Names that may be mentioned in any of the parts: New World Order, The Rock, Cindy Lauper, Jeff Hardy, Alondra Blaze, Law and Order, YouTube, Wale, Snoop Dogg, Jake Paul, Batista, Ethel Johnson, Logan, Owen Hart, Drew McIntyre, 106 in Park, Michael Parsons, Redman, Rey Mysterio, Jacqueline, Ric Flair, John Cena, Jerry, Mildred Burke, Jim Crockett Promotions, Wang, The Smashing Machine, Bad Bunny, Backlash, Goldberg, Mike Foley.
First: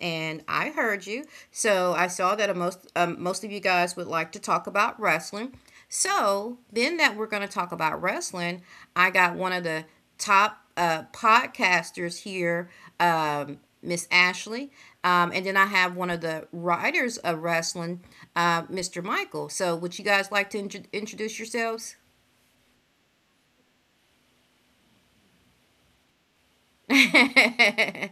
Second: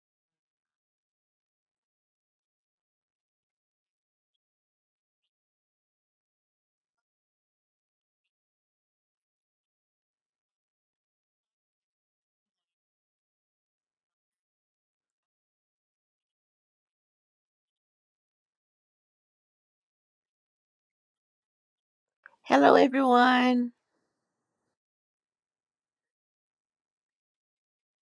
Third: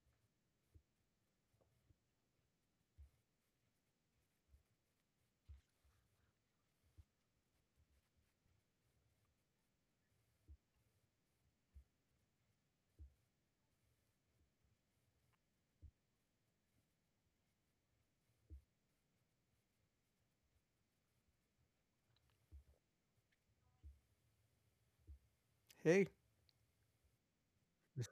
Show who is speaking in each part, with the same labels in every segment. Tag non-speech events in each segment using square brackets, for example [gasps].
Speaker 1: and I heard you. So I saw that most of you guys would like to talk about wrestling. So, being that we're going to talk about wrestling, I got one of the top podcasters here, Miss Ashley, and then I have one of the writers of wrestling, Mr. Michael. So, would you guys like to introduce yourselves?
Speaker 2: Hello, everyone.
Speaker 3: Hey,
Speaker 1: [laughs] Yeah,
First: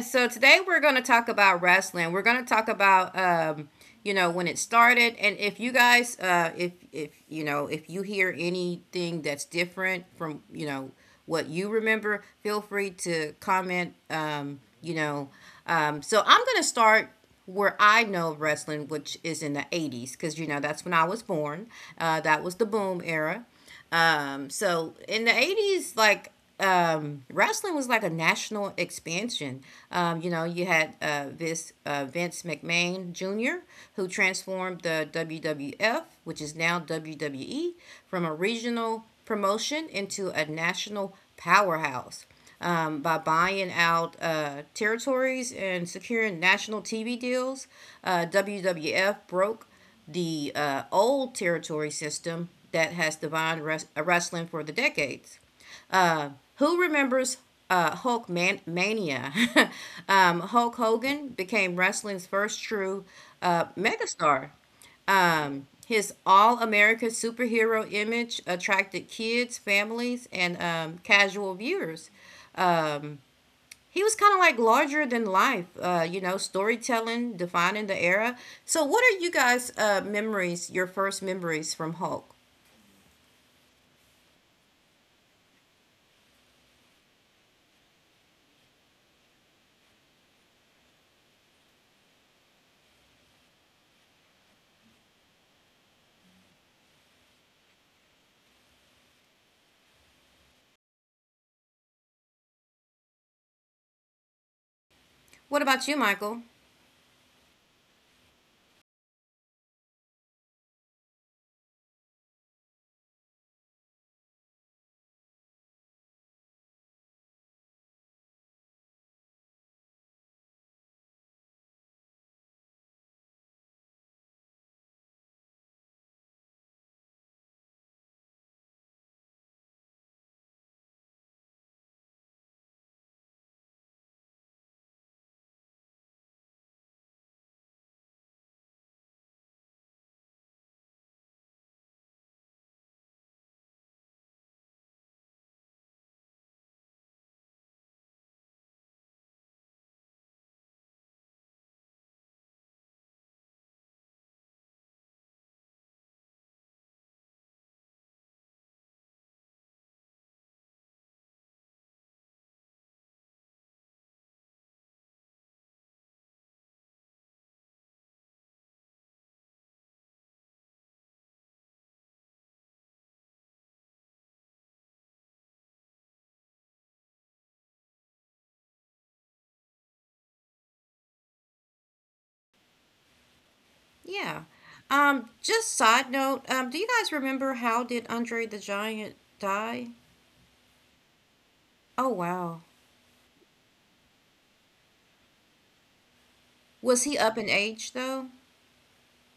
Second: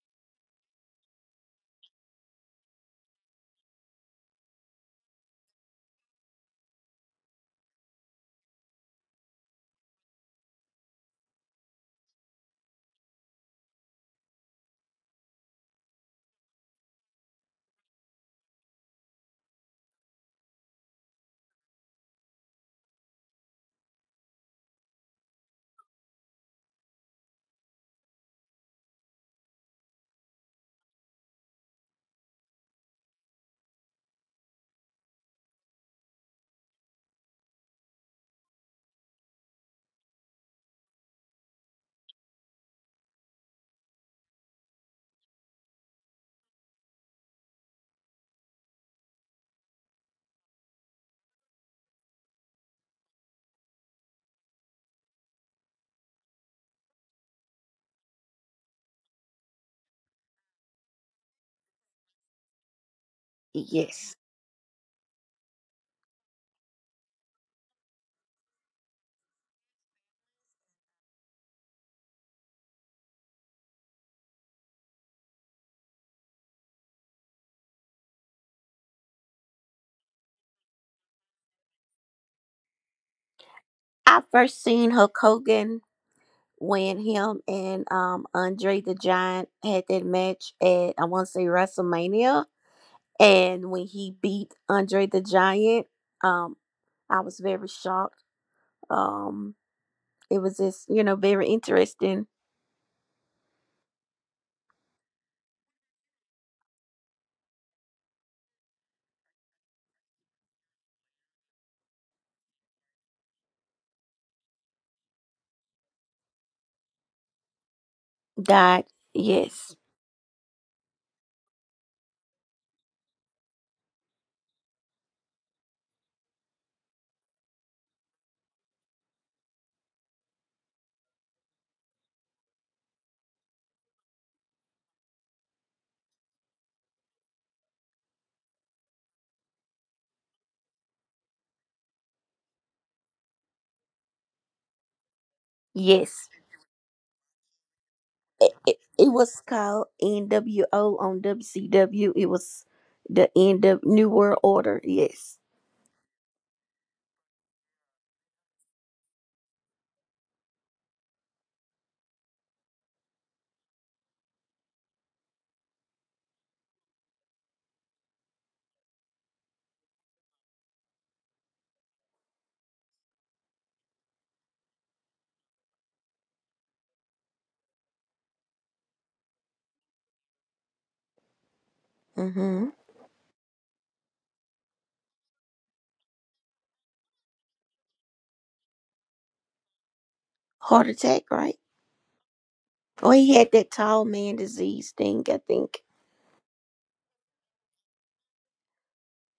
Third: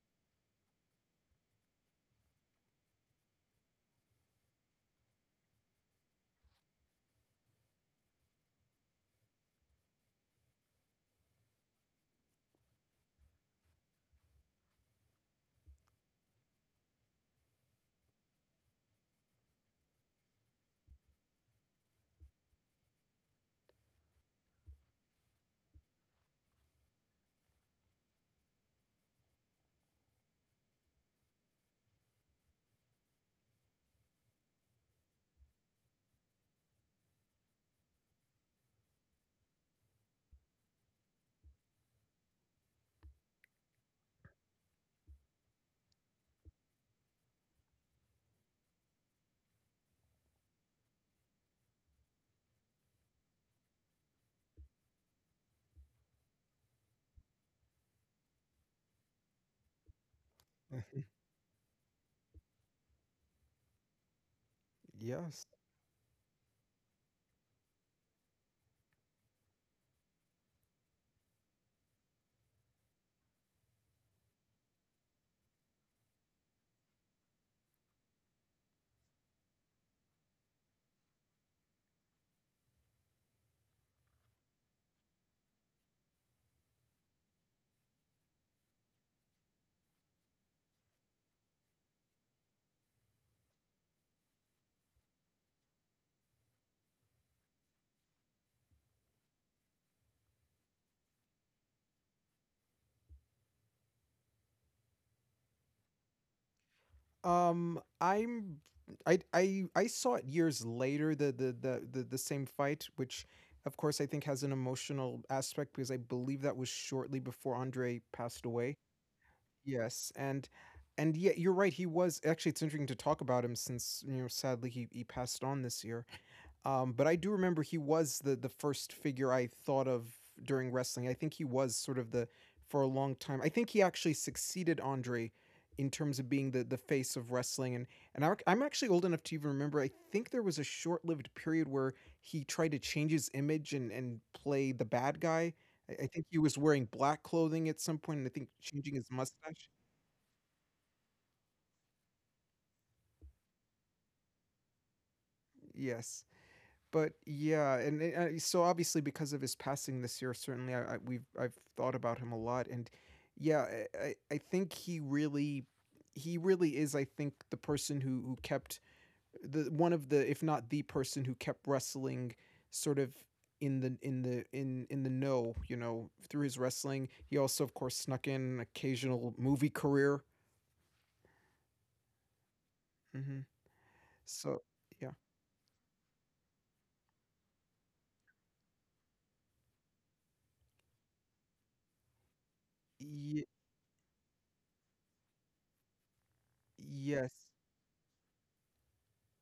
Speaker 1: so today we're going to talk about wrestling. We're going to talk about when it started, and if you guys if you hear anything that's different from, what you remember, feel free to comment. So I'm going to start where I know of wrestling, which is in the 80s, because you know that's when I was born. That was the boom era. So in the 80s, wrestling was like a national expansion. You know, you had this Vince McMahon Jr., who transformed the WWF, which is now WWE, from a regional promotion into a national powerhouse by buying out territories and securing national TV deals. WWF broke the old territory system that has defined wrestling for the decades. Uh, who remembers Mania? [laughs] Hulk
Speaker 3: [laughs]
Speaker 1: Hogan became wrestling's first true
Speaker 2: Yes,
Speaker 1: megastar.
Speaker 3: yes.
Speaker 1: His all american superhero image attracted kids, families, and casual viewers. Um he was kind of like larger than life, storytelling, defining the era. So, what are you guys' memories, your first memories from Hulk?
Speaker 2: I first seen Hulk Hogan when him and Andre the Giant had that match at I want to say WrestleMania, and when he beat Andre the Giant, um, I was very shocked. Um, it was just very interesting
Speaker 1: What about you, Michael?
Speaker 3: I'm I saw it years later the same fight, which of course I think has an emotional aspect because I believe that was shortly before Andre passed away.
Speaker 2: that Yes,
Speaker 3: Yes, and yeah, you're right. He was actually. It's interesting to talk about him since you know sadly he passed on this year. But I do remember he was the first figure I thought of during wrestling. I think he was sort of the for a long time. I think he actually succeeded Andre in terms of being the face of wrestling. I'm actually old enough to even remember. I think there was a short lived period where he tried to change his image and play the bad guy. I think
Speaker 2: yes,
Speaker 3: he was wearing black clothing at some point, and I think
Speaker 2: it, it,
Speaker 3: changing
Speaker 2: it
Speaker 3: his
Speaker 2: was
Speaker 3: mustache.
Speaker 2: called NWO on WCW. It was the end of New World Order. Yes.
Speaker 3: Yes. but yeah, and it- so obviously because of his passing this year, certainly I've thought about him a lot, and yeah, I- think he really is I think the person who kept the one of the if not the person who kept wrestling sort of in the know, you know, through his wrestling. He also of course snuck in an occasional movie career.
Speaker 2: Mm-hmm.
Speaker 3: hmm
Speaker 1: Yeah.
Speaker 3: so yeah
Speaker 1: Just side note, do you guys remember how did Andre the Giant die?
Speaker 2: Heart attack, right?
Speaker 1: Oh, wow.
Speaker 2: Oh, he
Speaker 3: Ye-
Speaker 2: had that tall man disease thing, I think.
Speaker 1: Was he
Speaker 3: yes
Speaker 1: up in age, though?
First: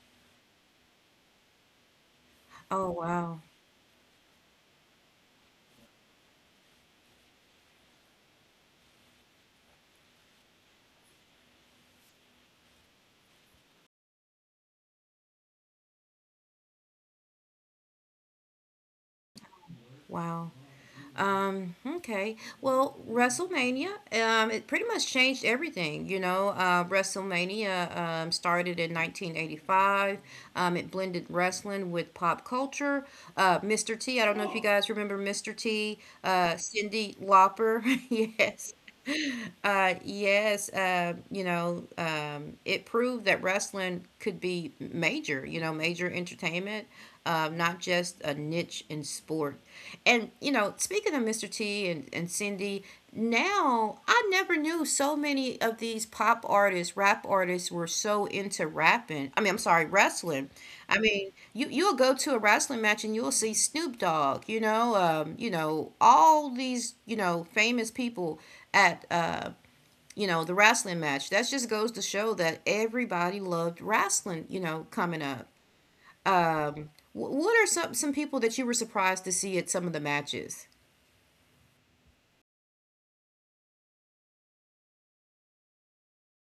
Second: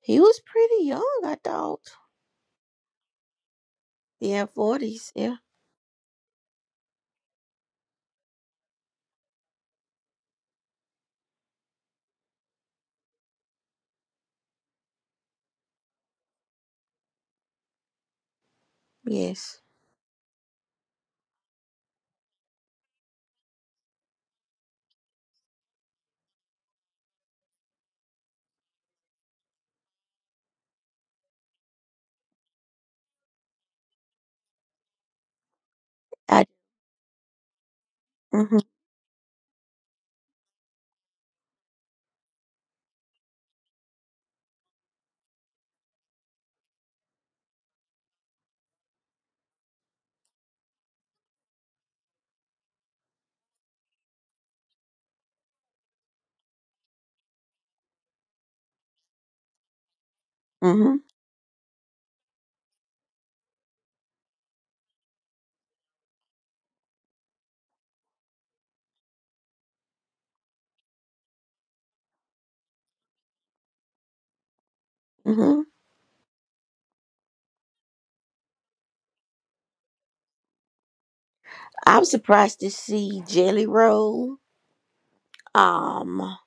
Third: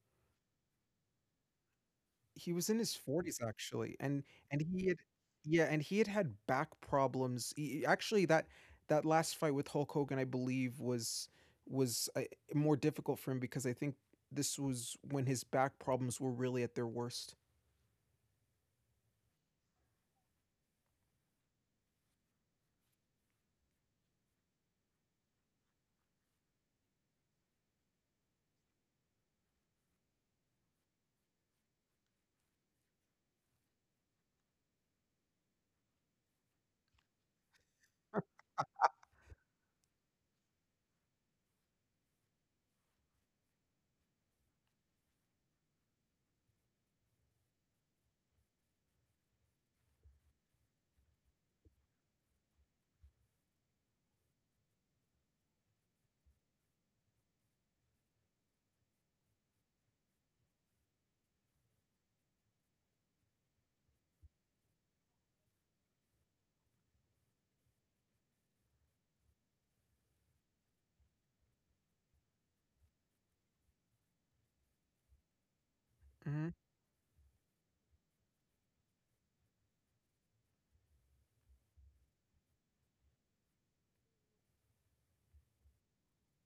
Speaker 2: He was pretty young, I thought.
Speaker 3: He was in
Speaker 1: Oh,
Speaker 3: his
Speaker 1: wow.
Speaker 3: 40s actually,
Speaker 2: Yeah,
Speaker 3: and he had
Speaker 2: 40s. Yeah,
Speaker 3: yeah, and he had had back problems. E e actually, that that last fight with Hulk Hogan, I believe, was more difficult for him because I think this was when his back problems were really at their worst.
Speaker 2: yes.
Speaker 1: Wow. Okay. Well, WrestleMania, it pretty much changed everything. You know, WrestleMania started in 1985. It blended wrestling with pop culture. Mr. T, I don't know if you guys remember Mr. T,
Speaker 2: I,
Speaker 1: Cindy Lauper. [laughs]
Speaker 2: mm-hmm,
Speaker 1: Yes. It proved that wrestling could be major, you know, major entertainment, not just a niche in sport. And, you know, speaking of Mr. T and Cindy, now I never knew so many of these pop artists, rap artists were so into rapping. I mean, I'm sorry, wrestling.
Speaker 2: mm-hmm,
Speaker 1: I mean, you'll go to a wrestling match and you'll see Snoop Dogg, all these, famous people at you know, the wrestling match. That just goes to show that everybody loved wrestling, you know, coming up.
Speaker 2: hmm
Speaker 3: Mhm,
Speaker 1: What are some people that you were surprised to see at some of the matches?
Speaker 2: I was surprised to see Jelly Roll, um,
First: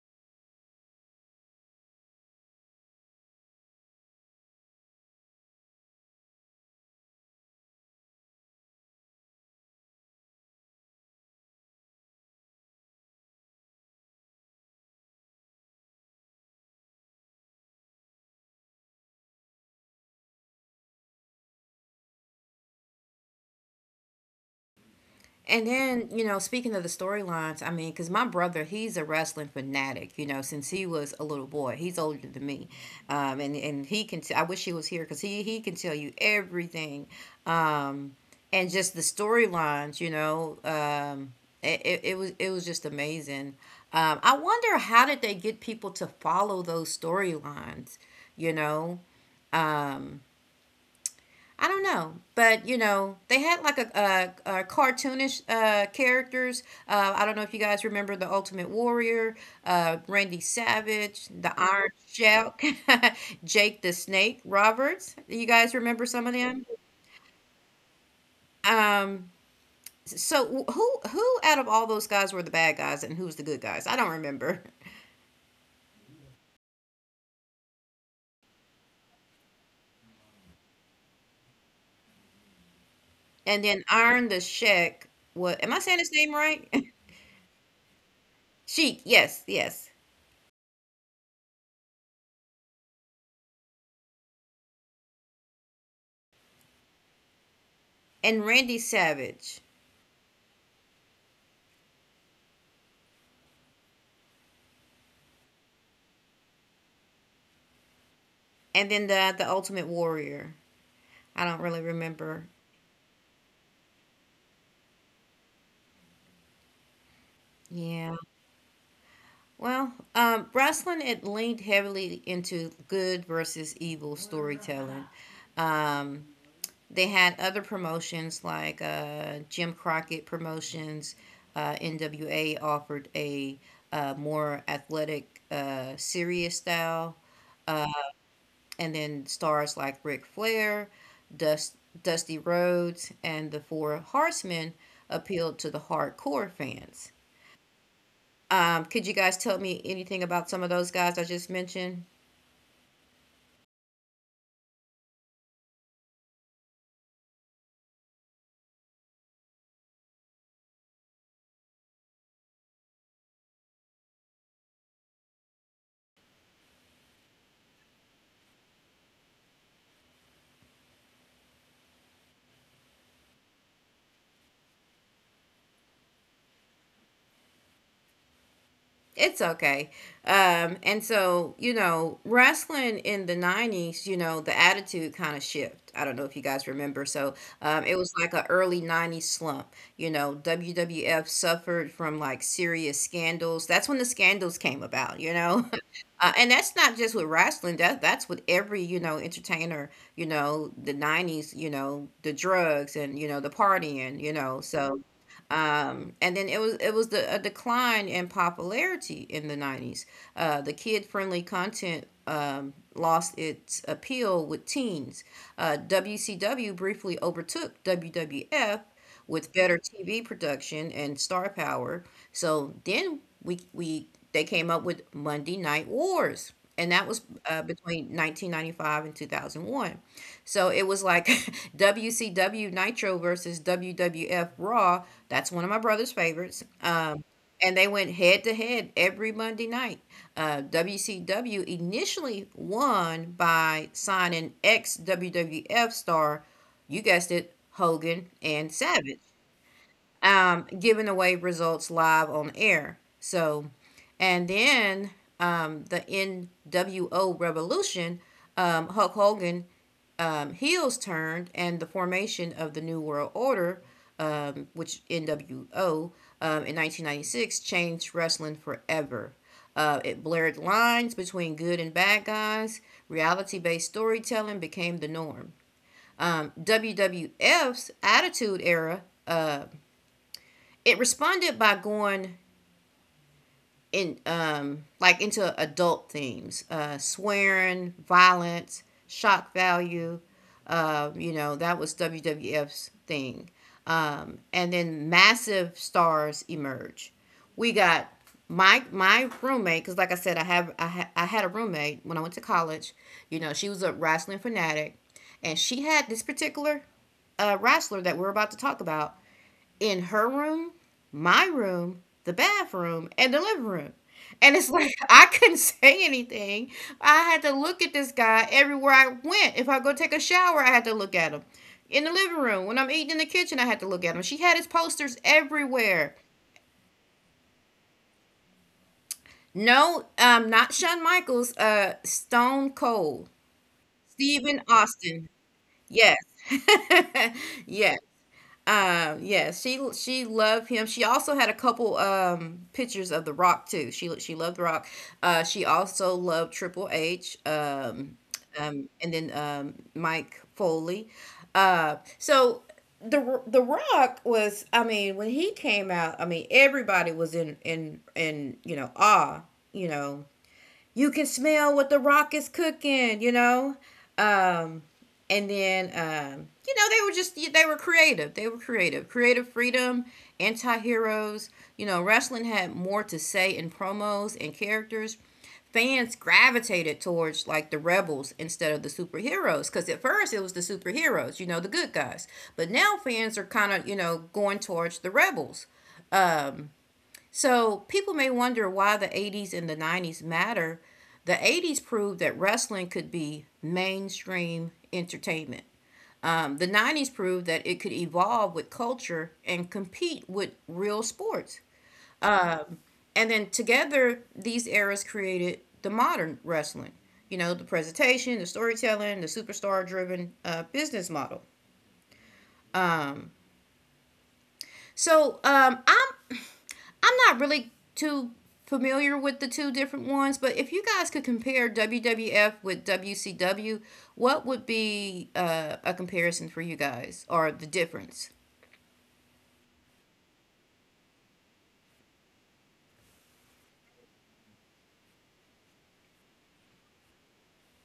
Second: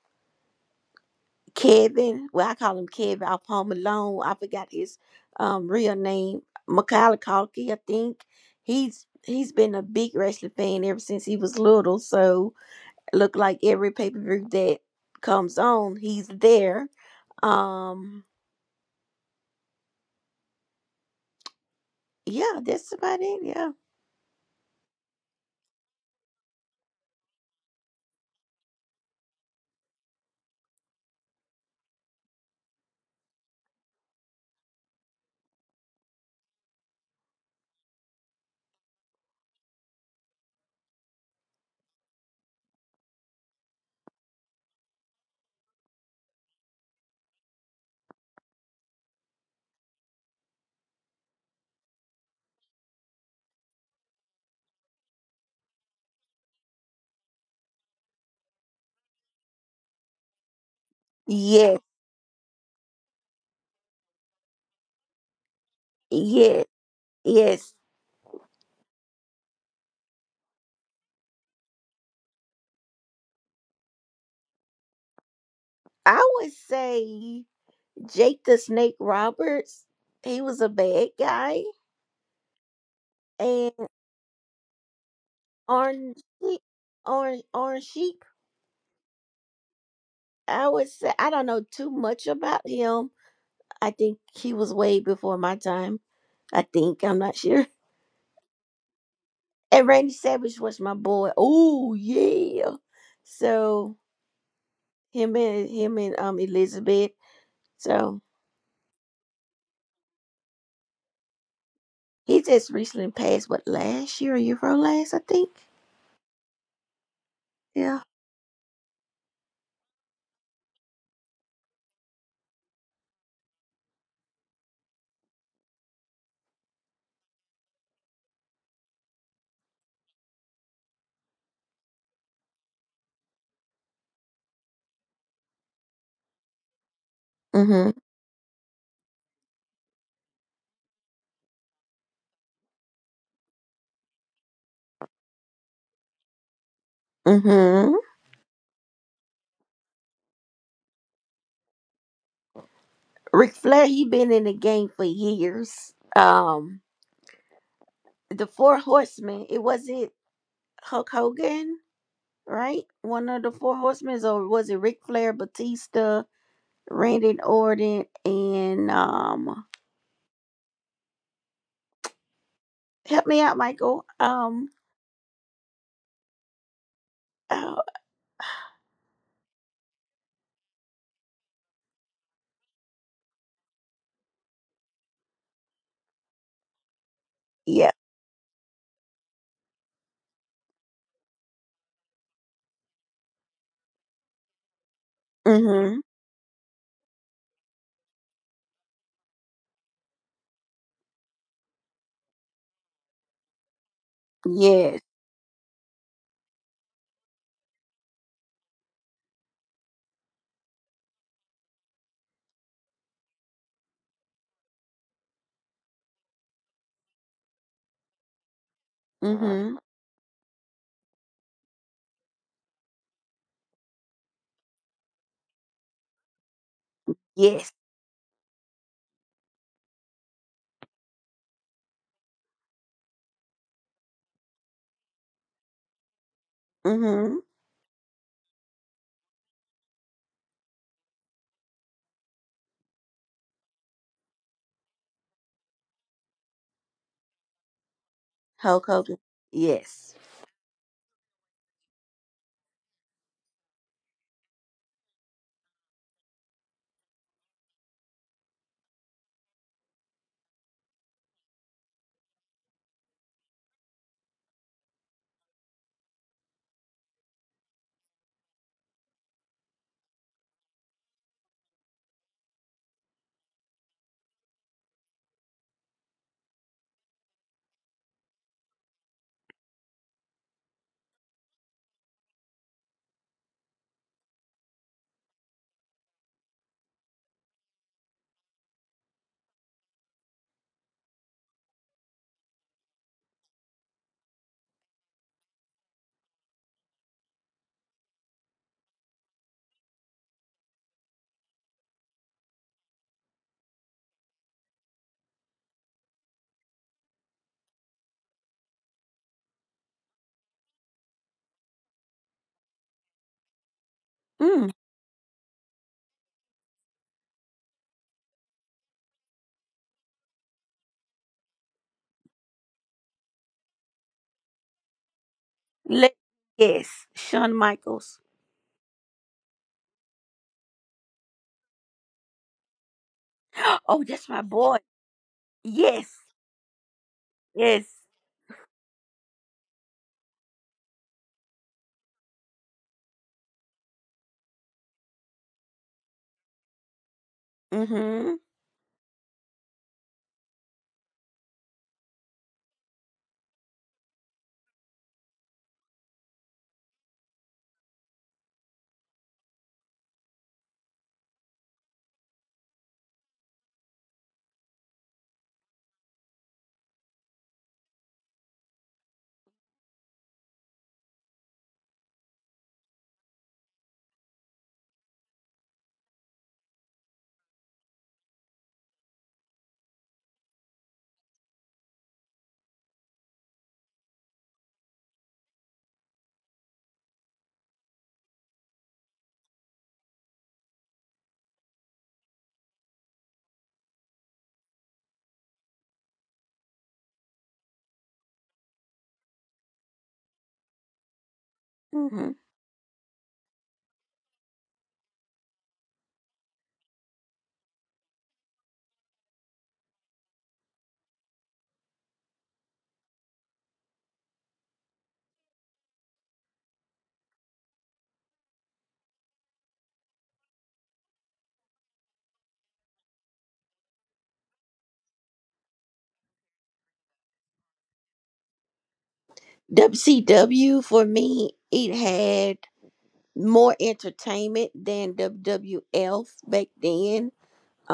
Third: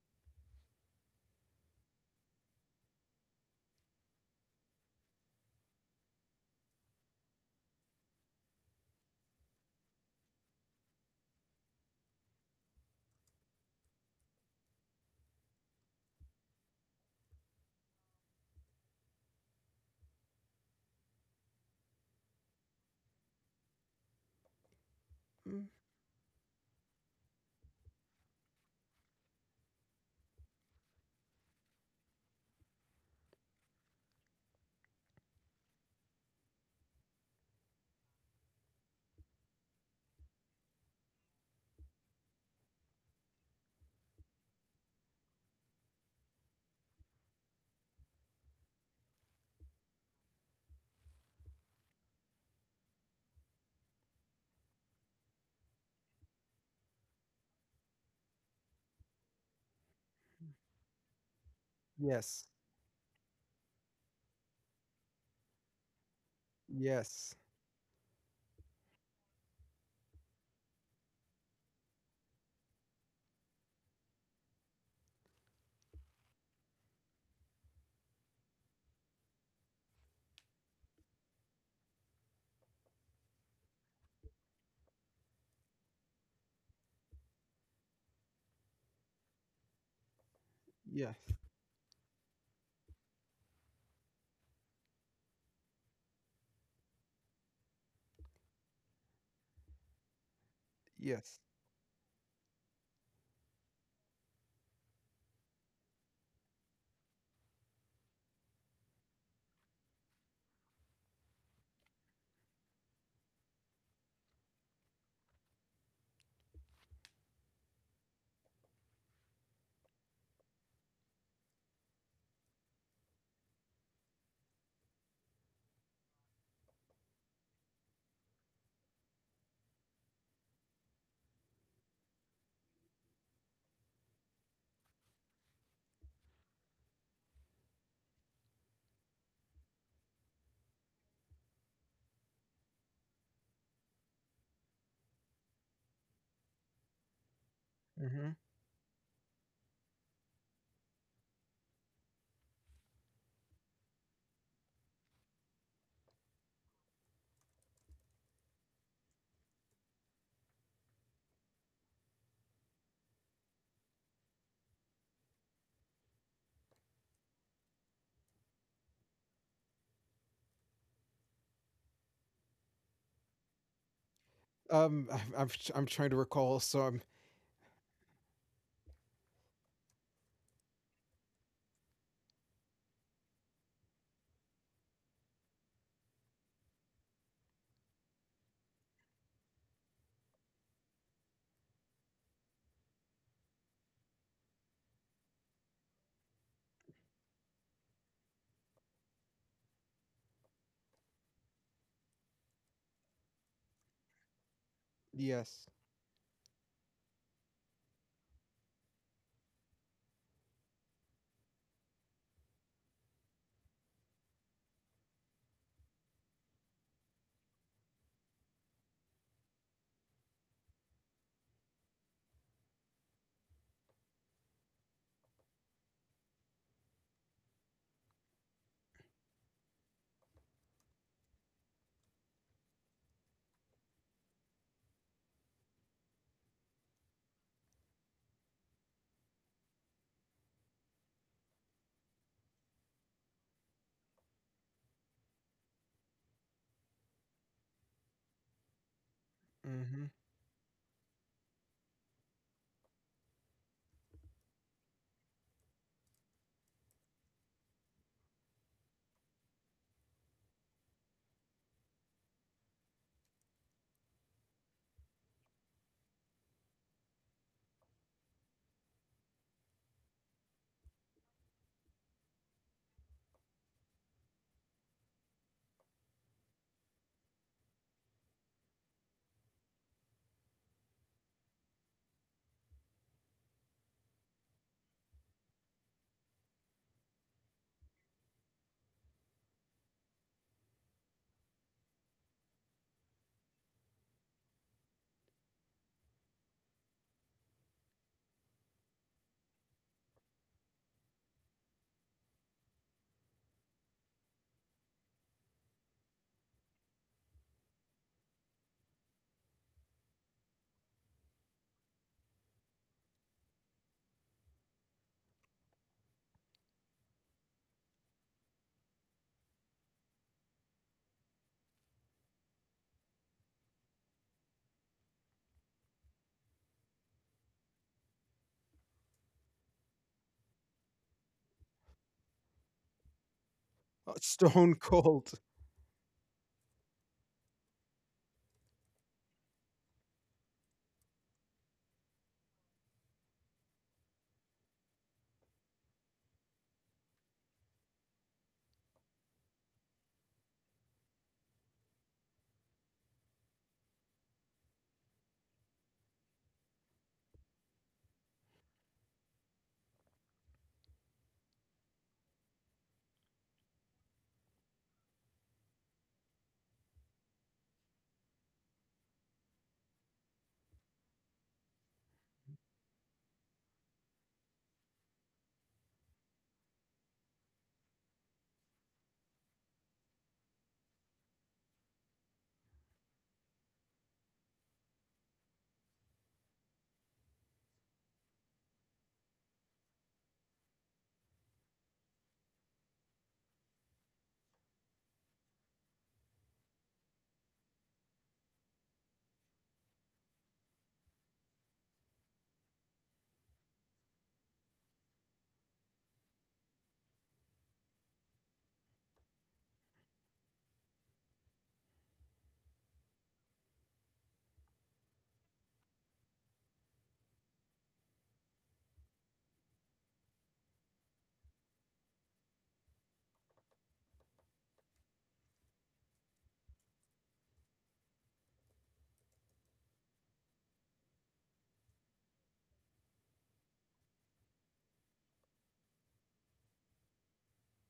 Speaker 2: Kevin. Well, I call him Kevin off Home Alone. I forgot his real name. Macaulay Culkin, I think. He's been a big wrestling fan ever since he was little. So look like every pay per view that comes on, he's there Um, yeah, that's about it. Yeah.
Speaker 1: And
Speaker 3: mm.
Speaker 1: then, you know, speaking of the storylines, I mean, because my brother, he's a wrestling fanatic, you know, since he was a little boy. He's older than me. And I wish he was here because he can tell you everything. Um, and just the storylines, it was just amazing. I wonder how did they get people to follow those storylines, you know? Um, I don't know, but you know, they had like a cartoonish characters. I don't know if you guys remember the Ultimate Warrior, Randy Savage, the
Speaker 2: Yes,
Speaker 1: Iron
Speaker 3: Yes.
Speaker 1: Sheik, [laughs] Jake the Snake Roberts. Do you guys remember some of them?
Speaker 2: yes,
Speaker 3: Yes.
Speaker 2: yes.
Speaker 1: Um, so wh- who out of all those guys were the bad guys and who's the good guys? I don't remember. [laughs]
Speaker 2: I would say Jake the Snake Roberts. He was a bad guy,
Speaker 1: And
Speaker 2: and
Speaker 1: then Iron the Sheik. What am I saying his
Speaker 2: Orange
Speaker 1: name
Speaker 2: Sheep,
Speaker 1: right?
Speaker 2: Orange Sheep.
Speaker 1: [laughs] Sheik. Yes, yes.
Speaker 2: I would say
Speaker 3: Yes.
Speaker 2: I don't know too much about him. I think he was way before my time. I think I'm not sure. [laughs]
Speaker 1: And Randy Savage.
Speaker 2: And Randy Savage was my boy.
Speaker 3: Yes.
Speaker 2: Oh yeah. So him and Elizabeth. So.
Speaker 1: And then the Ultimate Warrior. I don't really
Speaker 2: He
Speaker 1: remember.
Speaker 2: just recently passed, what, last year or year before last, I think? Yeah.
Speaker 1: Yeah. Well, wrestling it leaned heavily into good versus evil storytelling. Um, they had other promotions like Jim Crockett Promotions. NWA offered a more athletic, serious style,
Speaker 2: Mm-hmm.
Speaker 1: and then stars like Ric Flair, Dust, Dusty Rhodes, and the Four Horsemen appealed to the hardcore fans.
Speaker 2: Mm-hmm.
Speaker 3: Mhm.
Speaker 1: Could you guys tell me anything about some of those guys I just mentioned?
Speaker 2: Ric Flair, he been in the game for years. The Four Horsemen, it wasn't Hulk Hogan, right? One of the Four Horsemen, or was it Ric Flair, Batista, Randy Orton, and, help me out, Michael.
Speaker 3: I'm tr I'm trying to recall, so I'm
Speaker 2: Oh,
Speaker 1: It's okay. And so, you know, wrestling in the 90s, you know, the attitude kind of shift. I don't know if you guys remember. So
Speaker 2: yeah.
Speaker 1: it was like a early 90s slump. You know, WWF suffered from like serious scandals. That's when the scandals came about, you know? [laughs]
Speaker 2: Mm-hmm.
Speaker 1: And that's not just with wrestling. That's with every you know entertainer. You know the '90s. You know the drugs and you know the partying. You know
Speaker 2: Yes.
Speaker 1: so.
Speaker 3: yes.
Speaker 1: And then it was a decline in popularity in the 90s. The kid friendly content lost its appeal with teens. WCW briefly overtook WWF with
Speaker 2: Mm-hmm.
Speaker 1: better TV production and star power. So then we they came up with Monday Night Wars, and that was
Speaker 2: Yes.
Speaker 1: between 1995 and 2001. So it was like [laughs] WCW Nitro versus WWF Raw. That's one of my brother's favorites.
Speaker 2: Mm-hmm.
Speaker 1: And they went head to head every Monday night. WCW initially won by signing ex WWF star, you guessed it, Hogan and
Speaker 2: Hulk Hogan.
Speaker 1: Savage
Speaker 3: Mhm.
Speaker 2: Yes.
Speaker 1: um, giving away results live on air. So, and then the NWO Revolution, Hulk Hogan heels turned, and the formation of the New World Order, which NWO in 1996 changed wrestling forever. It blurred lines between good and bad guys. Reality based storytelling became the norm. WWF's Attitude Era it responded by going in into adult themes, swearing, violence, shock value. You know, that was WWF's thing. And then massive stars emerge. We got my roommate because like I said I had a roommate when I went to college. You know she was a wrestling fanatic, and she had this particular wrestler that we're about to talk about in her room, my room, the bathroom, and the living room. And
Speaker 2: Mm.
Speaker 1: it's like [laughs] I couldn't say anything. I had to look at this guy everywhere I went. If I go take a shower, I had to look at him. In the living room, when I'm eating in the kitchen, I had to look at him. She had his posters
Speaker 2: Let,
Speaker 1: everywhere.
Speaker 2: yes, Shawn Michaels.
Speaker 1: No, not Shawn Michaels, Stone Cold,
Speaker 2: [gasps] Oh, that's my
Speaker 1: Stephen
Speaker 2: boy.
Speaker 3: Stone [laughs] Cold.
Speaker 1: Austin.
Speaker 2: Yes,
Speaker 1: Yes. [laughs]
Speaker 2: yes.
Speaker 1: Yes. Yeah, she loved him. She also had a couple pictures of The Rock too. She loved The Rock. She also loved Triple H.
Speaker 2: Mm-hmm.
Speaker 1: And then Mike Foley. So the Rock was. I mean, when he came out, I mean everybody was in you know awe. You know you can smell what the rock is cooking, you know? Um, and then, you know, they were creative. They were creative. Creative freedom, anti heroes. You know, wrestling had more to say in promos and characters. Fans gravitated towards like the rebels instead of the superheroes because at first it was the superheroes, you know, the good guys. But now fans are kind of, you know, going towards the rebels. So people may wonder why the 80s and the 90s matter. The 80s proved that wrestling could be mainstream entertainment. The 90s proved that it could evolve with culture and compete with real sports.
Speaker 2: Mm-hmm.
Speaker 1: And then together, these eras created the modern wrestling. You know, the presentation, the storytelling, the superstar driven business model. So I'm not really too familiar with the two different ones, but if you guys could compare WWF with WCW, what would be a comparison for you guys or the difference?
Speaker 2: WCW for me, it had more entertainment than WWF back then.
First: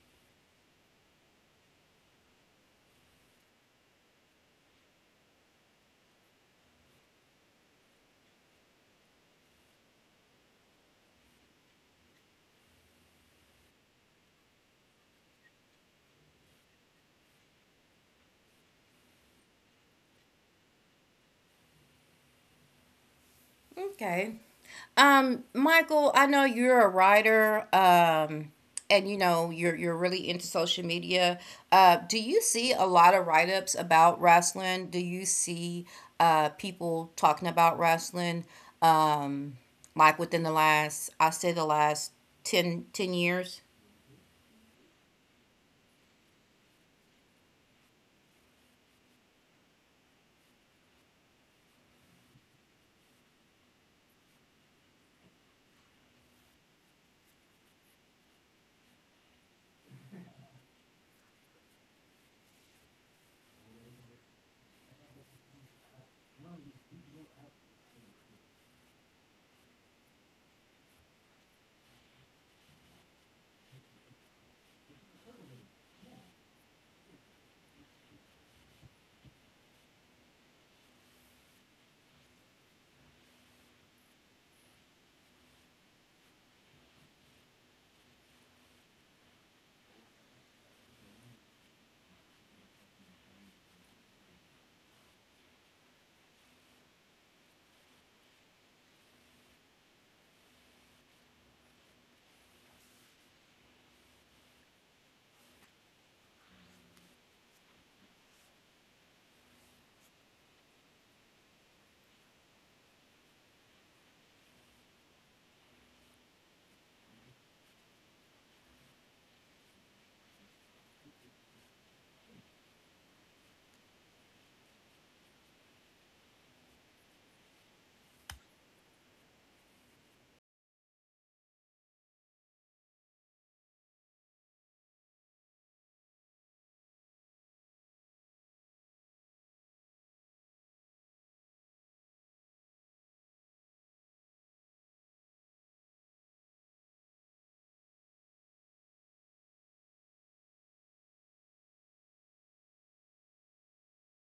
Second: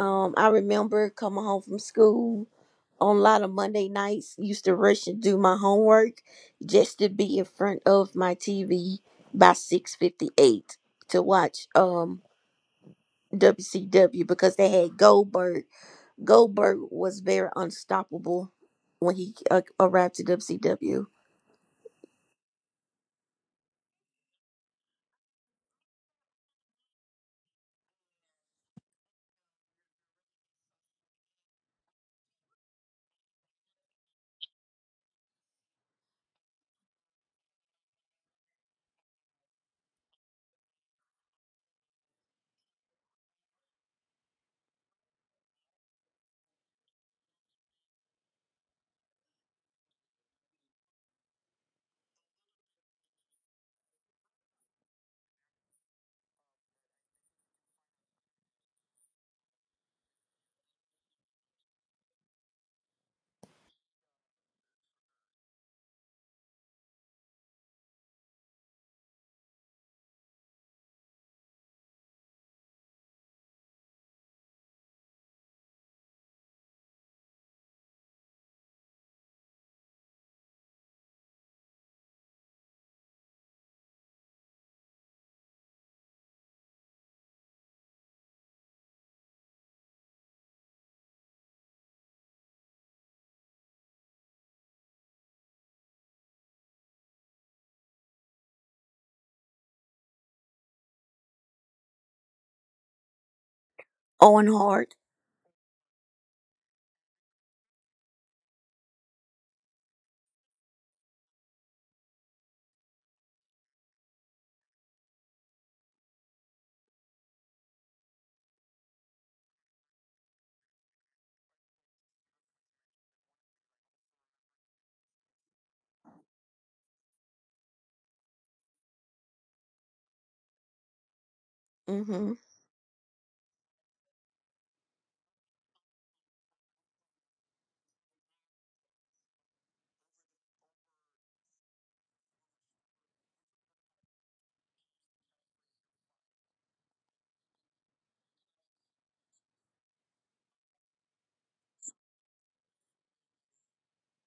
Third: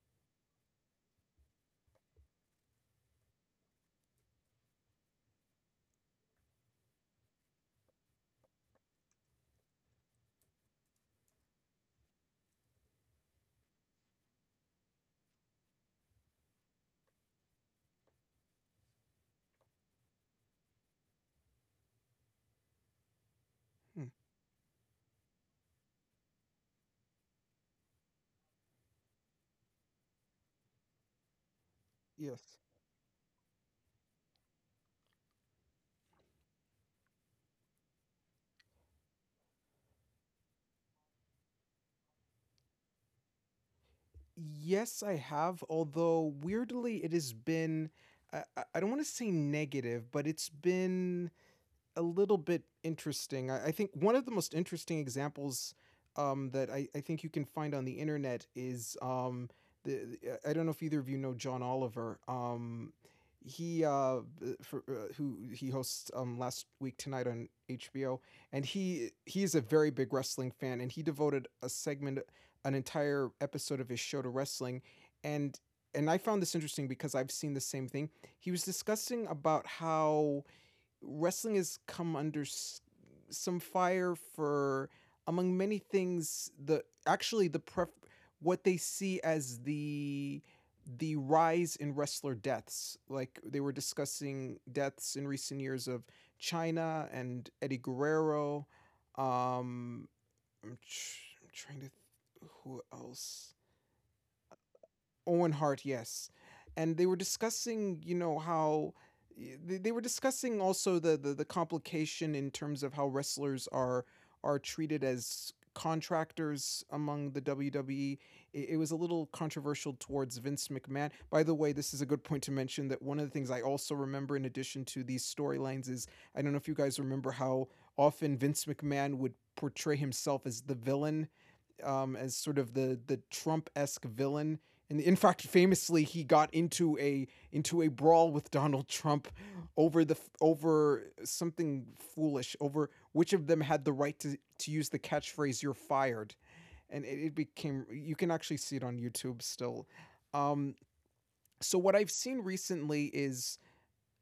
Speaker 2: I remember coming home from school on a lot of Monday nights, used to rush and do my homework just to be in front of my TV by 6:58 to watch WCW because they had Goldberg. Goldberg was very unstoppable when he arrived to WCW.
Speaker 3: Mm,
Speaker 1: Okay. Michael, I know you're a writer, and you know you're really into social media. Do you
Speaker 3: yes.
Speaker 1: see a lot of write ups about wrestling? Do you see people talking about wrestling, um, like within the last I say the last 10 10 years?
Speaker 3: Yes, I have. Although weirdly, it has been, I don't want to say negative, but it's been a little bit interesting. I think one of the most interesting examples I think you can find on the internet is the, I don't know if either of you know John Oliver. He uh, who he hosts last week tonight on HBO, and he is a very big wrestling fan, and he devoted a segment, an entire episode of his show to wrestling, and and I found this interesting because I've seen the same thing. He was discussing about how wrestling has come under some fire for, among many things, the actually what they see as the rise in wrestler deaths. Like they were discussing deaths in recent years of China and Eddie Guerrero. Um I'm, tr- I'm trying to th- who else.
Speaker 2: Owen Hart.
Speaker 3: Owen Hart, yes. And they were discussing, you know, how they were discussing also the complication in terms of how wrestlers are treated as contractors among the WWE. It was a little controversial towards Vince McMahon. By the way, this is a good point to mention that one of the things I also remember in addition to these storylines is I don't know if you guys remember how often Vince McMahon would portray himself as the villain,
Speaker 2: Mm-hmm.
Speaker 3: as sort of the Trump esque villain. And in fact, famously, he got into a brawl with Donald Trump over the over something foolish, over which of them had the right to use the catchphrase "You're fired," and it became. You can actually see it on YouTube still. Um, so what I've seen recently is,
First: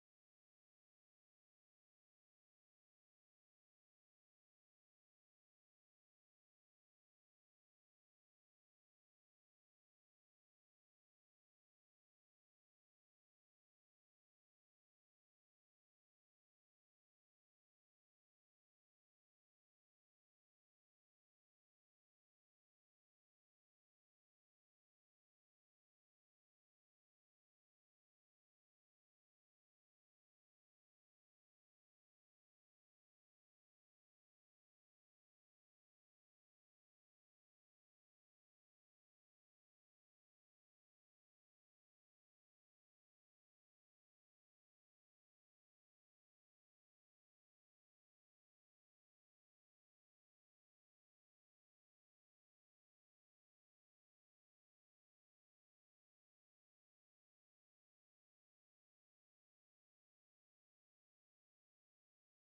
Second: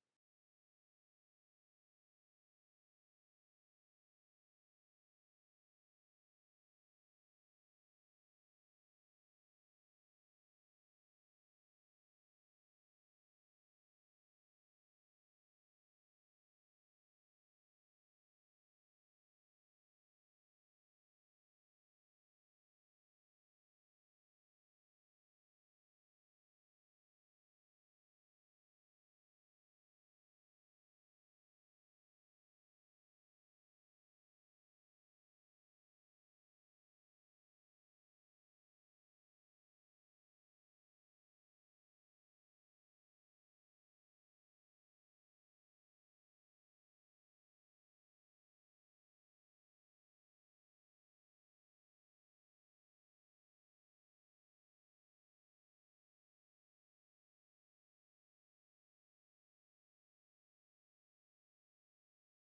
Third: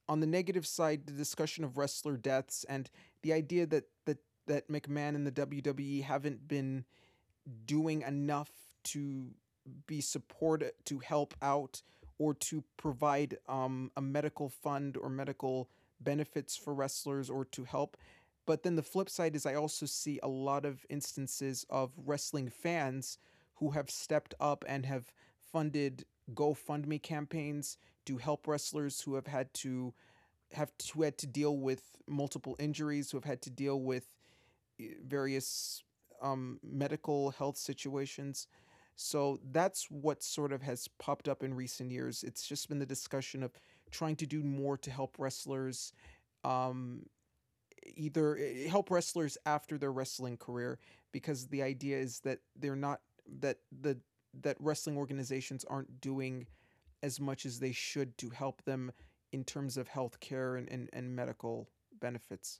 Speaker 3: on the negative side, the discussion of wrestler deaths and the idea that McMahon and the WWE haven't been doing enough to be supported, to help out, or to provide a medical fund or medical benefits for wrestlers or to help. But then the flip side is I also see a lot of instances of wrestling fans who have stepped up and have funded GoFundMe campaigns to help wrestlers who have had to have to, who had to deal with multiple injuries, who have had to deal with various medical health situations. So that's what sort of has popped up in recent years. It's just been the discussion of trying to do more to help wrestlers, um, either help wrestlers after their wrestling career, because the idea is that they're not that the that wrestling organizations aren't doing as much as they should to help them in terms of health care and medical benefits.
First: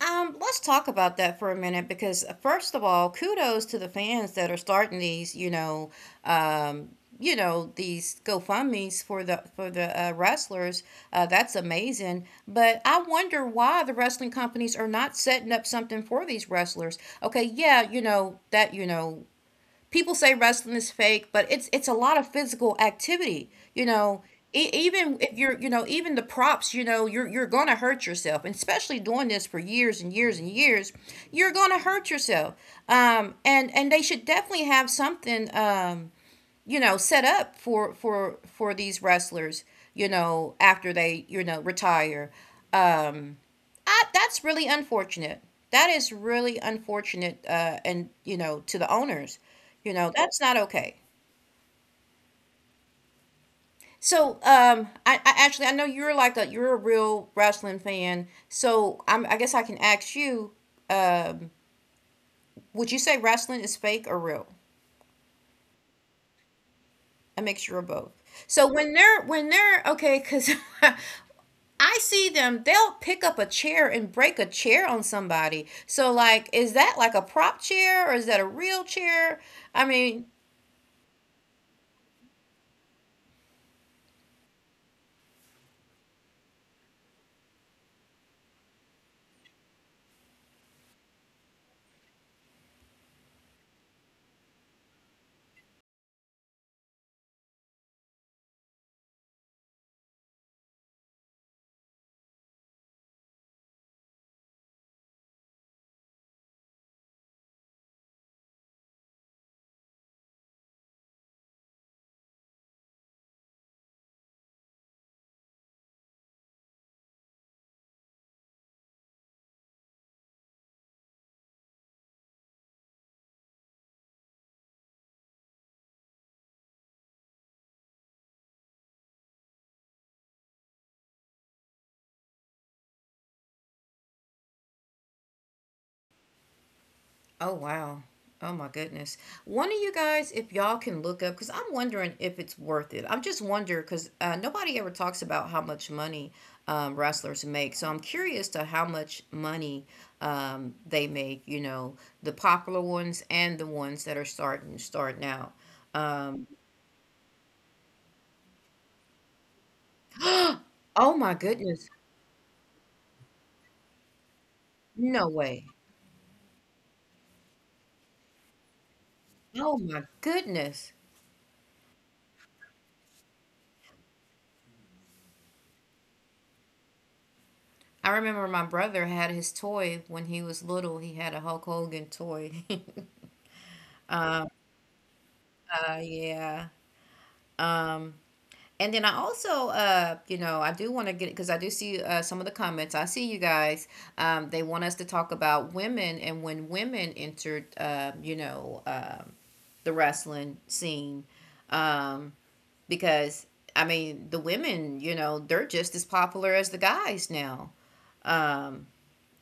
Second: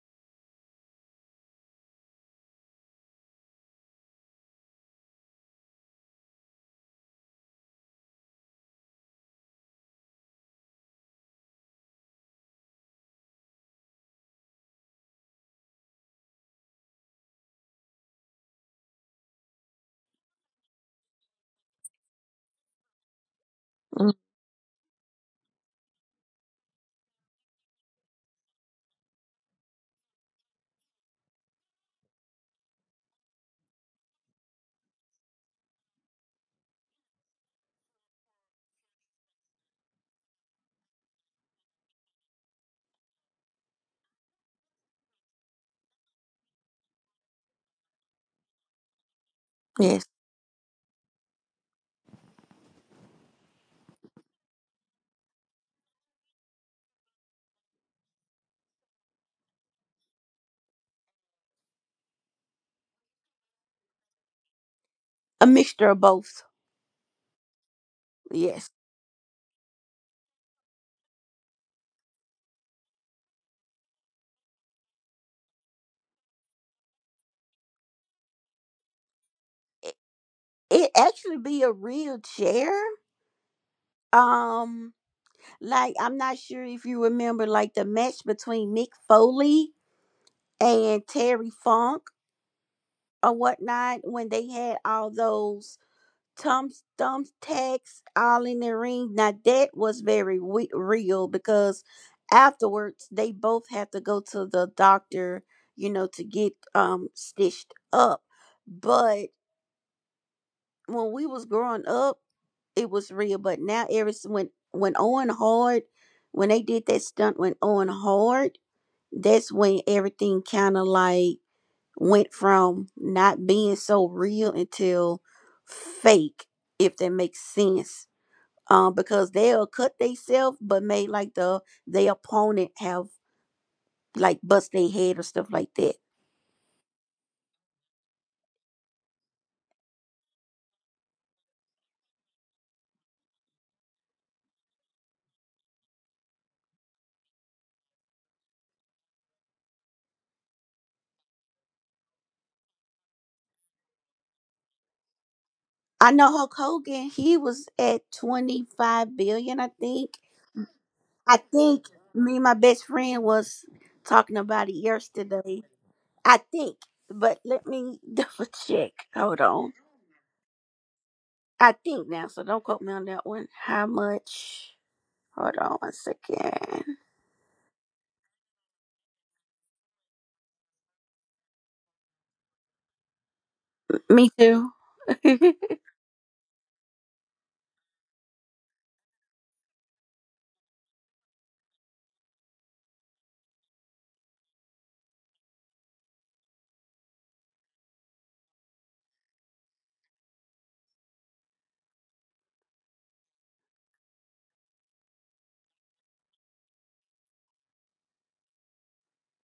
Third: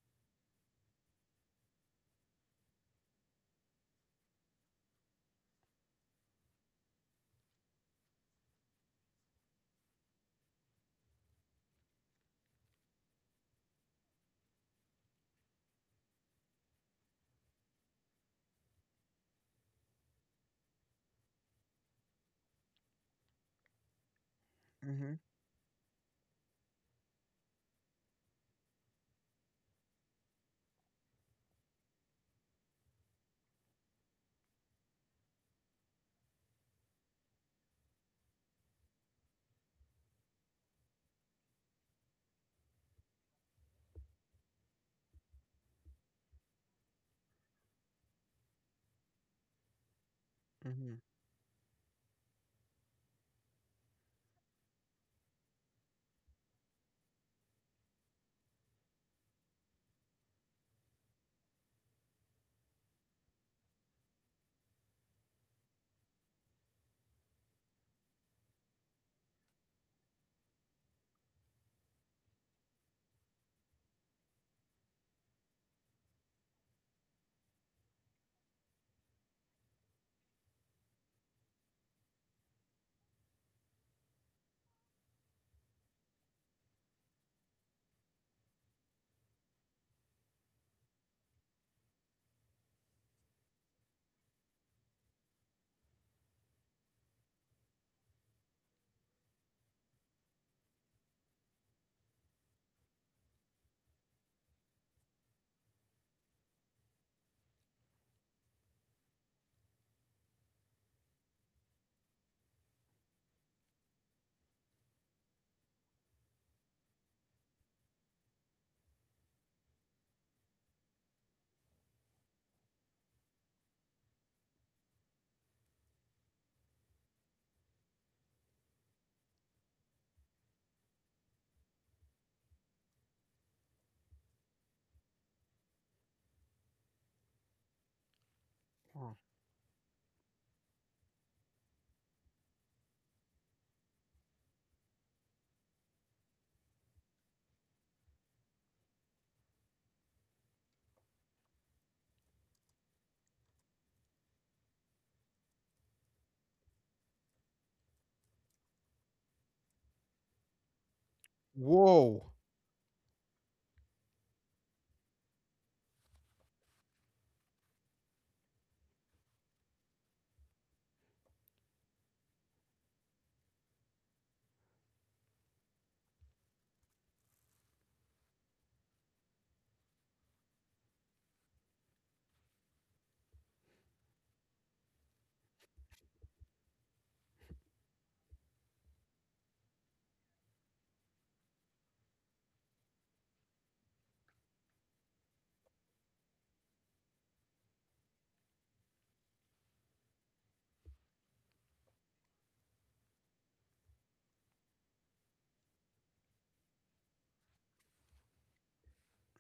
Speaker 1: Let's talk about that for a minute because first of all, kudos to the fans that are starting these, um, these GoFundmes for the wrestlers. That's amazing. But I wonder why the wrestling companies are not setting up something for these wrestlers. Okay, yeah, you know that you know people say wrestling is fake, but it's a lot of physical activity. You
Speaker 2: Mm,
Speaker 1: know,
Speaker 3: Mm-hmm.
Speaker 1: even if you're, you know, even the props, you know, you're gonna hurt yourself, and especially doing this for years and years and years, you're gonna hurt yourself. And they should definitely have something. You know set up for these wrestlers, you know, after they, you know, retire um that's really unfortunate. That is really unfortunate. And, you know, to the owners, you
Speaker 2: yes.
Speaker 1: know, that's not
Speaker 3: Mm-hmm.
Speaker 1: okay. So I actually, I know you're like a, you're a real wrestling fan, so I guess I can ask you, um would you say wrestling is fake or real?
Speaker 2: A mixture of both.
Speaker 1: A mixture of both. So
Speaker 2: Yes.
Speaker 1: when they're okay, because [laughs] I see them, they'll pick up a chair and break a chair on somebody. So, like, is that like a prop chair or is that a real chair? I
Speaker 2: It,
Speaker 1: mean,
Speaker 2: it actually be a real chair. Um, like I'm not sure if you remember like the match between Mick Foley and Terry Funk or whatnot when they had all those Tom's thumbtacks all in the ring. Now that was very real because afterwards they both had to go to the doctor, to get stitched up. But when we was growing up, it was real. But now when Owen Hard, when they did that stunt when Owen Hard, that's when everything kind of like went from not being so real until fake, if that makes sense because they'll cut themselves, but may like their opponent have like bust their head or stuff like that.
Speaker 1: oh, wow. Oh, my goodness.
Speaker 3: Wow.
Speaker 1: One of you guys, if y'all can look up, because I'm wondering if it's worth it. I'm just wondering, because nobody ever talks about how much money, wrestlers make. So, I'm curious to how much money they make, you know, the popular ones and the ones that are starting out.
Speaker 2: I know
Speaker 1: Um,
Speaker 2: Hulk Hogan, he was at 25 billion, I think.
Speaker 1: [gasps] oh,
Speaker 2: I
Speaker 1: my
Speaker 2: think
Speaker 1: goodness.
Speaker 2: me
Speaker 3: Whoa.
Speaker 2: and my best friend was talking about it
Speaker 1: No
Speaker 2: yesterday.
Speaker 1: way.
Speaker 2: I think, but let me [laughs] double check. Hold on.
Speaker 1: Oh my goodness.
Speaker 2: I think now, so don't quote me on that one. How much? Hold on one second.
Speaker 1: I remember my brother had his toy when he was little. He had a Hulk Hogan toy. [laughs]
Speaker 2: Me too.
Speaker 1: Yeah. Um, and then I also, you know, I do want to get because I do see some of the comments. I see you guys. They want us to talk about women and when women entered, you know, the wrestling scene, um, because the women, you know, they're just as popular as the guys now. Um.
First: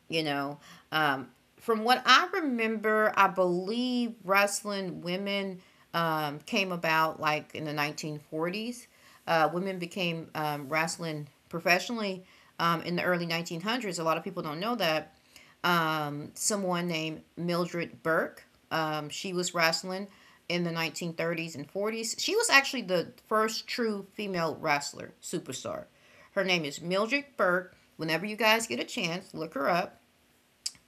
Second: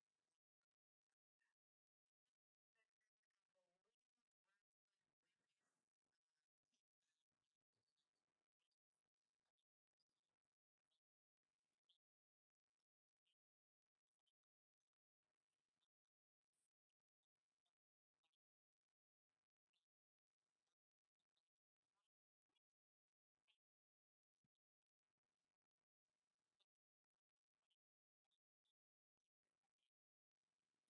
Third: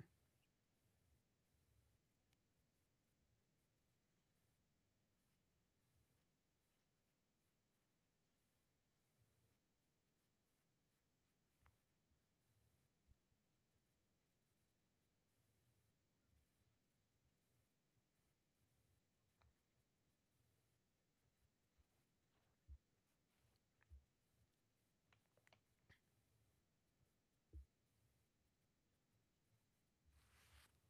Speaker 1: you know um, from what I remember, I believe wrestling women came about like in the 1940s. Women became wrestling professionally in the early 1900s. A lot of people don't know that. Someone named Mildred Burke, she was wrestling in the 1930s and 40s. She was actually the first true female wrestler superstar. Her name is Mildred Burke. Whenever you guys get a chance, look her up.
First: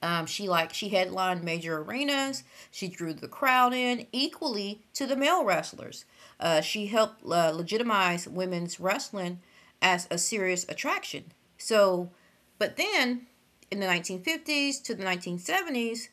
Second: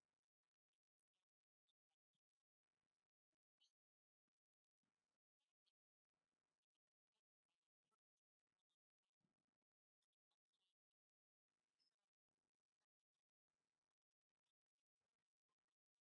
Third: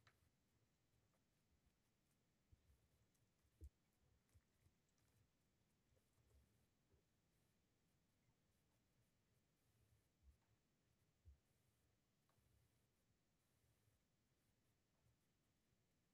Speaker 1: She headlined major arenas. She drew the crowd in equally to the male wrestlers. She helped legitimize women's wrestling as a serious attraction. So, but then in the 1950s to the 1970s,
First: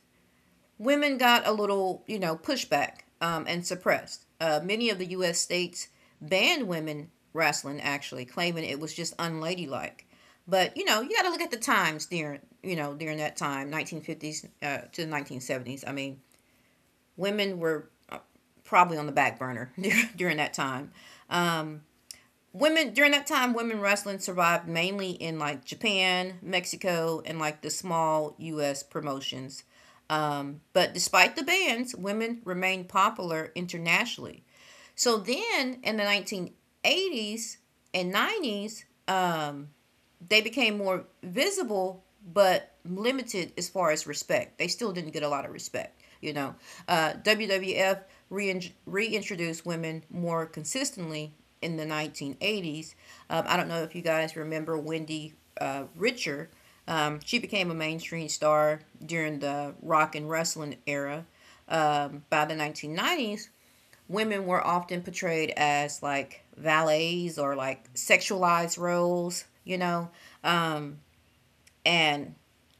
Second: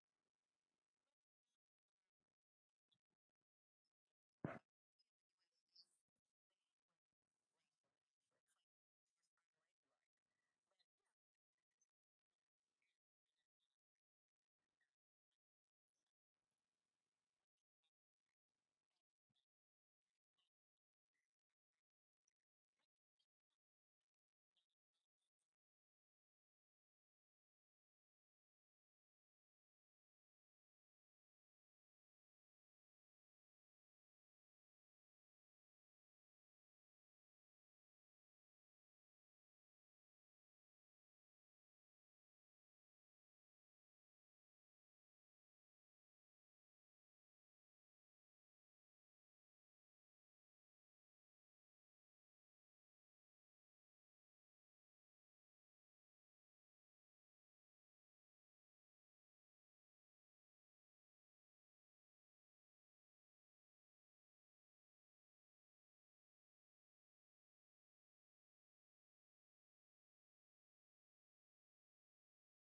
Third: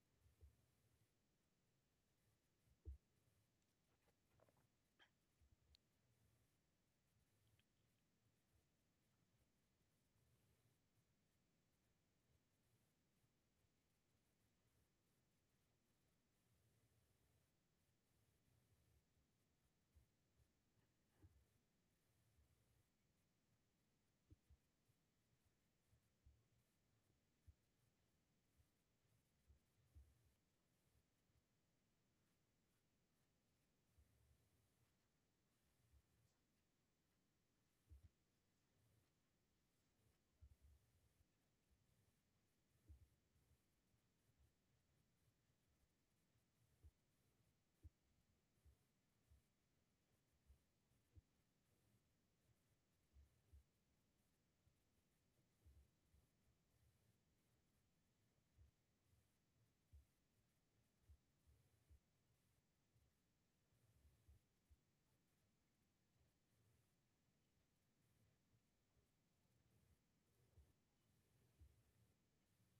Speaker 1: women got a little, you know, pushback and suppressed. Many of the U.S. states banned women wrestling, actually, claiming it was just unladylike. But you know, you got to look at the times during, you know, during that time, 1950s to the 1970s. Women were probably on the back burner [laughs] during that time. Women during that time, women wrestling survived mainly in like Japan, Mexico, and like the small U.S. promotions. But despite the bans, women remained popular internationally. So then in the 1980s and 90s, they became more visible but limited as far as respect. They still didn't get a lot of respect, you know. WWF reintroduced women more consistently in the 1980s. I don't know if you guys remember Wendy Richer. She became a mainstream star during the rock and wrestling era. By the 1990s, women were often portrayed as like valets or like sexualized roles, you know, and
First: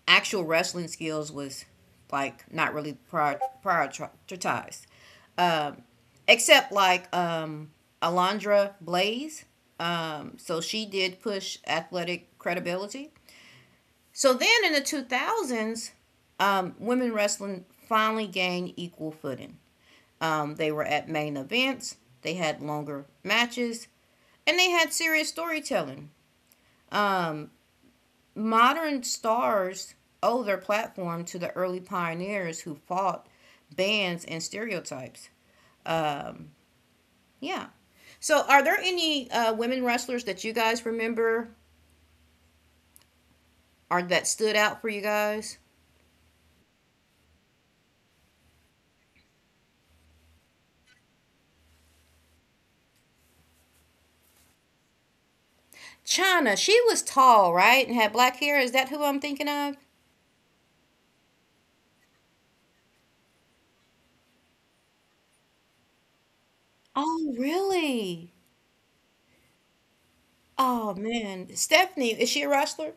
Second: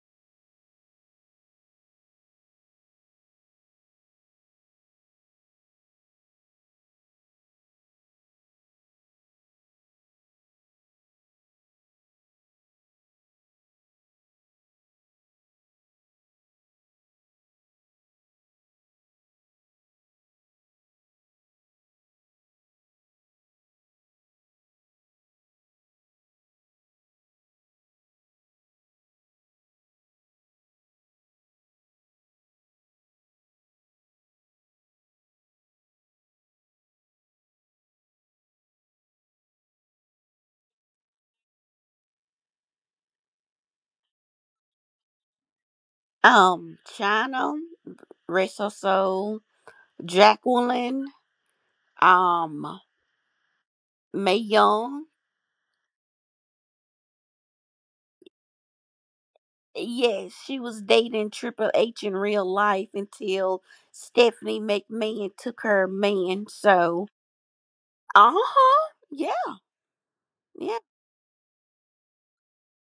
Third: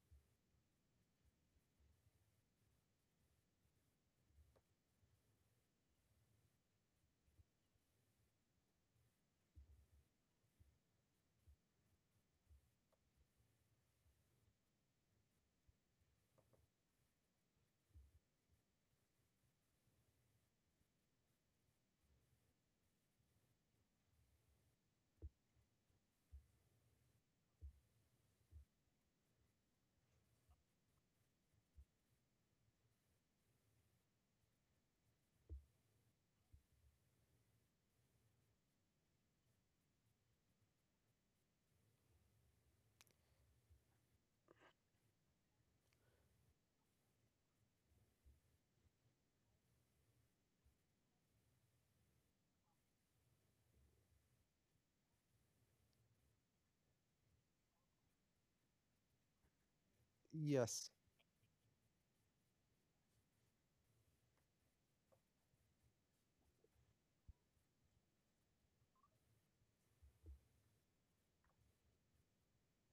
Speaker 1: actual wrestling skills was like not really prioritized except like Alondra Blaze. So she did push athletic credibility. So then in the 2000s, women wrestling finally gained equal footing. They were at main events, they had longer matches, and they had serious storytelling. Modern stars owe their platform to the early pioneers who fought bans and stereotypes. Yeah. So, are there any women wrestlers that you guys remember or that stood out for you guys?
Speaker 2: [laughs] China, Reso Soul, Jacqueline, um, May Young.
Speaker 1: China, she was tall, right? And had black hair. Is that who I'm thinking of?
Speaker 2: Yes, she was
Speaker 3: Yes.
Speaker 2: dating Triple H in real life until Stephanie McMahon took her man. So,
Speaker 1: Oh, really?
Speaker 2: uh huh. Yeah, yeah.
Speaker 1: Oh, man. Stephanie, is she a wrestler?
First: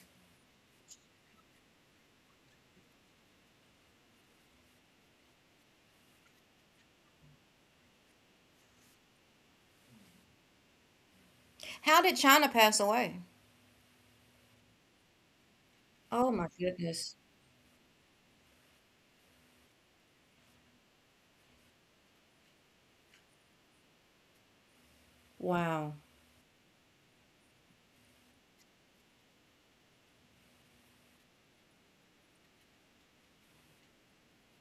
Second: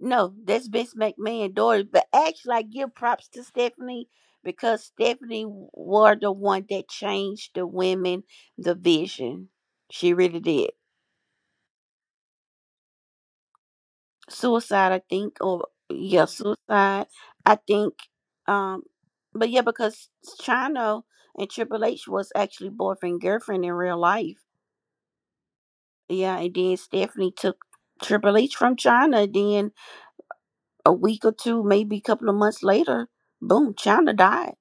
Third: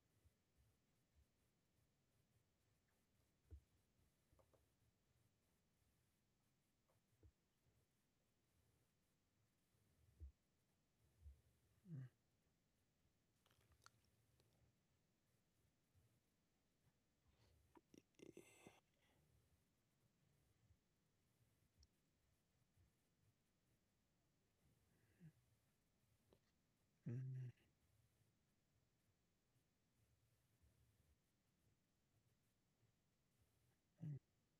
Speaker 2: No, that's Vince McMahon's daughter. But actually, I give props to Stephanie because Stephanie were the one that changed the women, the vision. She really did.
Speaker 1: How did China pass away?
Speaker 2: Suicide, I think, or yeah,
Speaker 1: Oh, my
Speaker 2: suicide.
Speaker 1: goodness.
Speaker 2: I think. Um, but yeah, because China and Triple H was actually boyfriend girlfriend in real life.
Speaker 1: Wow.
Speaker 2: Yeah, and then Stephanie
Speaker 3: Mhm.
Speaker 2: took Triple H from China. Then a week or two, maybe a couple of months later, boom, China died.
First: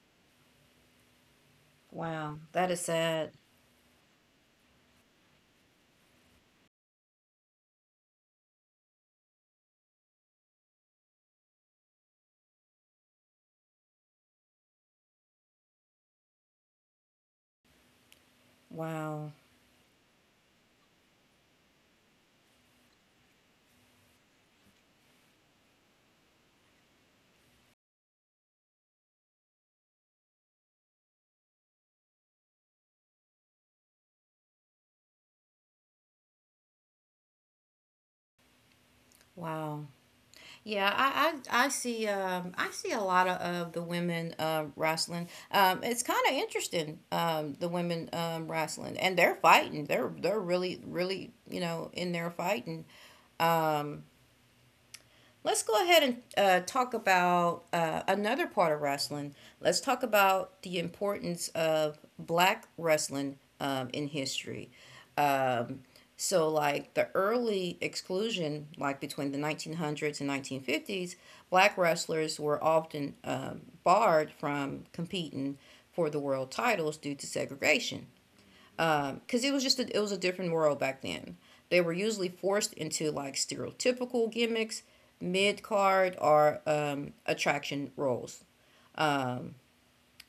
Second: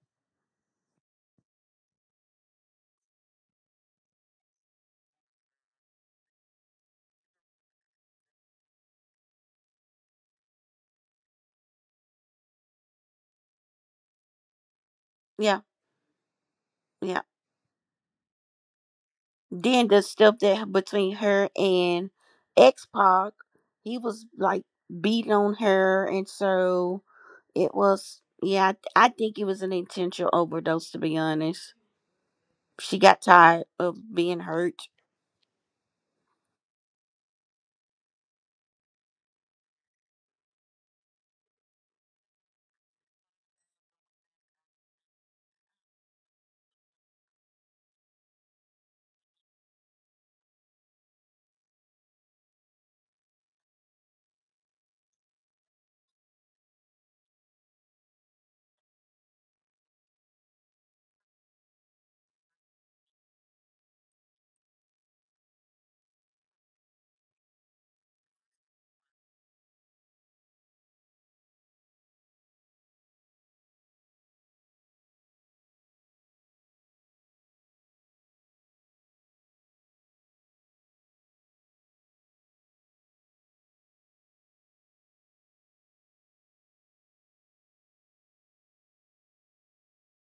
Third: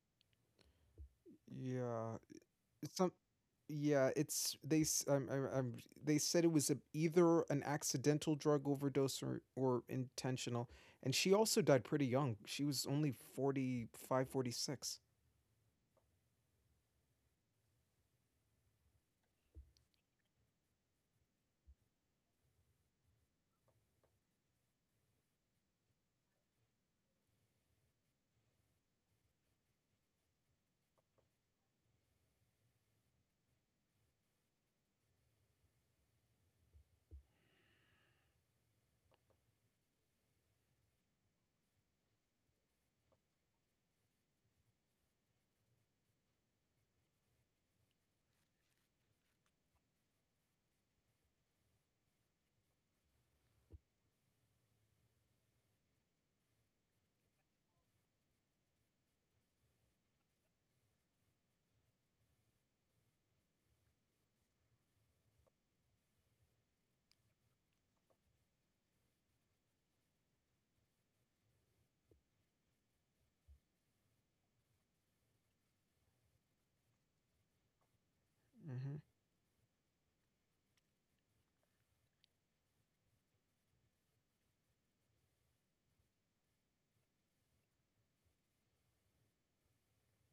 Speaker 3: Yeah.
Speaker 1: Wow. That is
Speaker 3: Some
Speaker 1: sad.
Speaker 3: yeah, it's they s- I'm they said it was either an accidental drug overdose or intentional. And she also died pretty young. She was only 45, 46.
Speaker 2: Yeah, yeah.
Speaker 1: Wow.
Speaker 2: Then the stuff that between her and X Pac, he was like beating on her, and so it was. Yeah, I think it was an intentional overdose. To be honest, she got tired of being hurt.
Speaker 1: Wow. Yeah, I see a lot of the women wrestling. It's kind of interesting the women wrestling and they're fighting. They're really really, you know, in there fighting. Let's go ahead and talk about another part of wrestling. Let's talk about the importance of black wrestling in history. Um, so, like the early exclusion, like between the 1900s and 1950s, black wrestlers were often barred from competing for the world titles due to segregation,
Speaker 3: Mhm,
Speaker 1: because it was just a, it was a different world back then. They were usually forced into like stereotypical gimmicks, mid card or attraction roles.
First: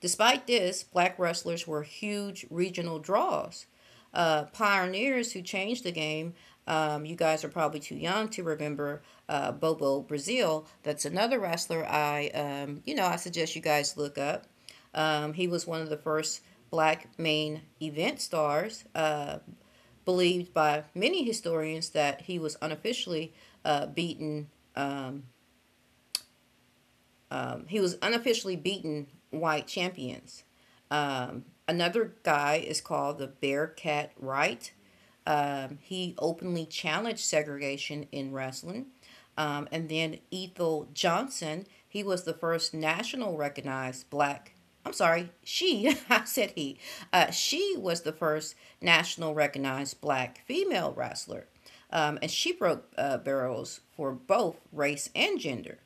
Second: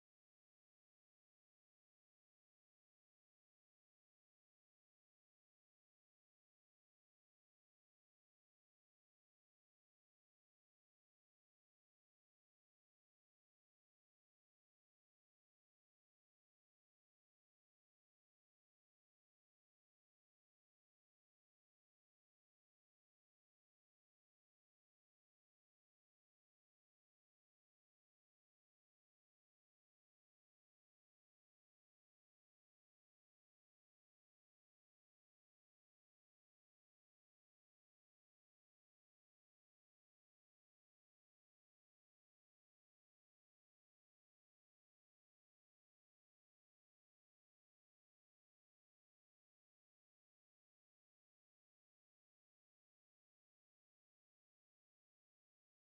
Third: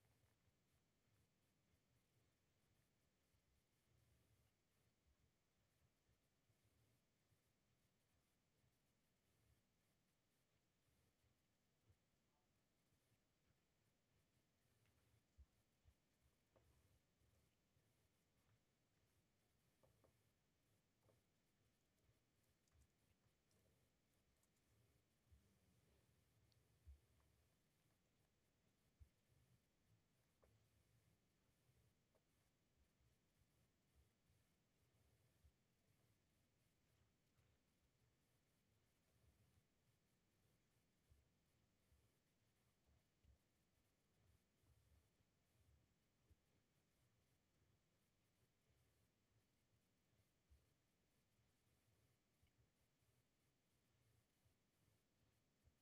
Speaker 1: Despite this, black wrestlers were huge regional draws. Pioneers who changed the game. You guys are probably too young to remember Bobo Brazil. That's another wrestler. I You know, I suggest you guys look up. He was one of the first black main event stars. Believed by many historians that he was unofficially beaten. Um, he was unofficially beaten white champions. Another guy is called the Bearcat Wright. He openly challenged segregation in wrestling. And then Ethel Johnson, he was the first national recognized black. I'm sorry, she, [laughs] I said he. She was the first national recognized black female wrestler. And she broke barrels for both race and gender.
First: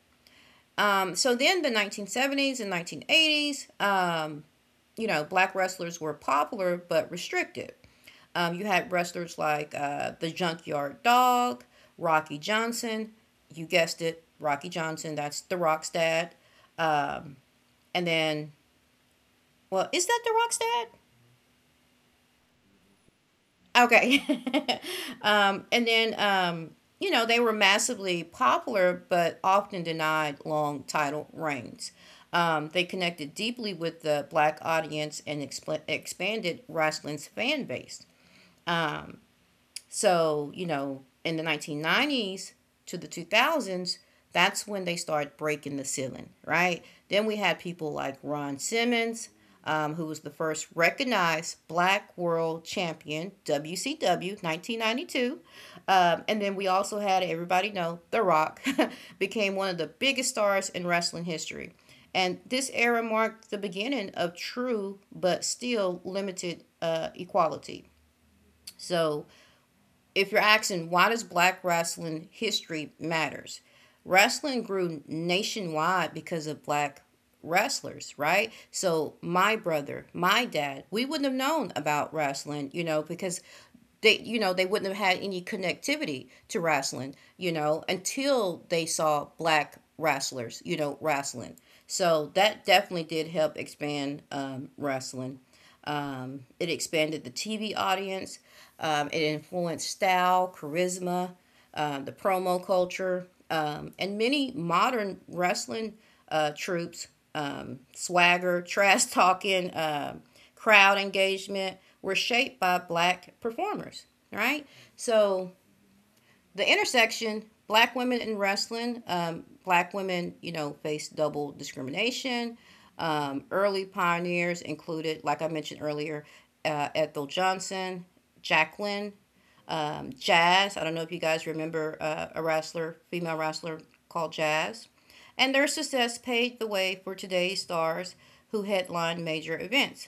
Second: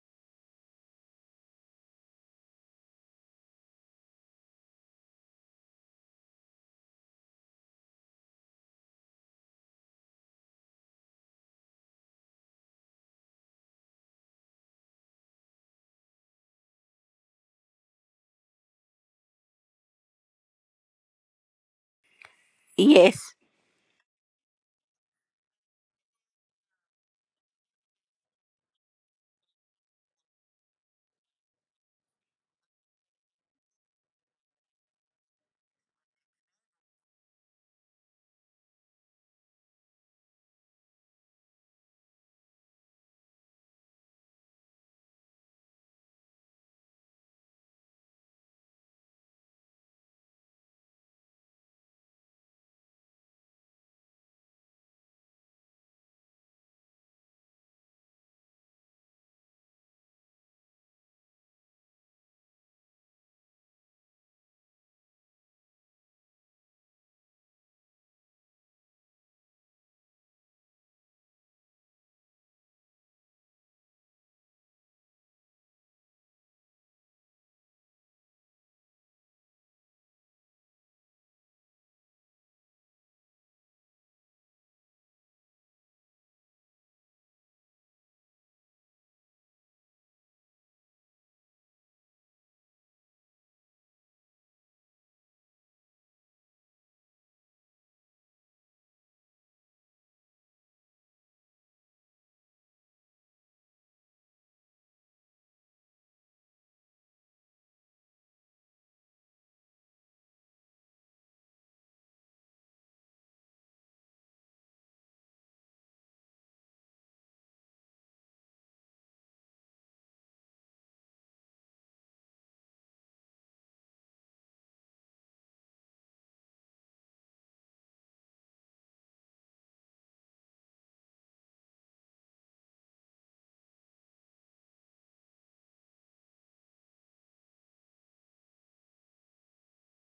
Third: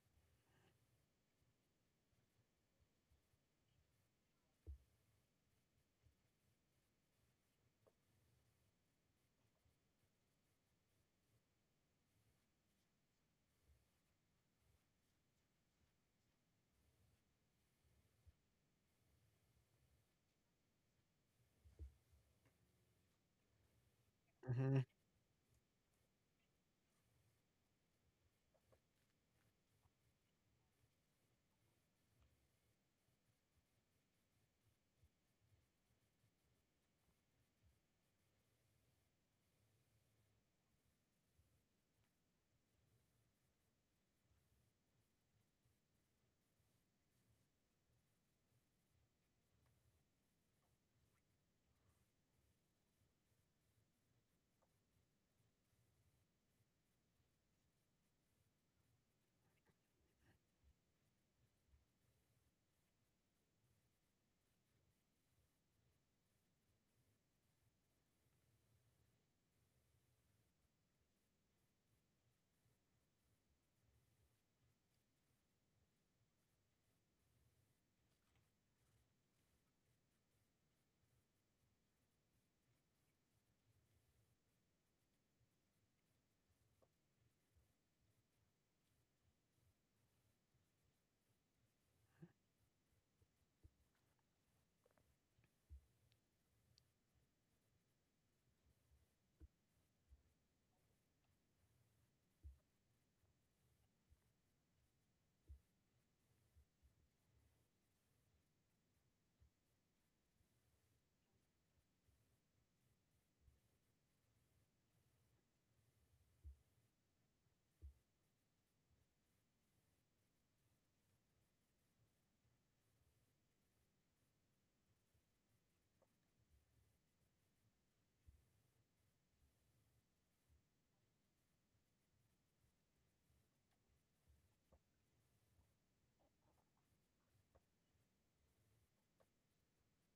Speaker 1: So then the 1970s and 1980s, you know, black wrestlers were popular but restricted. You had wrestlers like the Junkyard Dog, Rocky Johnson. You guessed it, Rocky Johnson. That's The Rock's dad. Um, and then, well, is that The Rock's dad?
Speaker 2: Yes,
Speaker 1: Okay.
Speaker 3: mhm.
Speaker 1: [laughs] And then, you know, they were massively popular, but often denied long title reigns. They connected deeply with the black audience and expanded wrestling's fan base. So, you know, in the 1990s to the 2000s, that's when they start breaking the ceiling, right? Then we had people like Ron Simmons, who was the first recognized black world champion, WCW 1992. And then we also had, everybody know, The Rock [laughs] became one of the biggest stars in wrestling history. And this era marked the beginning of true but still limited equality. So if you're asking why does black wrestling history matters, wrestling grew nationwide because of black wrestlers, right? So my brother, my dad, we wouldn't have known about wrestling, you know, because they, you know, they wouldn't have had any connectivity to wrestling, you know, until they saw black wrestlers, you know, wrestling. So that definitely did help expand wrestling. It expanded the TV audience. It influenced style, charisma, the promo culture, and many modern wrestling troops, swagger, [laughs] trash talking, crowd engagement were shaped by black performers, right? So the intersection black women in wrestling, black women, you know, face double discrimination. Early pioneers included, like I mentioned earlier, Ethel Johnson, Jacqueline, jazz. I don't know if you guys remember a wrestler female wrestler called jazz. And their success paved the way for today's stars who headline major events.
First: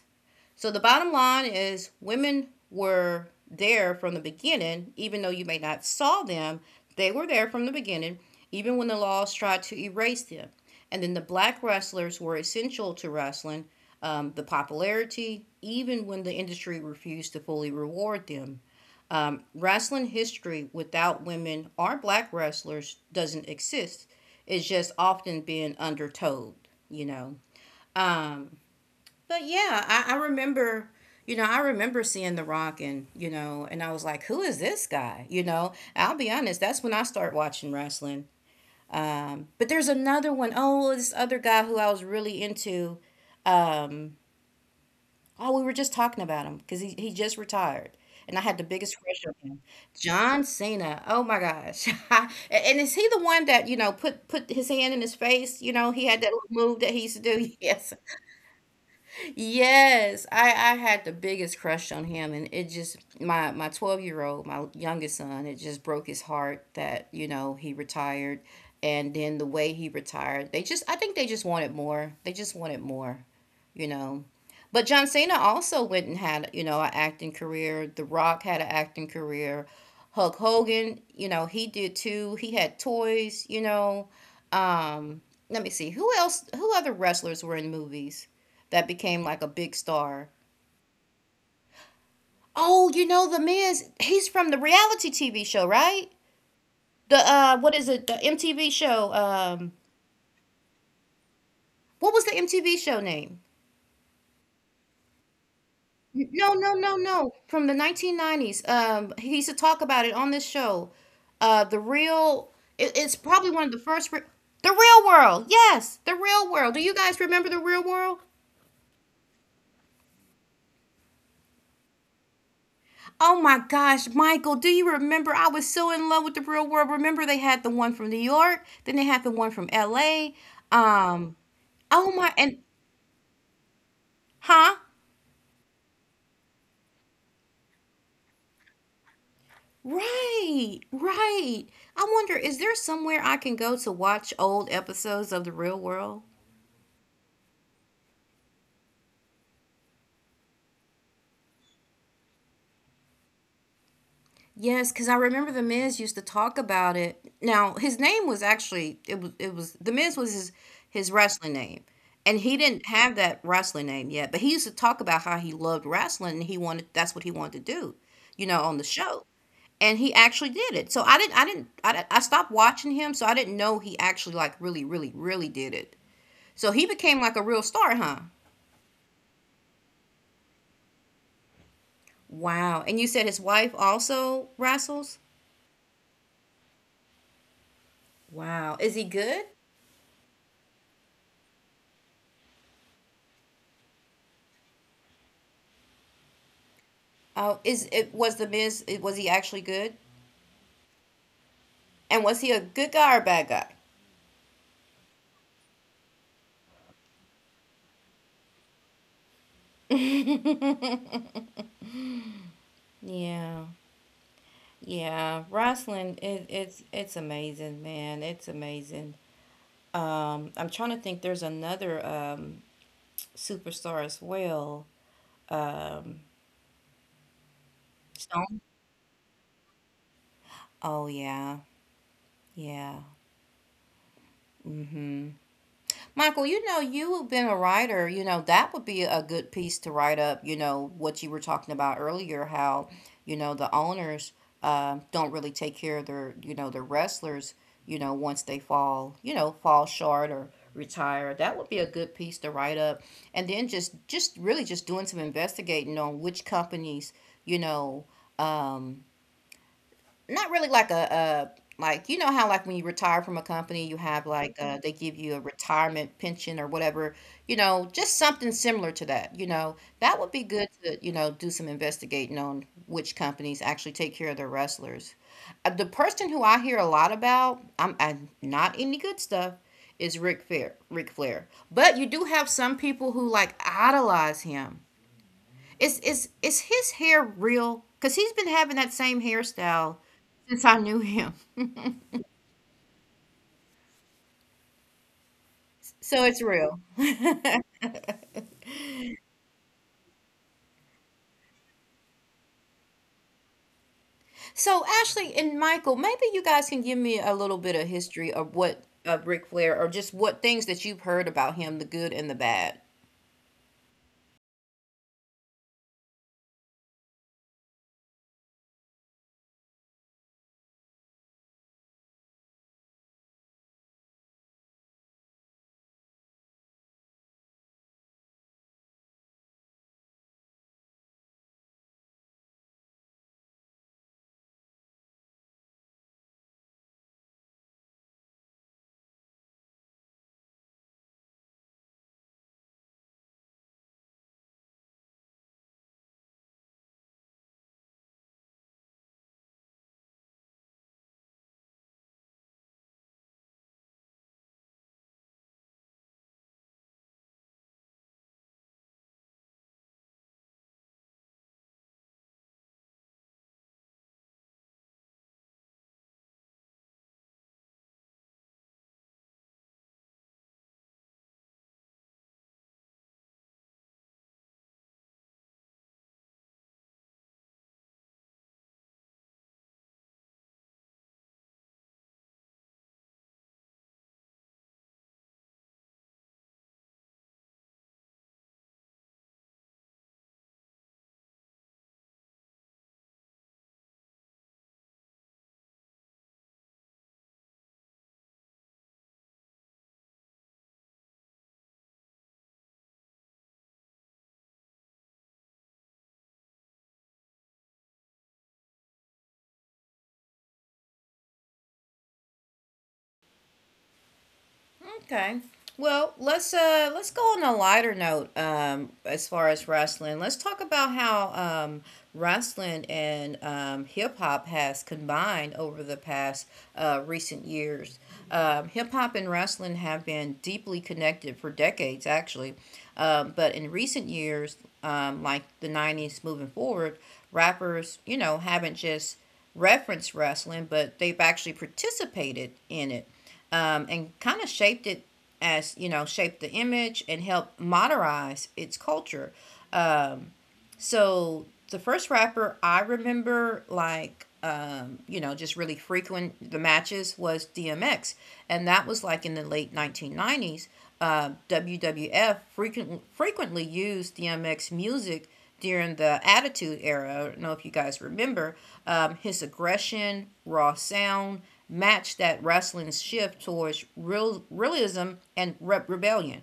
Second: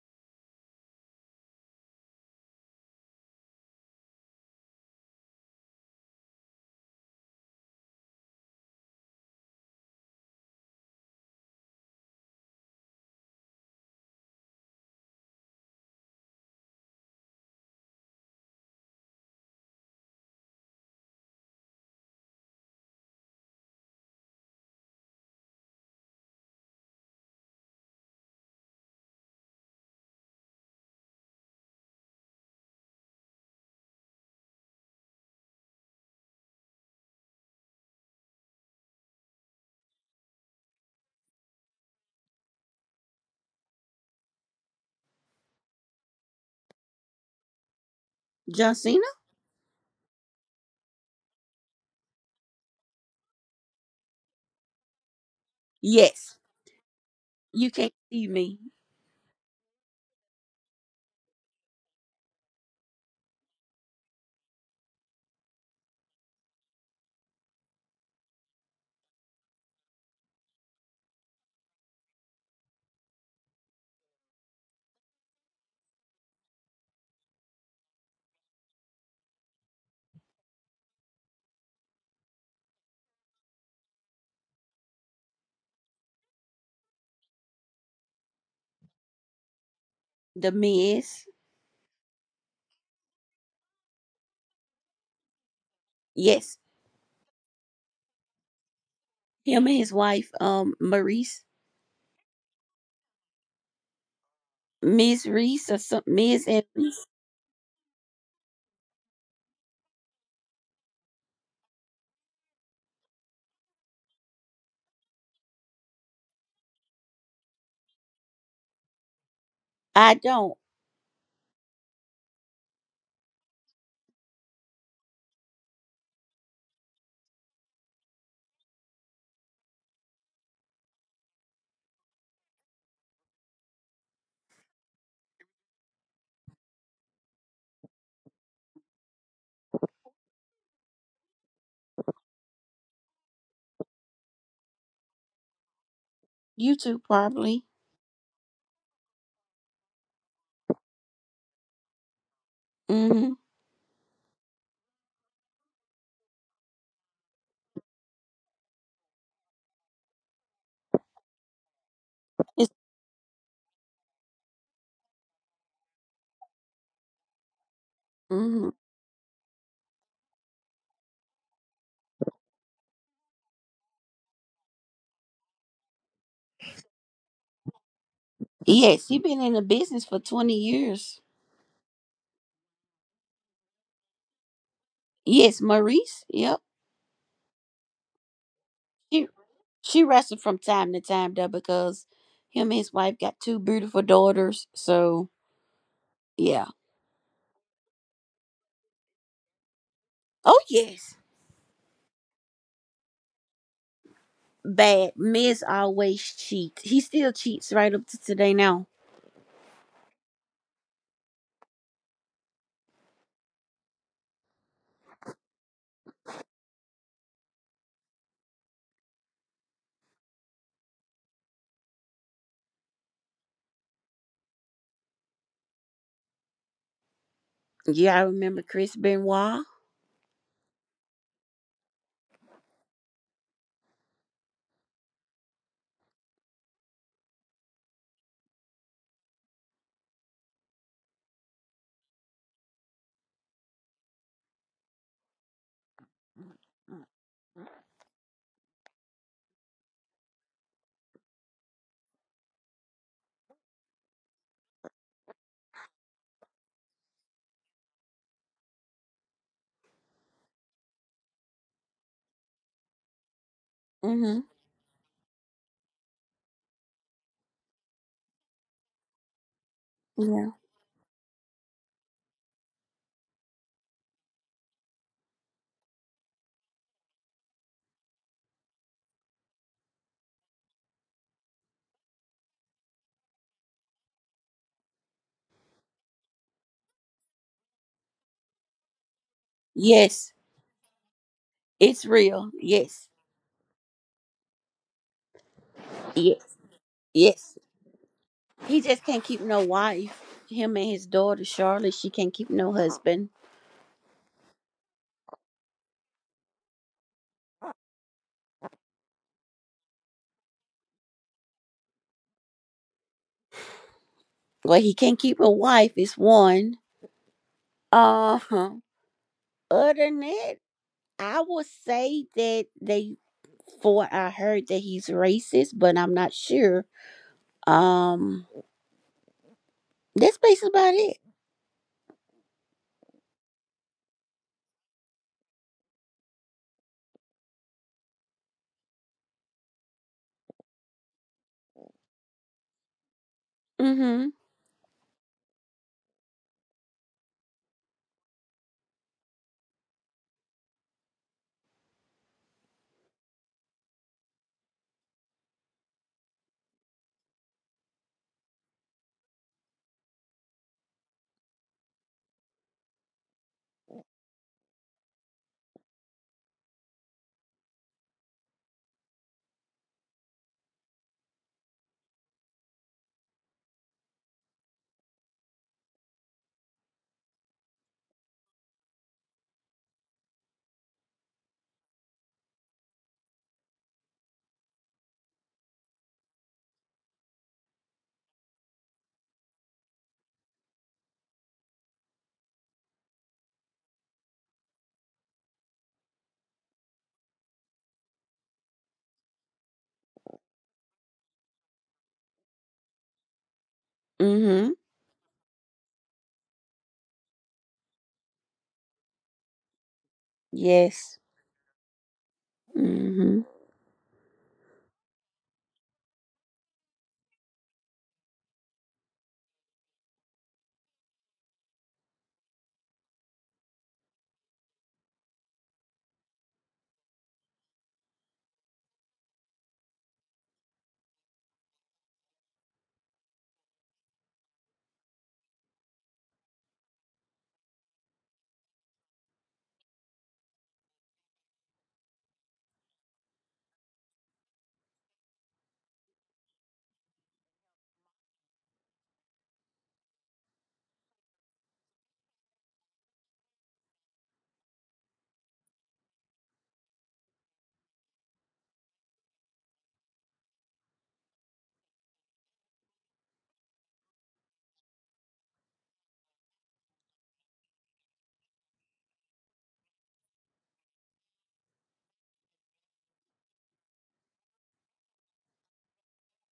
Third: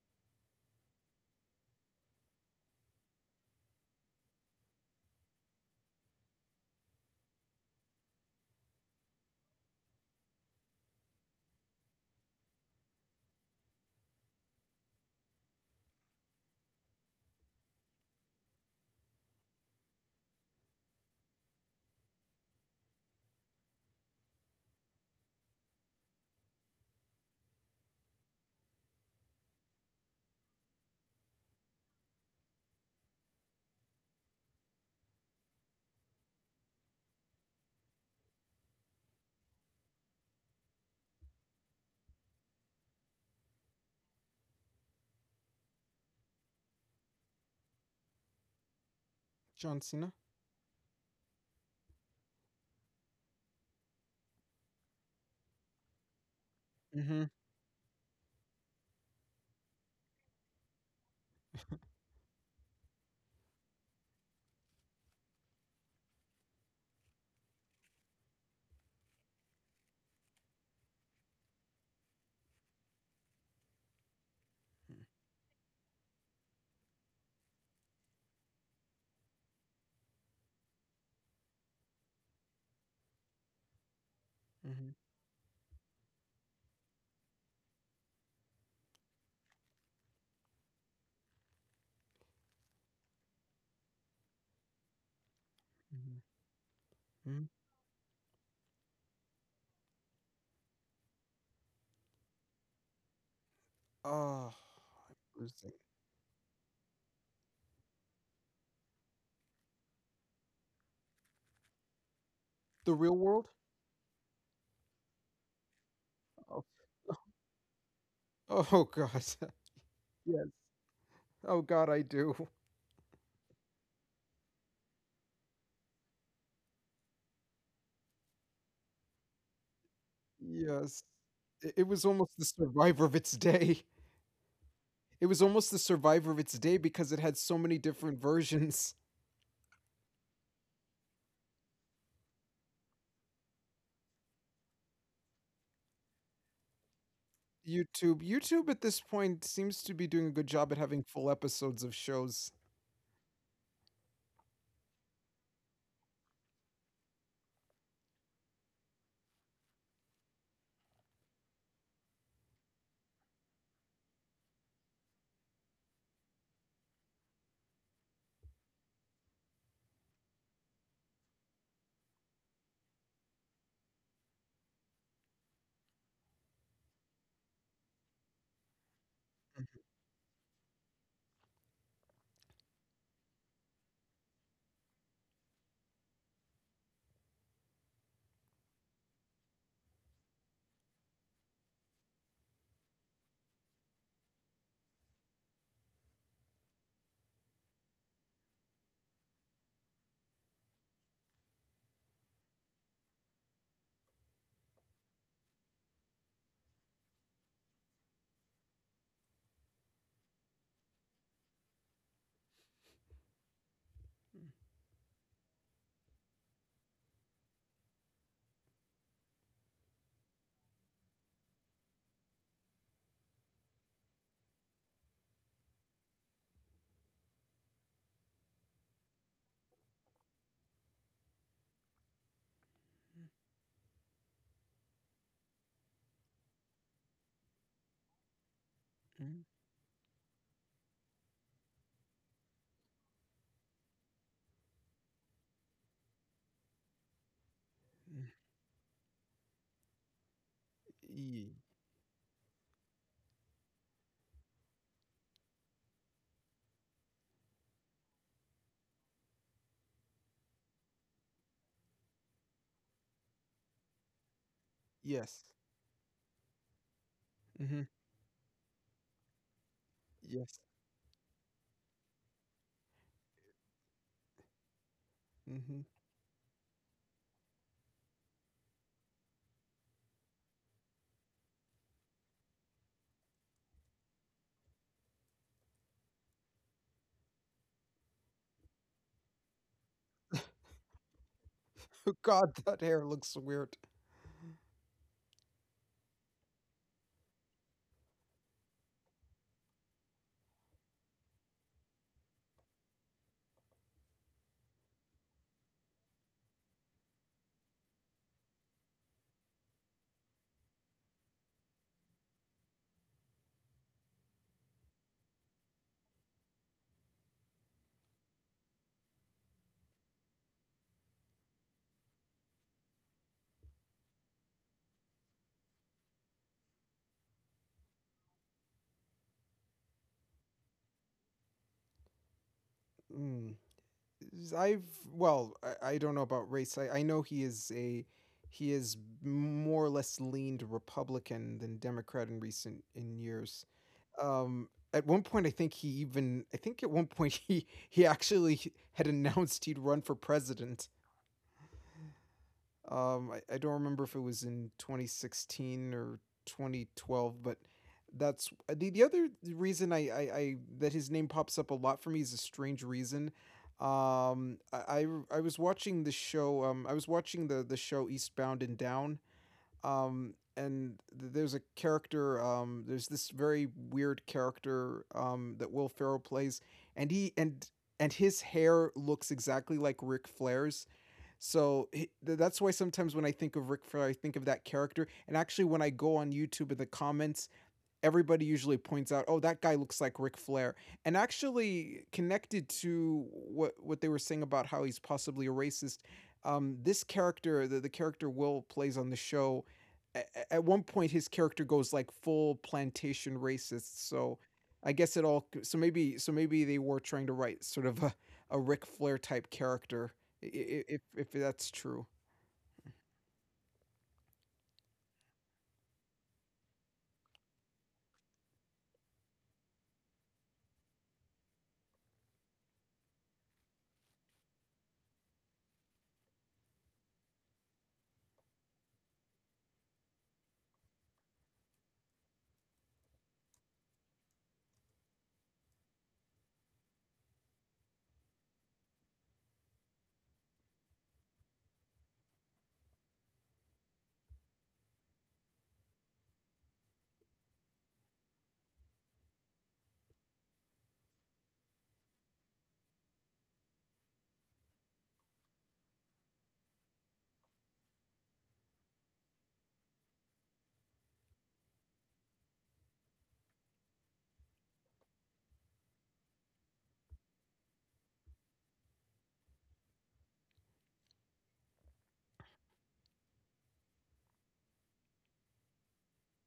Speaker 1: So the bottom line is, women were there from the beginning, even though you may not saw them, they were there from the beginning, even when the laws tried to erase them. And then the black wrestlers were essential to wrestling, the popularity, even when the industry refused to fully reward them. Wrestling history without women or black wrestlers doesn't exist. It's just often being undertold, you know. Um, but yeah, I remember, you know, I remember seeing The Rock, and, you know, and I was like, who is this guy? You know, I'll be honest, that's when I start watching wrestling. But there's another one. Oh, this other guy who I was really into. Um, oh, we were just talking about him because he just retired. And I had the
Speaker 2: John
Speaker 1: biggest
Speaker 2: Cena.
Speaker 1: crush on him,
Speaker 3: John Cena?
Speaker 1: John Cena. Oh my gosh! [laughs] And is he the one that, you know, put put his hand in his face? You know, he had
Speaker 2: Yes,
Speaker 1: that little move that he used
Speaker 3: Mhm.
Speaker 1: to do. [laughs]
Speaker 2: you can't
Speaker 1: Yes,
Speaker 2: see me.
Speaker 1: Yes, I had the biggest crush on him, and it just my 12 year old, my youngest son, it just broke his heart that you know he retired, and then the way he retired, they just I think they just wanted more. They just wanted more, you know. But
Speaker 3: Mm,
Speaker 1: John Cena also went and had, you know, an acting career. The Rock had an acting career. Hulk Hogan, you know, he did too. He had toys, you know. Um, Let me see. Who other wrestlers were in movies that became like a big star?
Speaker 2: The Miz.
Speaker 1: Oh, you know the man's he's from the reality TV show, right?
Speaker 3: mhm,
Speaker 2: Yes,
Speaker 1: The
Speaker 3: mhm,
Speaker 1: what is it? The MTV show.
Speaker 2: him and his wife, Maurice.
Speaker 1: What was the MTV show name?
Speaker 3: Oh,
Speaker 2: Miss Reese
Speaker 3: losing
Speaker 2: or something, Miss
Speaker 1: No,
Speaker 2: and
Speaker 1: no, no, no. From the 1990s. He used to talk about it on this show. The real.
Speaker 3: The
Speaker 1: It's
Speaker 3: real world?
Speaker 1: probably one of the first. The Real World. Yes, The Real
Speaker 3: Oh,
Speaker 1: World. Do you guys remember The Real World?
Speaker 3: oh god. [laughs]
Speaker 2: I
Speaker 3: Yes.
Speaker 2: don't.
Speaker 3: Oh god, I do.
Speaker 1: Oh my gosh, Michael, do you remember? I was so in love with The Real World. Remember they had the one from New York, then they had the one from LA.
Speaker 3: Yes.
Speaker 1: Um,
Speaker 3: It was
Speaker 1: Oh my,
Speaker 3: almost the
Speaker 1: and
Speaker 3: survivor of its day.
Speaker 1: huh?
Speaker 3: It was almost the survivor of its day because it had so many different versions.
Speaker 1: Right, right. I wonder, is there somewhere I can go to watch old episodes of The Real World?
Speaker 2: You too, probably.
Speaker 3: YouTube at this point seems to be doing a good job at having full episodes of shows.
Speaker 2: Mm-hmm.
Speaker 1: Yes, because I remember the Miz used to talk about it. Now his name was actually it was the Miz was his wrestling name, and he
Speaker 2: It's,
Speaker 1: didn't have that wrestling name yet. But he used to talk about how he loved wrestling and he wanted that's what he wanted to do, you know,
Speaker 2: hmm
Speaker 1: on the show. And he actually did it. So I didn't I didn't I didn't, I stopped watching him, so I didn't know he actually like really really really did it. So he became like a real star, huh?
Speaker 2: Yes, she been in the
Speaker 3: Mhm,
Speaker 2: business for 20 years.
Speaker 1: Wow. And you said his wife also wrestles.
Speaker 2: Yes, Maurice. Yep.
Speaker 1: Wow. Is he
Speaker 2: She,
Speaker 1: good?
Speaker 2: she wrestled from time to time, though, because him and his wife got two beautiful daughters. So, yeah.
Speaker 1: Oh, is it was the Miz? Was he actually good?
Speaker 2: Oh, yes.
Speaker 1: And was he a good guy or a bad guy?
Speaker 2: Bad. Miz always cheats. He still cheats right up to today now.
Speaker 1: Yeah, yeah. Wrestling, it's amazing, man. It's amazing. I'm trying to think. There's another superstar as well. Um,
Speaker 2: Yeah, I remember
Speaker 1: Stone.
Speaker 2: Chris Benoit.
Speaker 1: Oh yeah, yeah. Mm-hmm. Michael, you know, you've been a writer, you know, that would be a
Speaker 3: mhm, mhm,
Speaker 1: good piece to write up, you know, what you were talking about earlier, how, you know, the owners don't really take care of their, you know, their wrestlers, you know,
Speaker 3: mhm.
Speaker 1: once they fall, you know, fall short or retire.
Speaker 3: Ye
Speaker 1: That would be a good piece to write up. And then just really just doing some investigating on which companies, you know, um not really like a like you know how like when you retire from a company you have
Speaker 2: Mm-hmm.
Speaker 1: like they give you
Speaker 3: yes.
Speaker 1: a retirement pension or whatever, you know,
Speaker 3: Mhm.
Speaker 1: just something similar to that, you know, that would be
Speaker 2: Yeah.
Speaker 3: Yes.
Speaker 1: good to you know do some investigating on which companies actually take care of their wrestlers. The
Speaker 3: Mhm.
Speaker 1: person who I hear a lot about I'm not any good stuff is Rick Flair, Rick Flair. But you do have some people who like idolize him. Is his hair real? Because he's been having that same hairstyle
Speaker 2: Yes.
Speaker 1: since I knew him. [laughs]
Speaker 2: It's
Speaker 3: [laughs]
Speaker 2: real.
Speaker 3: God, that hair
Speaker 2: Yes.
Speaker 3: looks weird.
Speaker 1: So it's
Speaker 2: Yes.
Speaker 1: real.
Speaker 2: Yes.
Speaker 1: [laughs]
Speaker 2: He just can't keep no wife. Him and his daughter Charlotte, she can't keep no husband.
Speaker 1: So Ashley and Michael, maybe you guys can give me a little bit of history of what of Ric Flair or just what things that you've heard about him, the good and the bad.
Speaker 2: Well, he can't keep a wife. It's one. Uh huh. Other than that, I would say that they. For I heard that he's racist, but I'm not sure. Um, that's basically about it.
Speaker 3: Mm. I've I don't know about race. I know he is a he is more or less leaned Republican than Democrat in recent in years.
Speaker 2: Mm-hmm.
Speaker 3: At one point, I think he even I think at one point [laughs] he actually had announced he'd run for president. I don't remember if it was in 2016 or 2012, but that's the other reason I that his name pops up a lot for me is a strange reason. I was watching the show. I was watching the show Eastbound and Down. And there's a character. There's this very weird character, that Will Ferrell plays, and he and his hair looks exactly like Ric Flair's. So that's why sometimes when I think of Ric Flair, I think of that character. And actually, when I go on YouTube in the comments, everybody usually points out, "Oh, that guy looks like Ric Flair." And actually, connected to what they were saying about how he's possibly a racist, the character Will plays on the show, a- at one point his character goes like full plantation racist. So
Speaker 2: Mm-hmm.
Speaker 3: I guess it all. So maybe they were trying to write sort of a Ric Flair type character, if
Speaker 2: Yes.
Speaker 3: if that's true.
Speaker 2: Mm-hmm.
Speaker 1: Okay. Well, let's go on a lighter note as far as wrestling. Let's talk about how wrestling and hip hop has combined over the past recent years. Hip hop and wrestling have been deeply connected for decades actually. But in recent years like the 90s moving forward, rappers, you know, haven't just reference wrestling, but they've actually participated in it, and kind of shaped it as you know shaped the image and helped modernize its culture. So the first rapper I remember, like, you know, just really frequent the matches was DMX, and that was like in the late 1990s. WWF frequently used DMX music during the Attitude Era. I don't know if you guys remember his aggression, raw sound matched that wrestling's shift towards realism and rebellion.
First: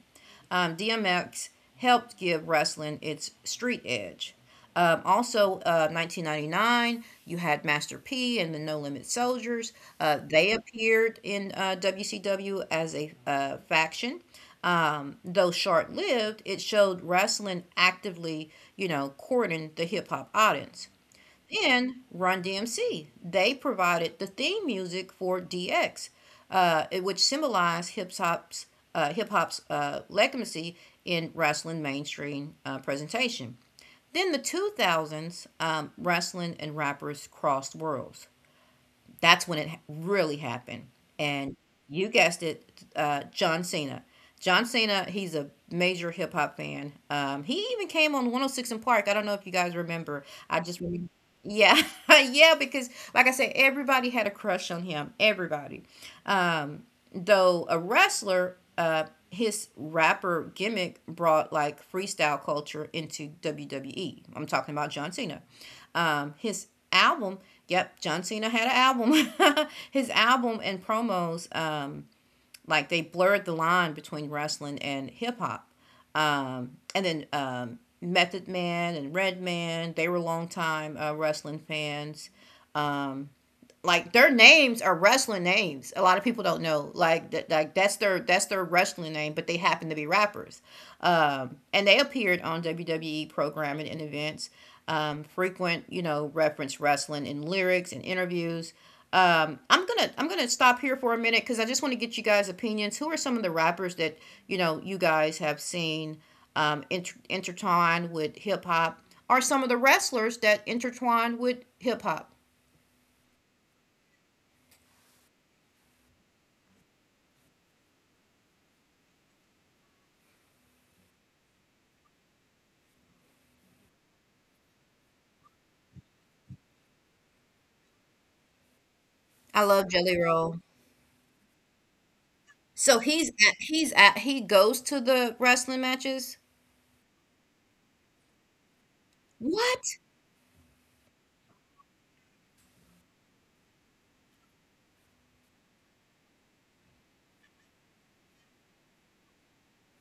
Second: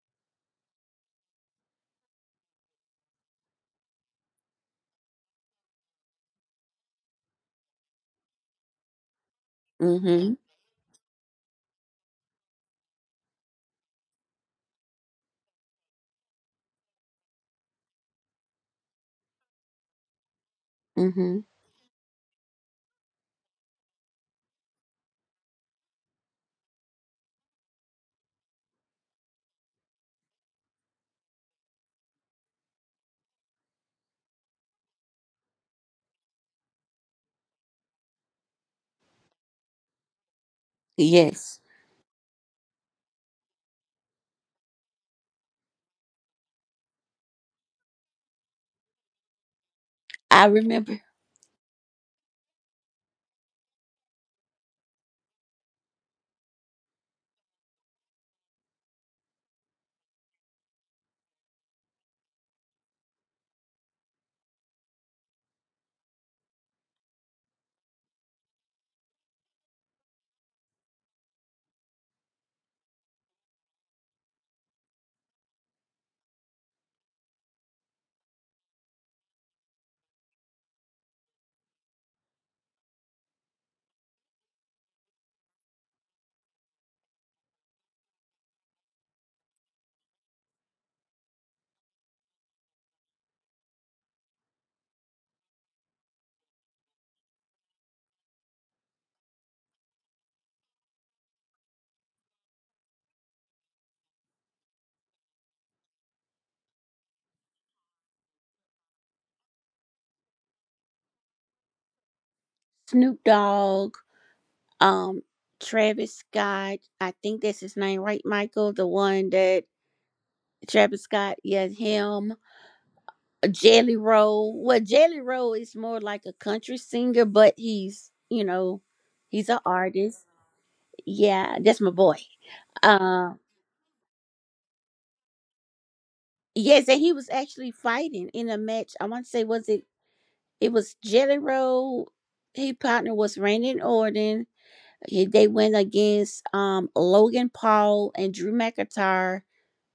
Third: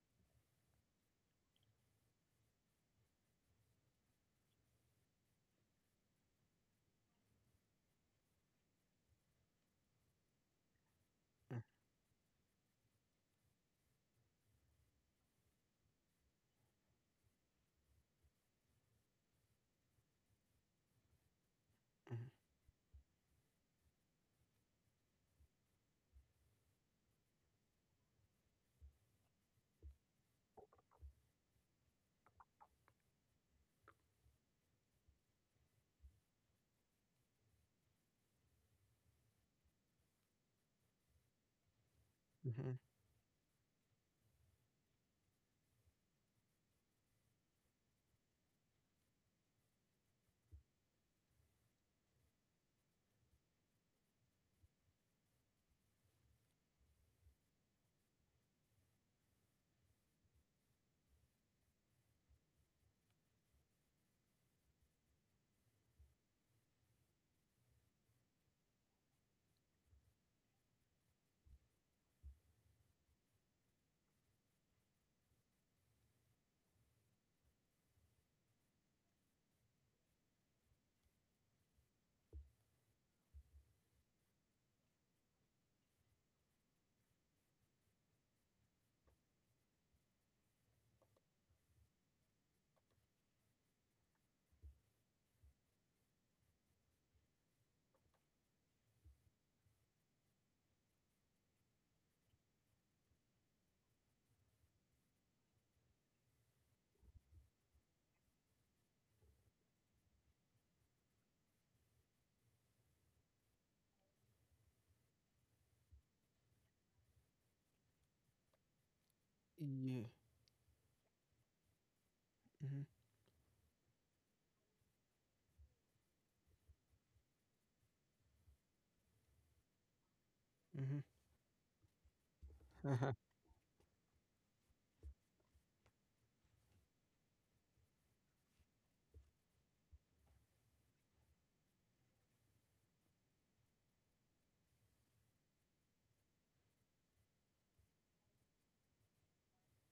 Speaker 1: DMX helped give wrestling its street edge. Also, 1999, you had Master P and the No Limit Soldiers.
Speaker 2: Mm-hmm.
Speaker 1: They appeared in WCW as a faction. Though short lived, it showed wrestling actively, you know, courting the hip hop audience.
Speaker 2: Mm-hmm.
Speaker 1: And
Speaker 3: 嗯嗯，
Speaker 1: Run DMC, they provided the theme music for DX, which symbolized hip hop's legitimacy in wrestling mainstream presentation. Then the 2000s, wrestling and rappers crossed worlds. That's when really happened. And
Speaker 2: Yes.
Speaker 1: you guessed
Speaker 3: 嗯
Speaker 1: it,
Speaker 3: 哼，
Speaker 1: John Cena. John Cena, he's a major hip hop fan. He even came on 106 in Park. I don't know if you guys remember.
Speaker 2: I
Speaker 1: I just remember.
Speaker 2: remember
Speaker 1: Yeah, [laughs] yeah, because like I said, everybody had a crush on him. Everybody. Um, though a wrestler, his rapper gimmick brought like freestyle culture into WWE. I'm talking about John Cena. His album, yep, John Cena had an album. [laughs] His album and promos, like they blurred the line between wrestling and hip hop. And then Method Man and Redman, they were longtime wrestling fans. Um, like their names are wrestling names. A lot of people don't know. Like that's their wrestling name, but they happen to be rappers. And they appeared on WWE programming and events, you know, reference wrestling in lyrics and interviews. Um, I'm gonna stop here for a minute because I just want to get you guys' opinions. Who are some of the rappers that you know you guys have seen intertwined with hip hop? Are some of the wrestlers that intertwine with hip hop?
Speaker 2: Snoop Dogg Um, Travis Scott, I think that's his name, right, Michael? The one that
Speaker 3: 也
Speaker 2: Travis Scott, yeah, him.
Speaker 3: 嗯哼，
Speaker 2: Jelly Roll. Well, Jelly Roll is more like a country singer, but he's
Speaker 1: I
Speaker 2: an
Speaker 1: love Jelly
Speaker 2: artist.
Speaker 1: Roll.
Speaker 3: 嗯哼，
Speaker 2: Yeah, that's my boy.
Speaker 1: So
Speaker 3: 哈哈
Speaker 1: he's
Speaker 2: Uh,
Speaker 1: at he's at he goes to the wrestling matches?
Speaker 2: yes, and he was actually fighting in a match. I want to say, was it?
Speaker 1: What?
Speaker 2: It was Jelly Roll. His partner was Randy Orton. They went against Logan Paul and Drew McIntyre.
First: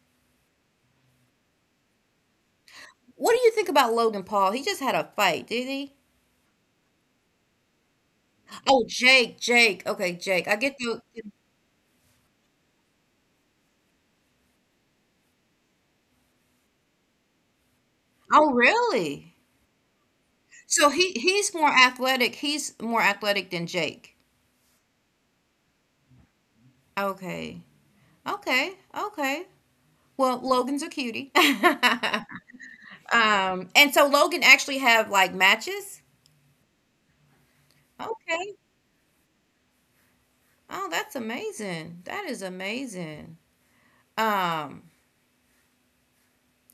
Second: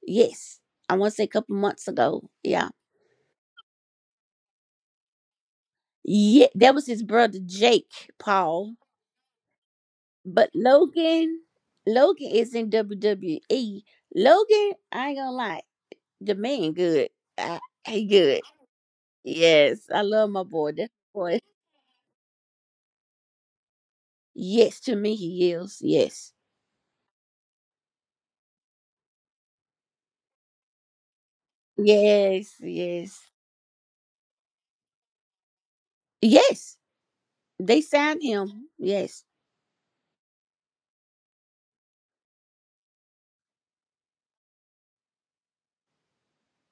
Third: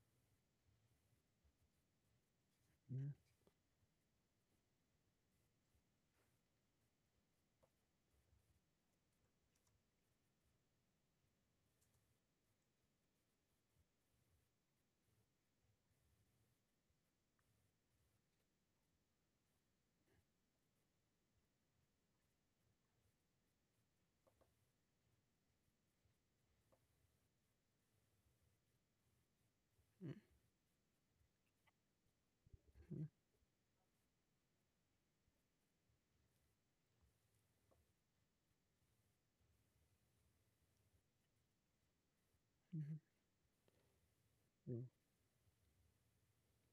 Speaker 2: Yes, I want to say a couple months ago. Yeah,
Speaker 3: 嗯
Speaker 1: What do you think about Logan Paul? He just had a fight, did he?
Speaker 2: yeah, that was his brother Jake Paul.
Speaker 1: Oh, Jake, Jake. Okay, Jake.
Speaker 2: But
Speaker 1: I get the.
Speaker 2: Logan, Logan is in WWE. Logan, I ain't gonna lie, the man good. I, he good.
Speaker 1: Oh, really?
Speaker 2: Yes, I love my boy.
Speaker 1: So
Speaker 2: That
Speaker 1: he
Speaker 2: boy.
Speaker 1: he's more athletic. He's more athletic than Jake.
Speaker 2: Yes, to me he is. Yes,
Speaker 1: Okay. Okay. Okay.
Speaker 3: 嗯
Speaker 1: Well, Logan's a cutie. [laughs]
Speaker 2: yes, yes,
Speaker 1: And so Logan actually have like matches?
Speaker 2: yes. They signed
Speaker 1: Okay.
Speaker 2: him. Yes.
Speaker 1: Oh, that's amazing. That is
Speaker 3: 嗯哼，
Speaker 1: amazing. Um,
Speaker 3: 嗯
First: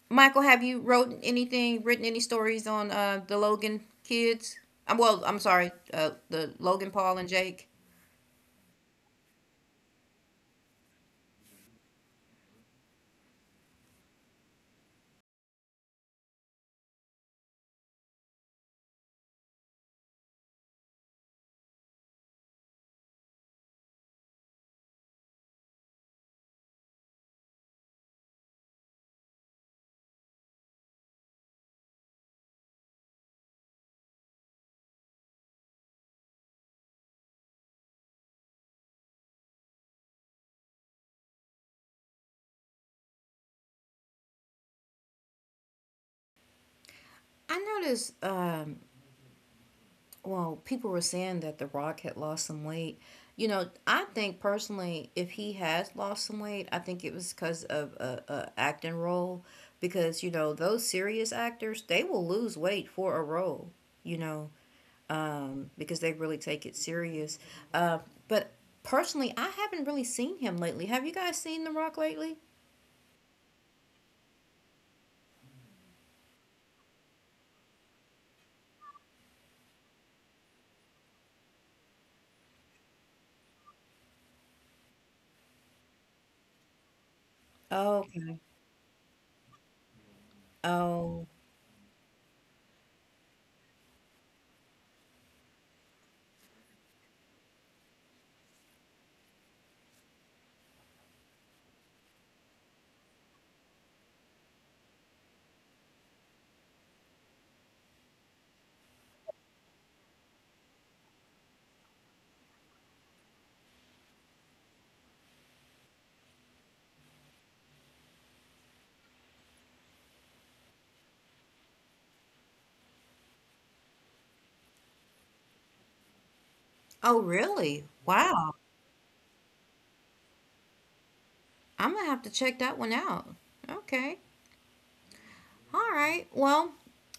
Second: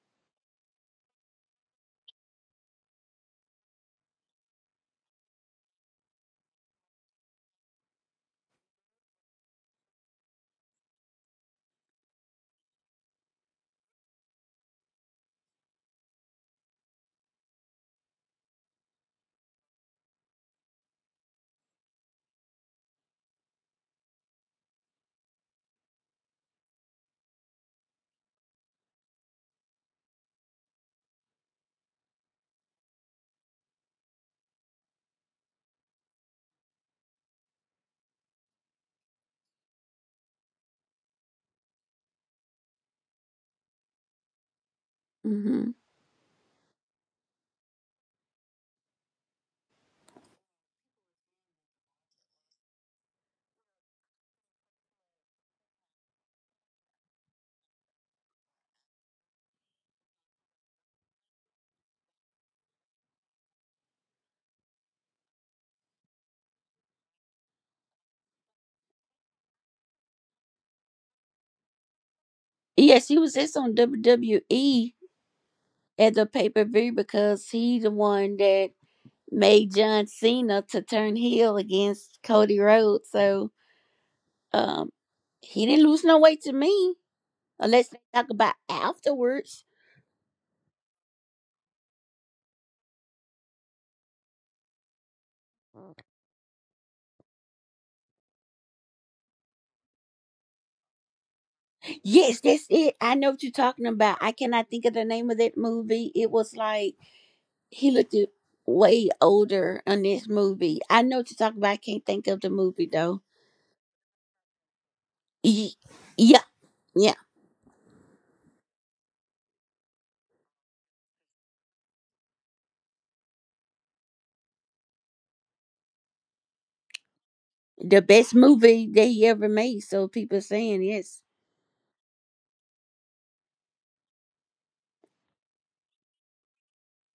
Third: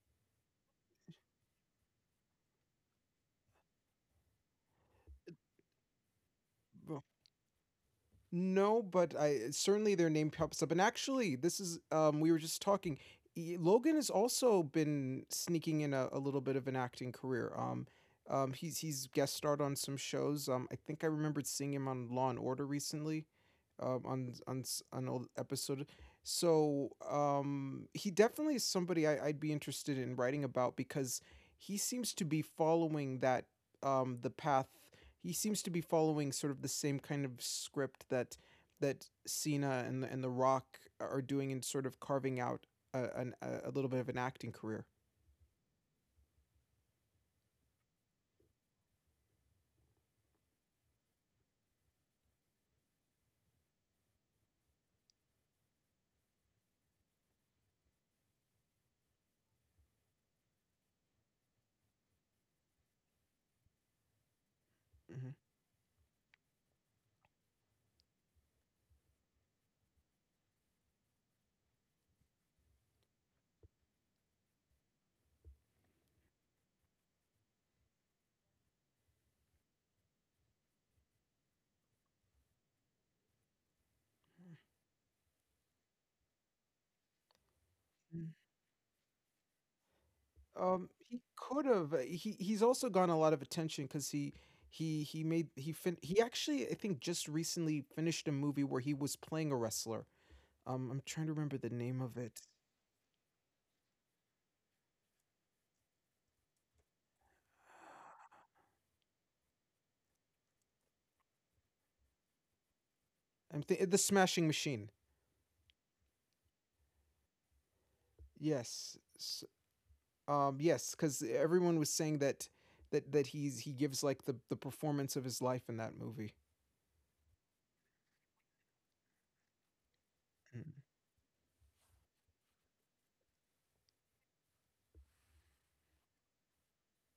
Speaker 1: Michael, have you wrote anything, written any stories on the Logan kids? Well, I'm sorry, the Logan
Speaker 3: 不。嗯
Speaker 1: Paul and Jake.
Speaker 3: No, but I certainly their name pops up. And actually, this is we were just talking. Logan has also been sneaking in a little bit of an acting career. He's guest starred on some shows. I think I remembered seeing him on Law and Order recently, on an old episode. He definitely is somebody I'd be interested in writing about because he seems to be following that the path he seems to be following sort of the same kind of script that Cena and The Rock are doing, in sort of carving out a little bit of an acting career.
Speaker 2: hmm
Speaker 1: I noticed, well, people were saying that The Rock had lost some weight. You know, I think personally, if he has lost some weight, I think it was because of a acting role. Because you know, those serious actors, they will lose weight for a role. You know,
Speaker 3: Mm-hmm.
Speaker 1: because they really take it serious. Uh, but personally, I haven't really seen him lately. Have you guys seen The Rock lately?
Speaker 2: Yes, he was just on WWE at the pay per view because he the one that made John Cena to turn heel against Cody Rhodes. So um he didn't lose no weight to me. Unless
Speaker 1: Oh,
Speaker 2: they talk
Speaker 3: Mm.
Speaker 1: okay.
Speaker 2: about afterwards.
Speaker 3: He
Speaker 1: Oh,
Speaker 3: could have. He's also gotten a lot of attention because he made he fin he actually I think just recently finished a movie where he was playing a wrestler. I'm trying to remember the name of it.
Speaker 2: Yes, that's it. I know what you're talking about. I cannot think of the name of that movie. It was like he looked way older on this movie. I know what you're talking about. I can't think of the movie though.
Speaker 3: I'm th The Smashing Machine.
Speaker 2: Ye- Yeah, yeah.
Speaker 3: Yes. S yes, because everyone was saying that he gives like the performance of his life in that movie.
Speaker 1: oh, really?
Speaker 2: The best
Speaker 1: Wow.
Speaker 2: movie that he ever made. So people are saying yes.
Speaker 1: I'm gonna have to check that one out. Okay. All right. Well,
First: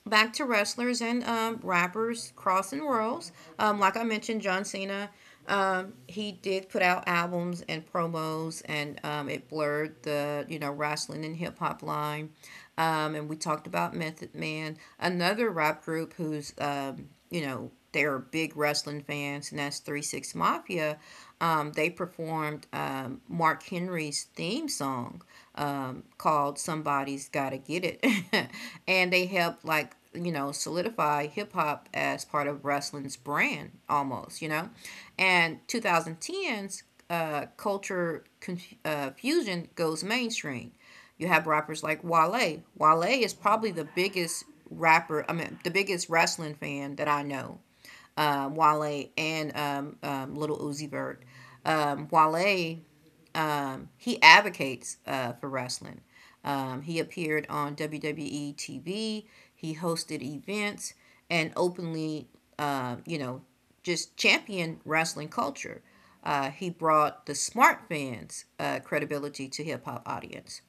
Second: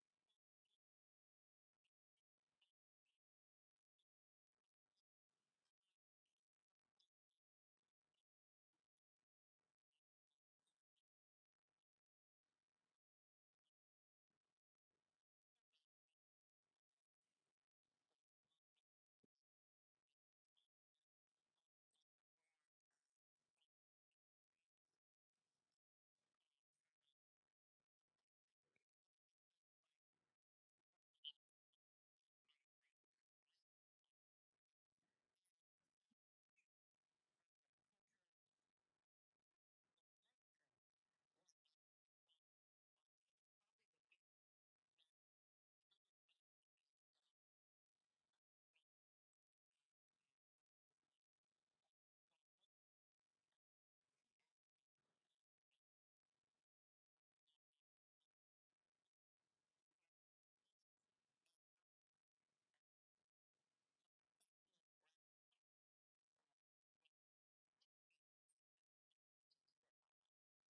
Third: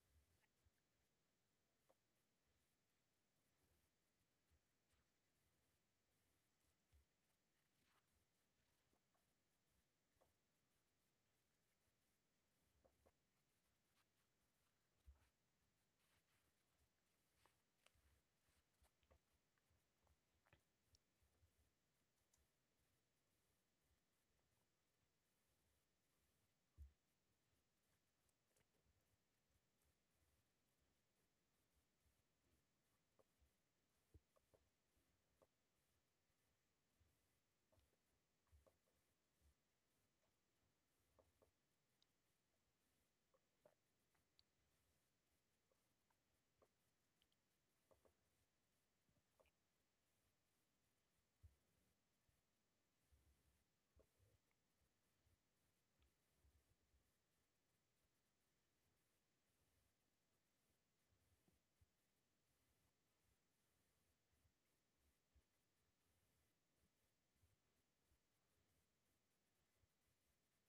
Speaker 1: back to wrestlers and rappers crossing worlds. Like I mentioned, John Cena, he did put out albums and promos, and it blurred the you know wrestling and hip hop line. And we talked about Method Man, another rap group who's you know they're big wrestling fans, and that's 3 6 Mafia. They performed Mark Henry's theme song called "Somebody's Gotta Get It," [laughs] and they helped like you know solidify hip hop as part of wrestling's brand almost. You know, and 2010's culture fusion goes mainstream. You have rappers like Wale. Wale is probably the biggest wrestling fan that I know, Wale and Little Uzi Vert. Wale, he advocates for wrestling. He appeared on WWE TV. He hosted events and openly, you know, just championed wrestling culture. He brought the smart fans credibility to hip hop audience,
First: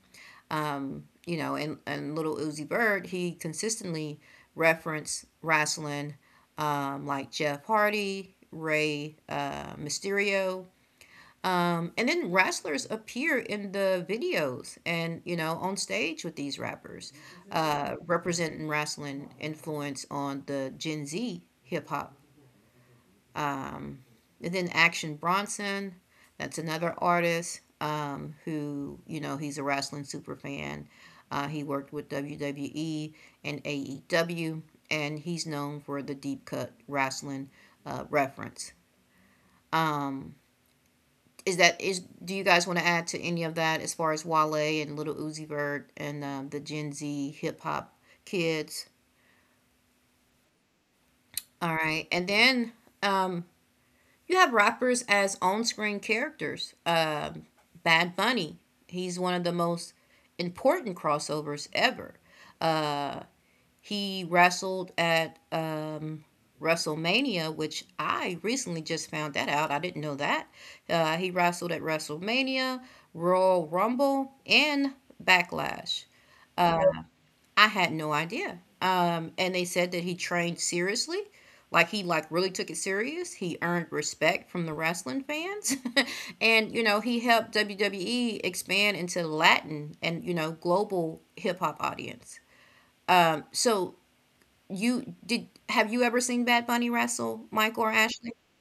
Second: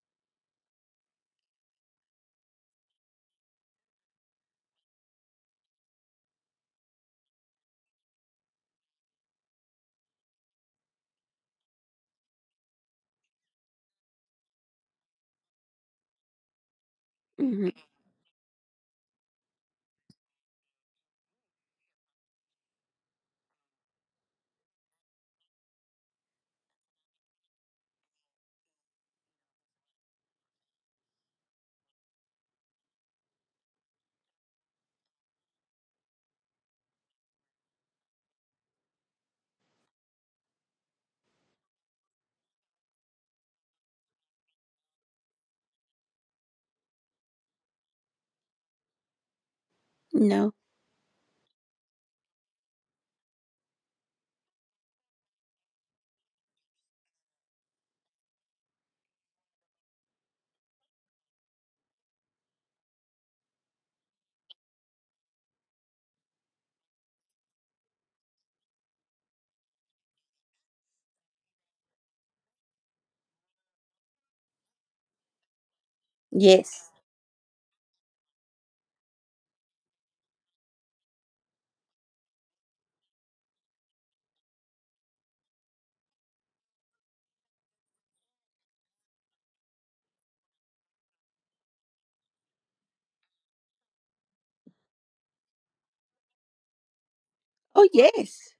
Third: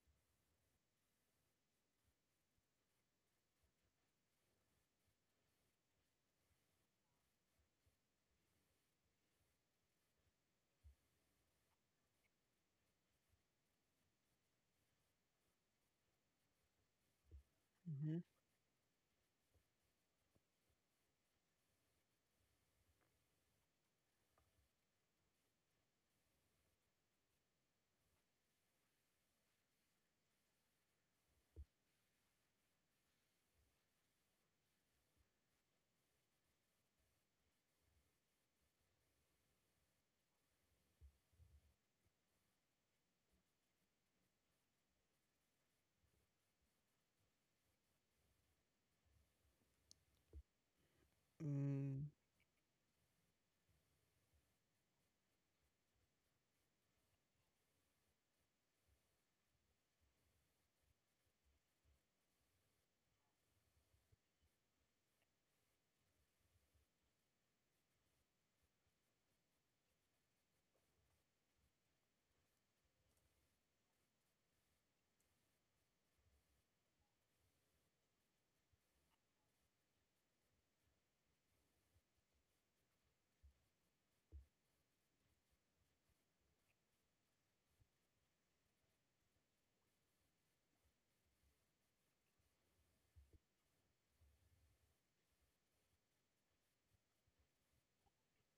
Speaker 1: you know, and little Uzi Bird, he consistently referenced wrestling, like Jeff Hardy, Ray Mysterio. And then wrestlers appear in the videos and, you know, on stage with these rappers,
Speaker 2: Hmm.
Speaker 1: representing wrestling influence on the Gen Z hip hop. And then Action Bronson, that's another artist who, you know, he's a wrestling super fan. He worked with WWE and AEW, and he's known for the deep cut wrestling reference. Um, is that is? Do you guys want to add to any of that as far as Wale and Little Uzi Vert and the Gen Z hip hop kids?
Speaker 2: No.
Speaker 1: All
Speaker 3: Mm-hmm.
Speaker 1: right, and then um, you have rappers as on-screen characters. Bad Bunny, he's one of the most important crossovers ever. He wrestled at WrestleMania, which I recently just found that out. I didn't know that. He wrestled at WrestleMania, Royal Rumble, and Backlash. Uh,
Speaker 2: Yes.
Speaker 1: I had no idea. And they said that he trained seriously, like he really took it serious. He earned respect from the wrestling fans, [laughs] and you know he helped WWE expand into Latin and you know global hip hop audience. So you did have you ever seen Bad Bunny wrestle Mike
Speaker 2: Oh
Speaker 1: or Ashley?
Speaker 2: yes.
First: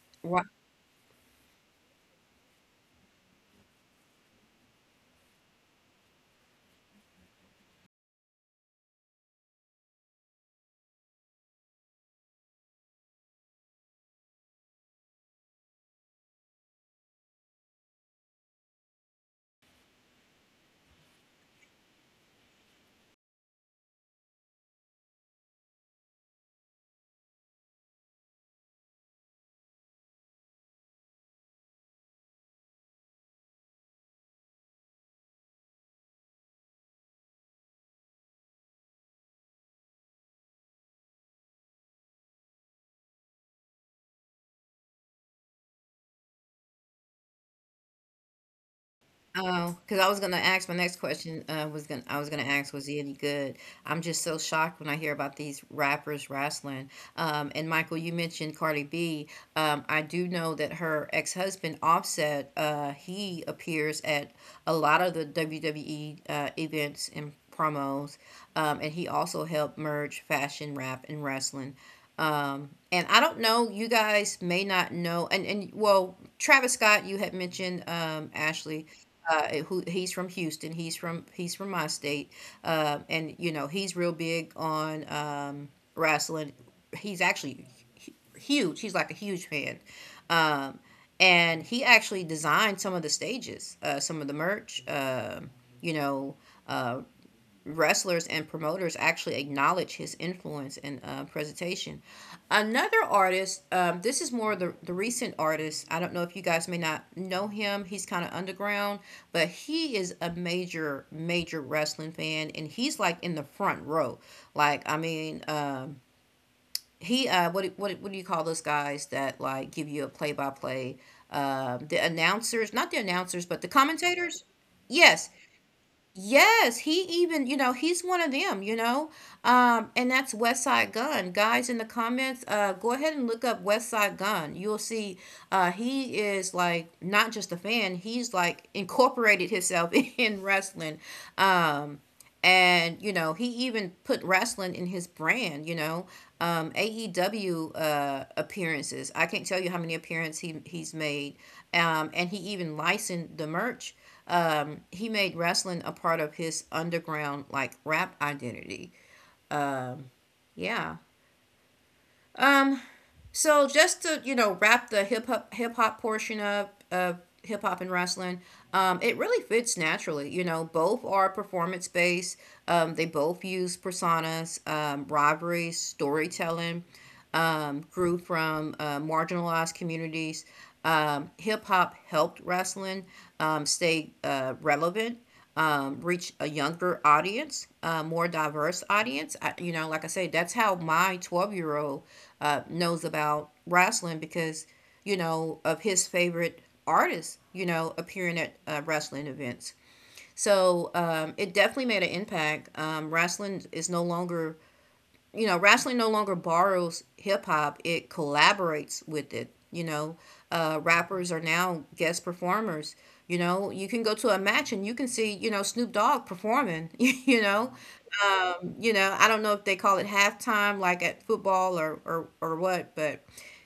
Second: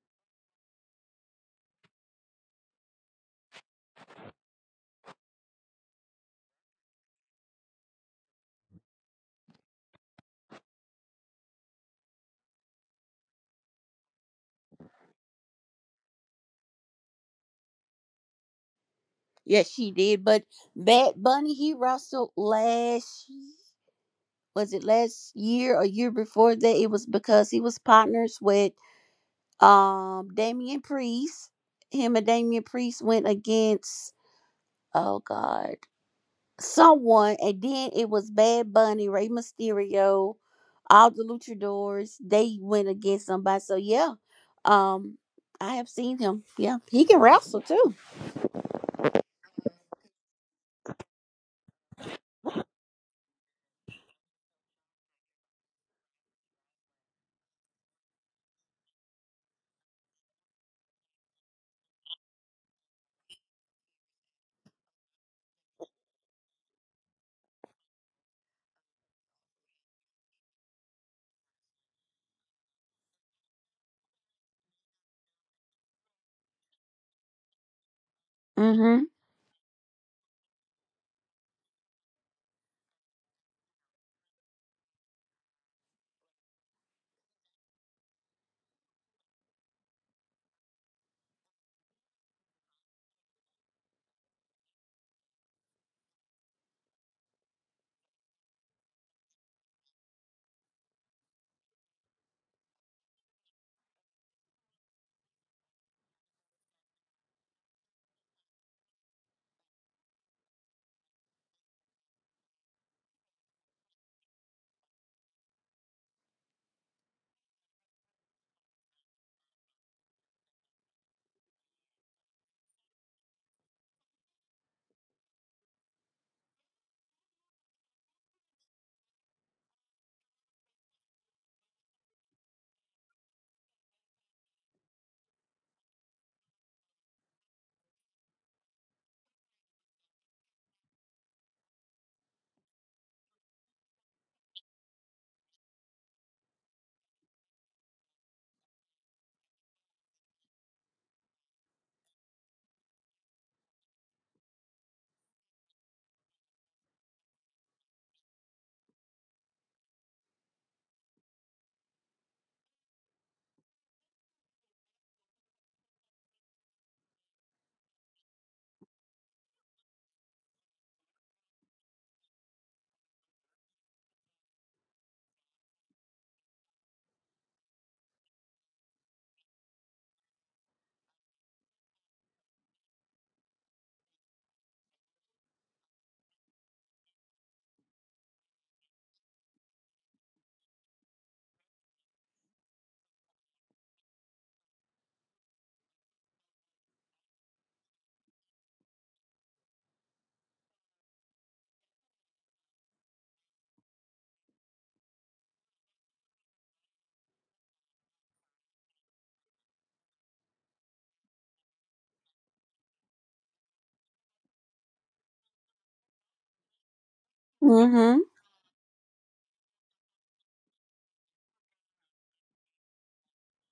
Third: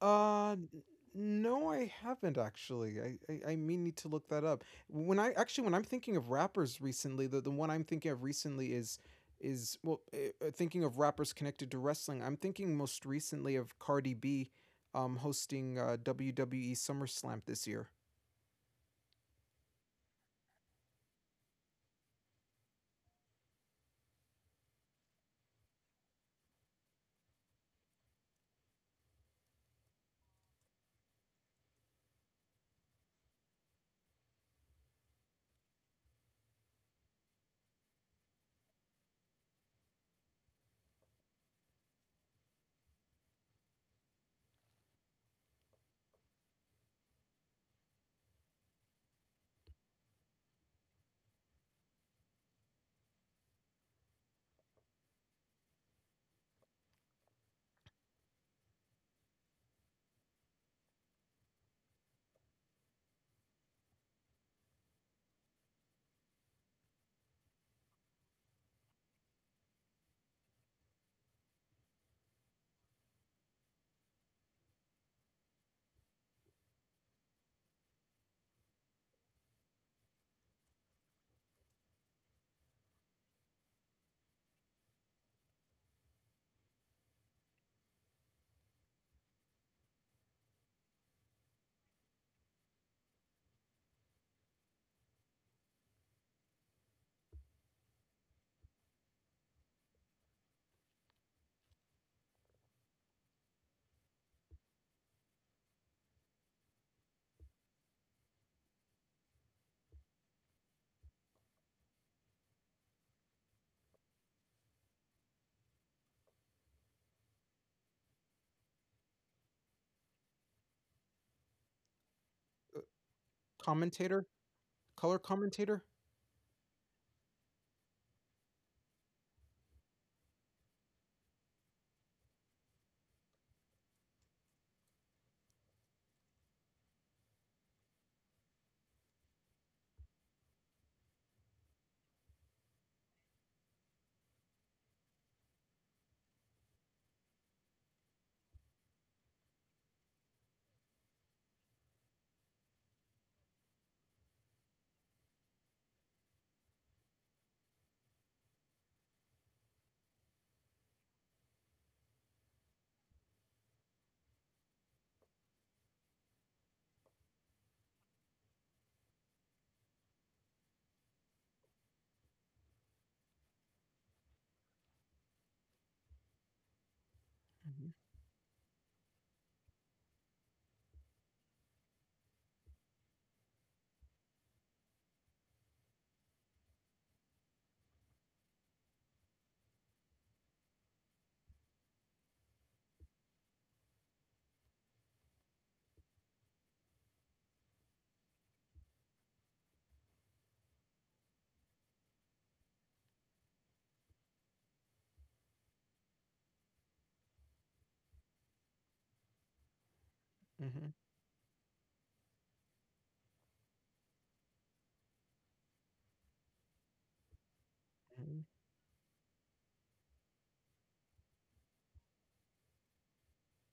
Speaker 3: Uh, n- no, I haven't actually. I may need to look that up. When I'm thinking of rappers recently, the one I'm thinking of recently is well eh, thinking of rappers connected to wrestling, I'm thinking most recently of Cardi B, hosting WWE SummerSlam this year.
Speaker 2: Yes, she did. But Bad Bunny, he wrestled last was it last year or year before that? It was because he was partners with Damian Priest. Him and Damian Priest went against oh god someone, and then it was Bad Bunny, Rey Mysterio, all the Luchadors. They went against somebody. So yeah, um, I have seen him. Yeah, he can wrestle too.
Speaker 1: Oh, because I was gonna ask my next question, was gonna I was gonna ask, was he any good? I'm just so shocked when I hear about these rappers wrestling. And Michael, you mentioned Cardi B. I do know that her ex-husband Offset, he appears at a lot of the WWE events and promos, and he also helped merge fashion, rap, and wrestling. And I don't know, you guys may not know, and well, Travis Scott, you had mentioned Ashley,
Speaker 2: Mm.
Speaker 1: who he's from Houston, he's from my state, and you know he's real big on wrestling. He's actually huge. He's like a huge fan, um, and he actually designed some of the stages, some of the merch. you know, wrestlers and promoters actually acknowledge his influence and presentation. Another artist, this is more the recent artist. I don't know if you guys may not know him. He's kind of underground, but he is a major, major wrestling fan, and he's like in the front row. Like, I mean, he what do you call those guys that like give you a play by play? The announcers, not the announcers, but the
Speaker 3: Commentator,
Speaker 1: commentators.
Speaker 3: color
Speaker 1: Yes,
Speaker 3: commentator.
Speaker 1: yes, he even, you know, he's one of them, you know. And that's West Side Gun. Guys in the comments, go ahead and look up West Side Gun. You'll see he is like not just a fan, he's like incorporated himself [laughs] in wrestling. Um, and you know he even put wrestling in his brand, you know, aew appearances. I can't tell you how many appearances he's made, and he even licensed the merch. He made wrestling a part of his underground like rap identity. Yeah. So just to, you know, wrap the hip hop portion of hip hop and wrestling, it really fits naturally. You know, both are performance based. They both use personas, rivalries, storytelling.
Speaker 3: Mm-hmm.
Speaker 1: Grew from marginalized communities. Hip hop helped wrestling stay relevant, reach a younger audience, a more diverse audience. I, you know, like I say, that's how my 12-year-old year old knows about wrestling because, you know, of his favorite artists, you know, appearing at wrestling events. So it definitely made an impact. Wrestling is no longer, you know, wrestling no longer borrows hip hop, it collaborates with it. You know,
Speaker 3: Mm-hmm.
Speaker 1: rappers are now guest performers. You know, you can go to a match and you can see, you know, Snoop Dogg performing, [laughs] you know.
Speaker 2: Mhm. Mm.
Speaker 3: Mm-hmm.
Speaker 1: You know, I don't know if they call it halftime like at football or or what, but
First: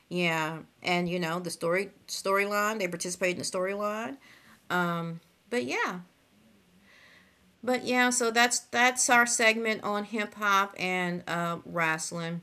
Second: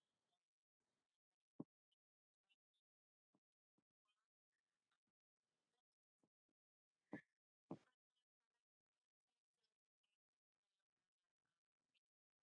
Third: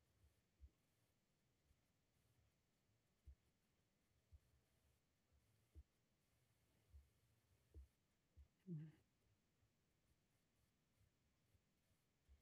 Speaker 1: yeah. And you know, the storyline, they participate in the storyline. But yeah. But yeah, so that's our segment on hip hop and wrestling.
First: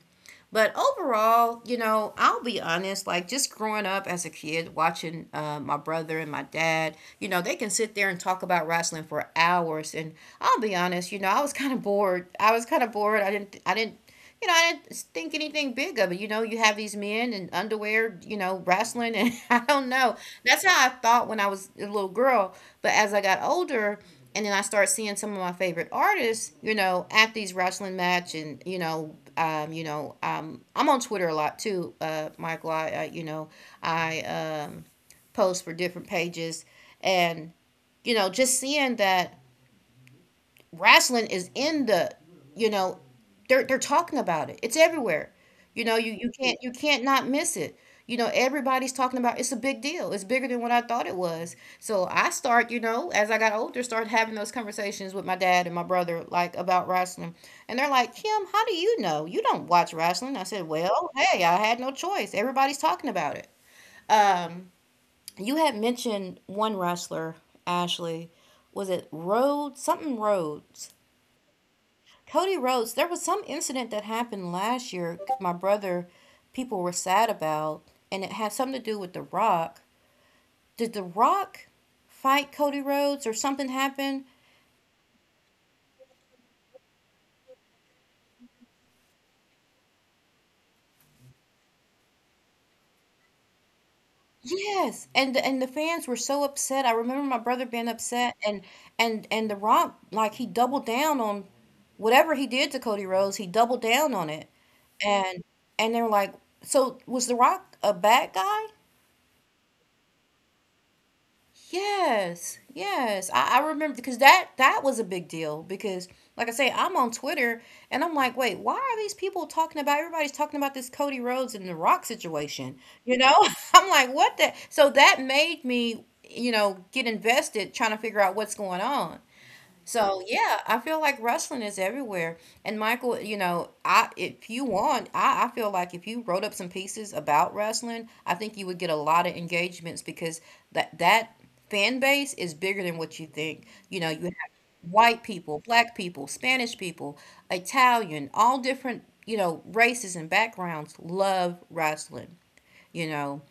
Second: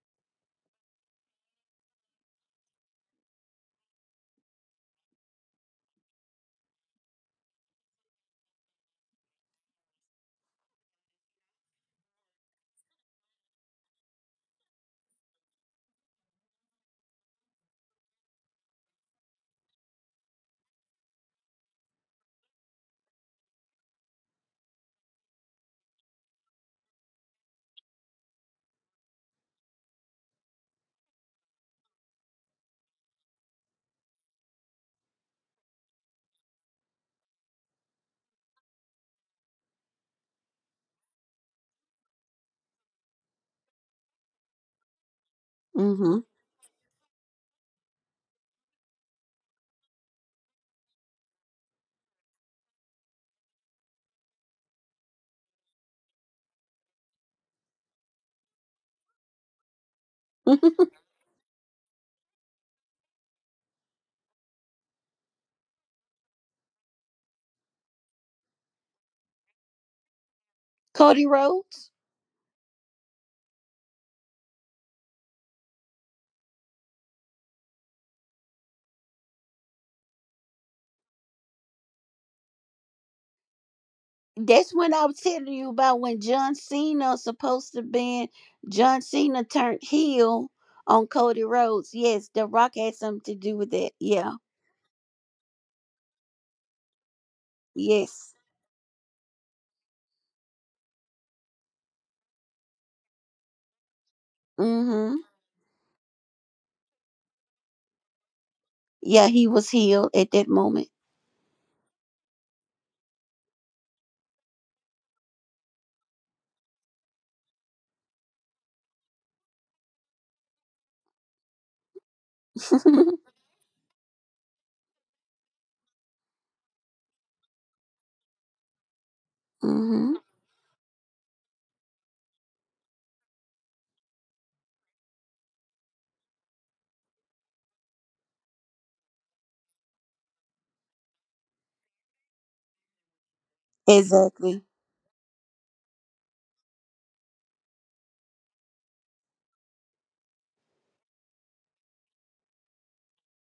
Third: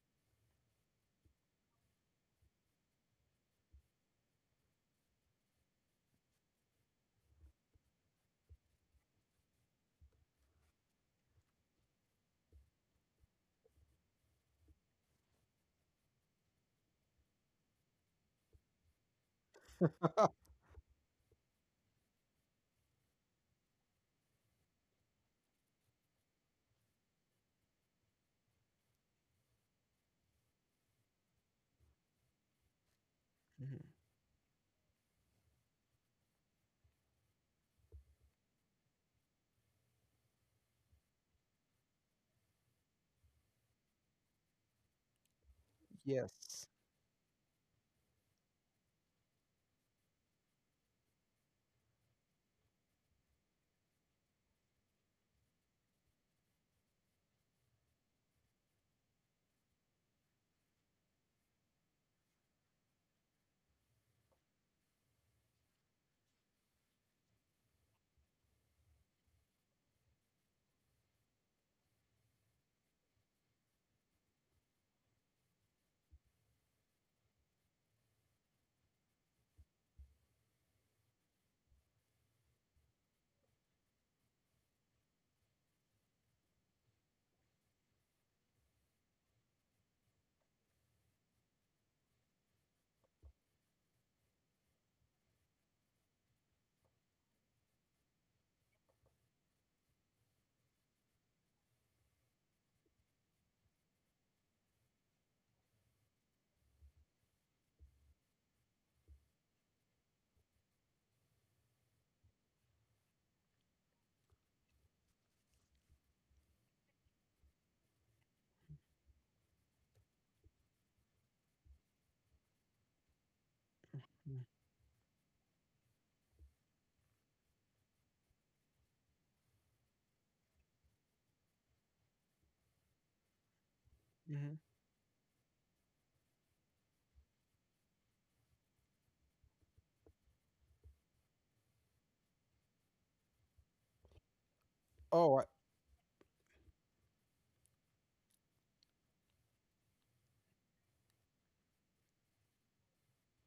Speaker 1: But overall, you know, I'll be honest, like just growing up as a kid, watching my brother and my dad, you know, they can sit there and talk about wrestling for hours. And I'll be honest, you know, I was kind of bored. I was kind of bored. I didn't, you know, I didn't think anything big of it. You know, you have these men in underwear, you know, wrestling. And [laughs] I don't know.
Speaker 3: [laughs]
Speaker 1: That's how I thought when I was a little girl. But as I got older, and then I start seeing some of my favorite artists, you know, at these wrestling match, and you know, I'm on Twitter a lot too, Michael. I, you know, I, post for different pages, and you know, just seeing that wrestling is in the, you know, they're talking about it, it's everywhere. You know, you
Speaker 2: Mhm.
Speaker 1: you can't,
Speaker 3: Yes.
Speaker 1: you can't not miss it. You know, everybody's talking about it's a big deal, it's bigger than what I thought it was. So I start, you know, as I got older, start having those conversations with my dad and my brother like about wrestling, and they're like, Kim, how do you know? You don't watch wrestling. I
Speaker 2: Mm.
Speaker 1: said,
Speaker 2: Mhm. [laughs]
Speaker 1: well, hey, I had no choice, everybody's talking about it. um you had mentioned one wrestler, Ashley, was it Rhodes? Something Rhodes.
Speaker 2: Cody Rhodes.
Speaker 1: Cody Rhodes, there was some incident that happened last year. My brother, people were sad about, and it had something to do with The Rock. Did The Rock fight Cody Rhodes or something happened?
Speaker 2: That's when I was telling you about when John Cena was supposed to be John Cena turned heel on Cody Rhodes. Yes, The Rock had something to do with that. Yeah.
Speaker 1: Yes, and the fans were so upset. I remember my brother being
Speaker 2: Yes.
Speaker 1: upset, and and The Rock, like he doubled down on whatever he did to Cody Rhodes. He doubled down on it,
Speaker 2: Mm-hmm.
Speaker 1: and and they're like, so was The Rock a bad guy?
Speaker 2: Yeah, he was healed at that moment.
Speaker 1: Yes, yes. I remember because that was a big deal because like I say, I'm on Twitter, and I'm like, wait, why are these people talking about, everybody's talking about this Cody Rhodes and the Rock situation?
Speaker 2: [laughs]
Speaker 1: You know? [laughs] I'm like, what the, so that made me, you know, get invested trying to figure out what's going on.
Speaker 2: mm-hmm.
Speaker 1: So yeah, I feel like wrestling is everywhere. And Michael, you know, I if
Speaker 3: Mm-hmm.
Speaker 1: you want, I feel like if you wrote up some pieces about wrestling, I think you would get a lot of engagements because that fan base is bigger than what you think. You know, you have
Speaker 2: Exactly.
Speaker 1: white
Speaker 3: Oh, I,
Speaker 1: people, black people, Spanish people, Italian, all different, you know, races and backgrounds love wrestling. You know,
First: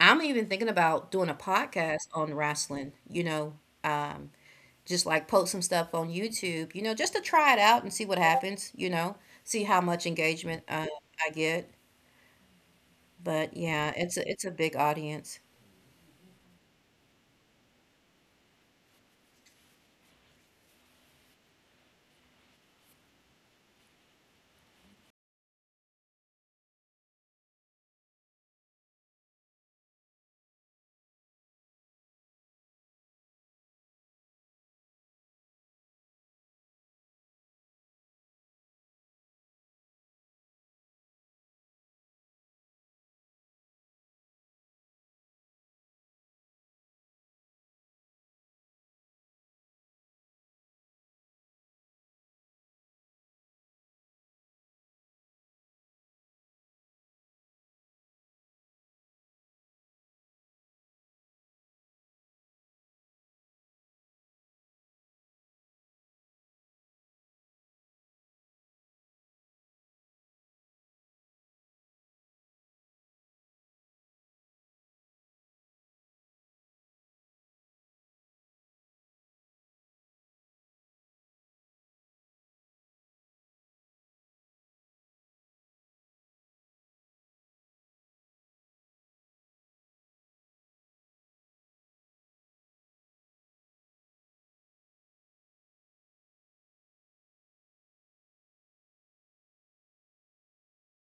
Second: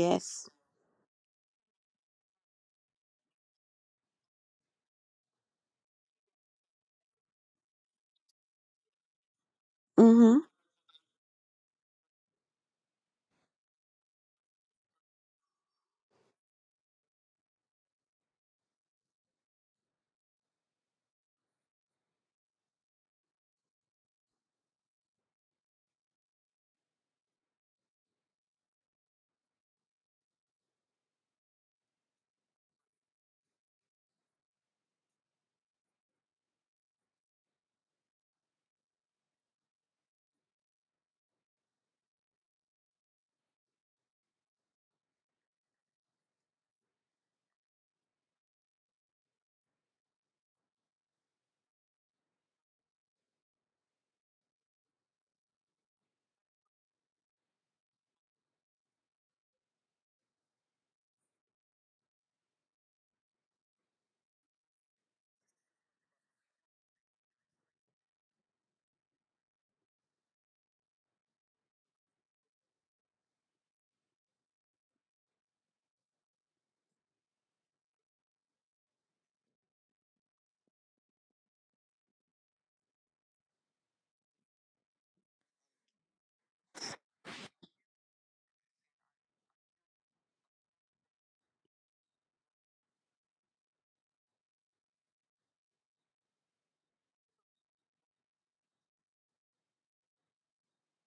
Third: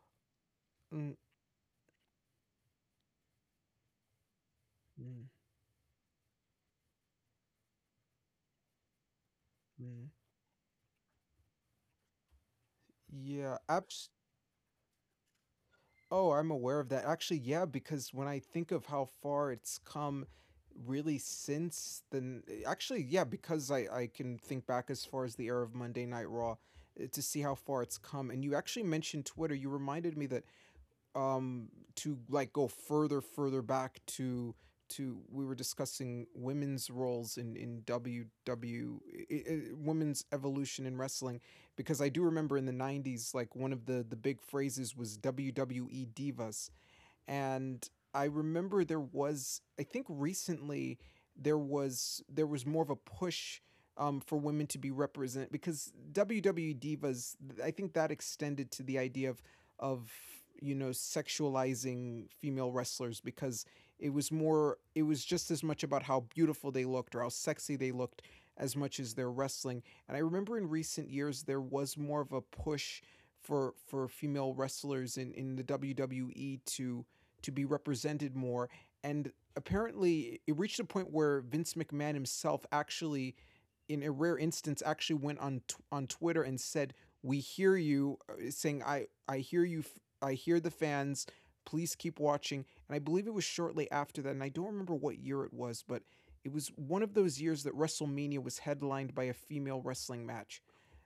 Speaker 1: I'm even thinking about
Speaker 3: mm,
Speaker 1: doing a podcast on wrestling, you know, um, just like
Speaker 3: mm.
Speaker 1: post some stuff on YouTube, you know, just to try it out and see what happens, you know, see how much
Speaker 3: Mhm.
Speaker 2: Mm-hmm.
Speaker 1: engagement I get. But
Speaker 3: Yeah,
Speaker 1: yeah,
Speaker 3: abs-
Speaker 1: it's a big audience.
Speaker 3: oh, I'm aware of that. Actually, yeah, because when I think of how far it's come really since then yeah, because I can think back as far as the era of Monday Night Raw, to see how far it's come. And you actually mentioned Twitter. You reminded me that um to like go further back to we were discussing women's roles in WW i- women's evolution in wrestling because I do remember in the 90s, like one of the big phrases was WWE divas. And I remember there was, I think recently, there was more of a push, for women to be represented because WWE divas, I think that extended to the idea of of you know sexualizing female wrestlers, because it was more, it was just as much about how beautiful they looked or how sexy they looked as much as their wrestling. And I remember in recent years there was more of a push for female wrestlers in the WWE to be represented more. And apparently, it reached a point where Vince McMahon himself, actually, in a rare instance, actually went on on Twitter and said, "We hear you," saying, "I hear you. I hear the fans. Please keep watching." And I believe it was shortly after that, and I don't remember what year it was, but it was one of those years that WrestleMania was headlined by a female wrestling match.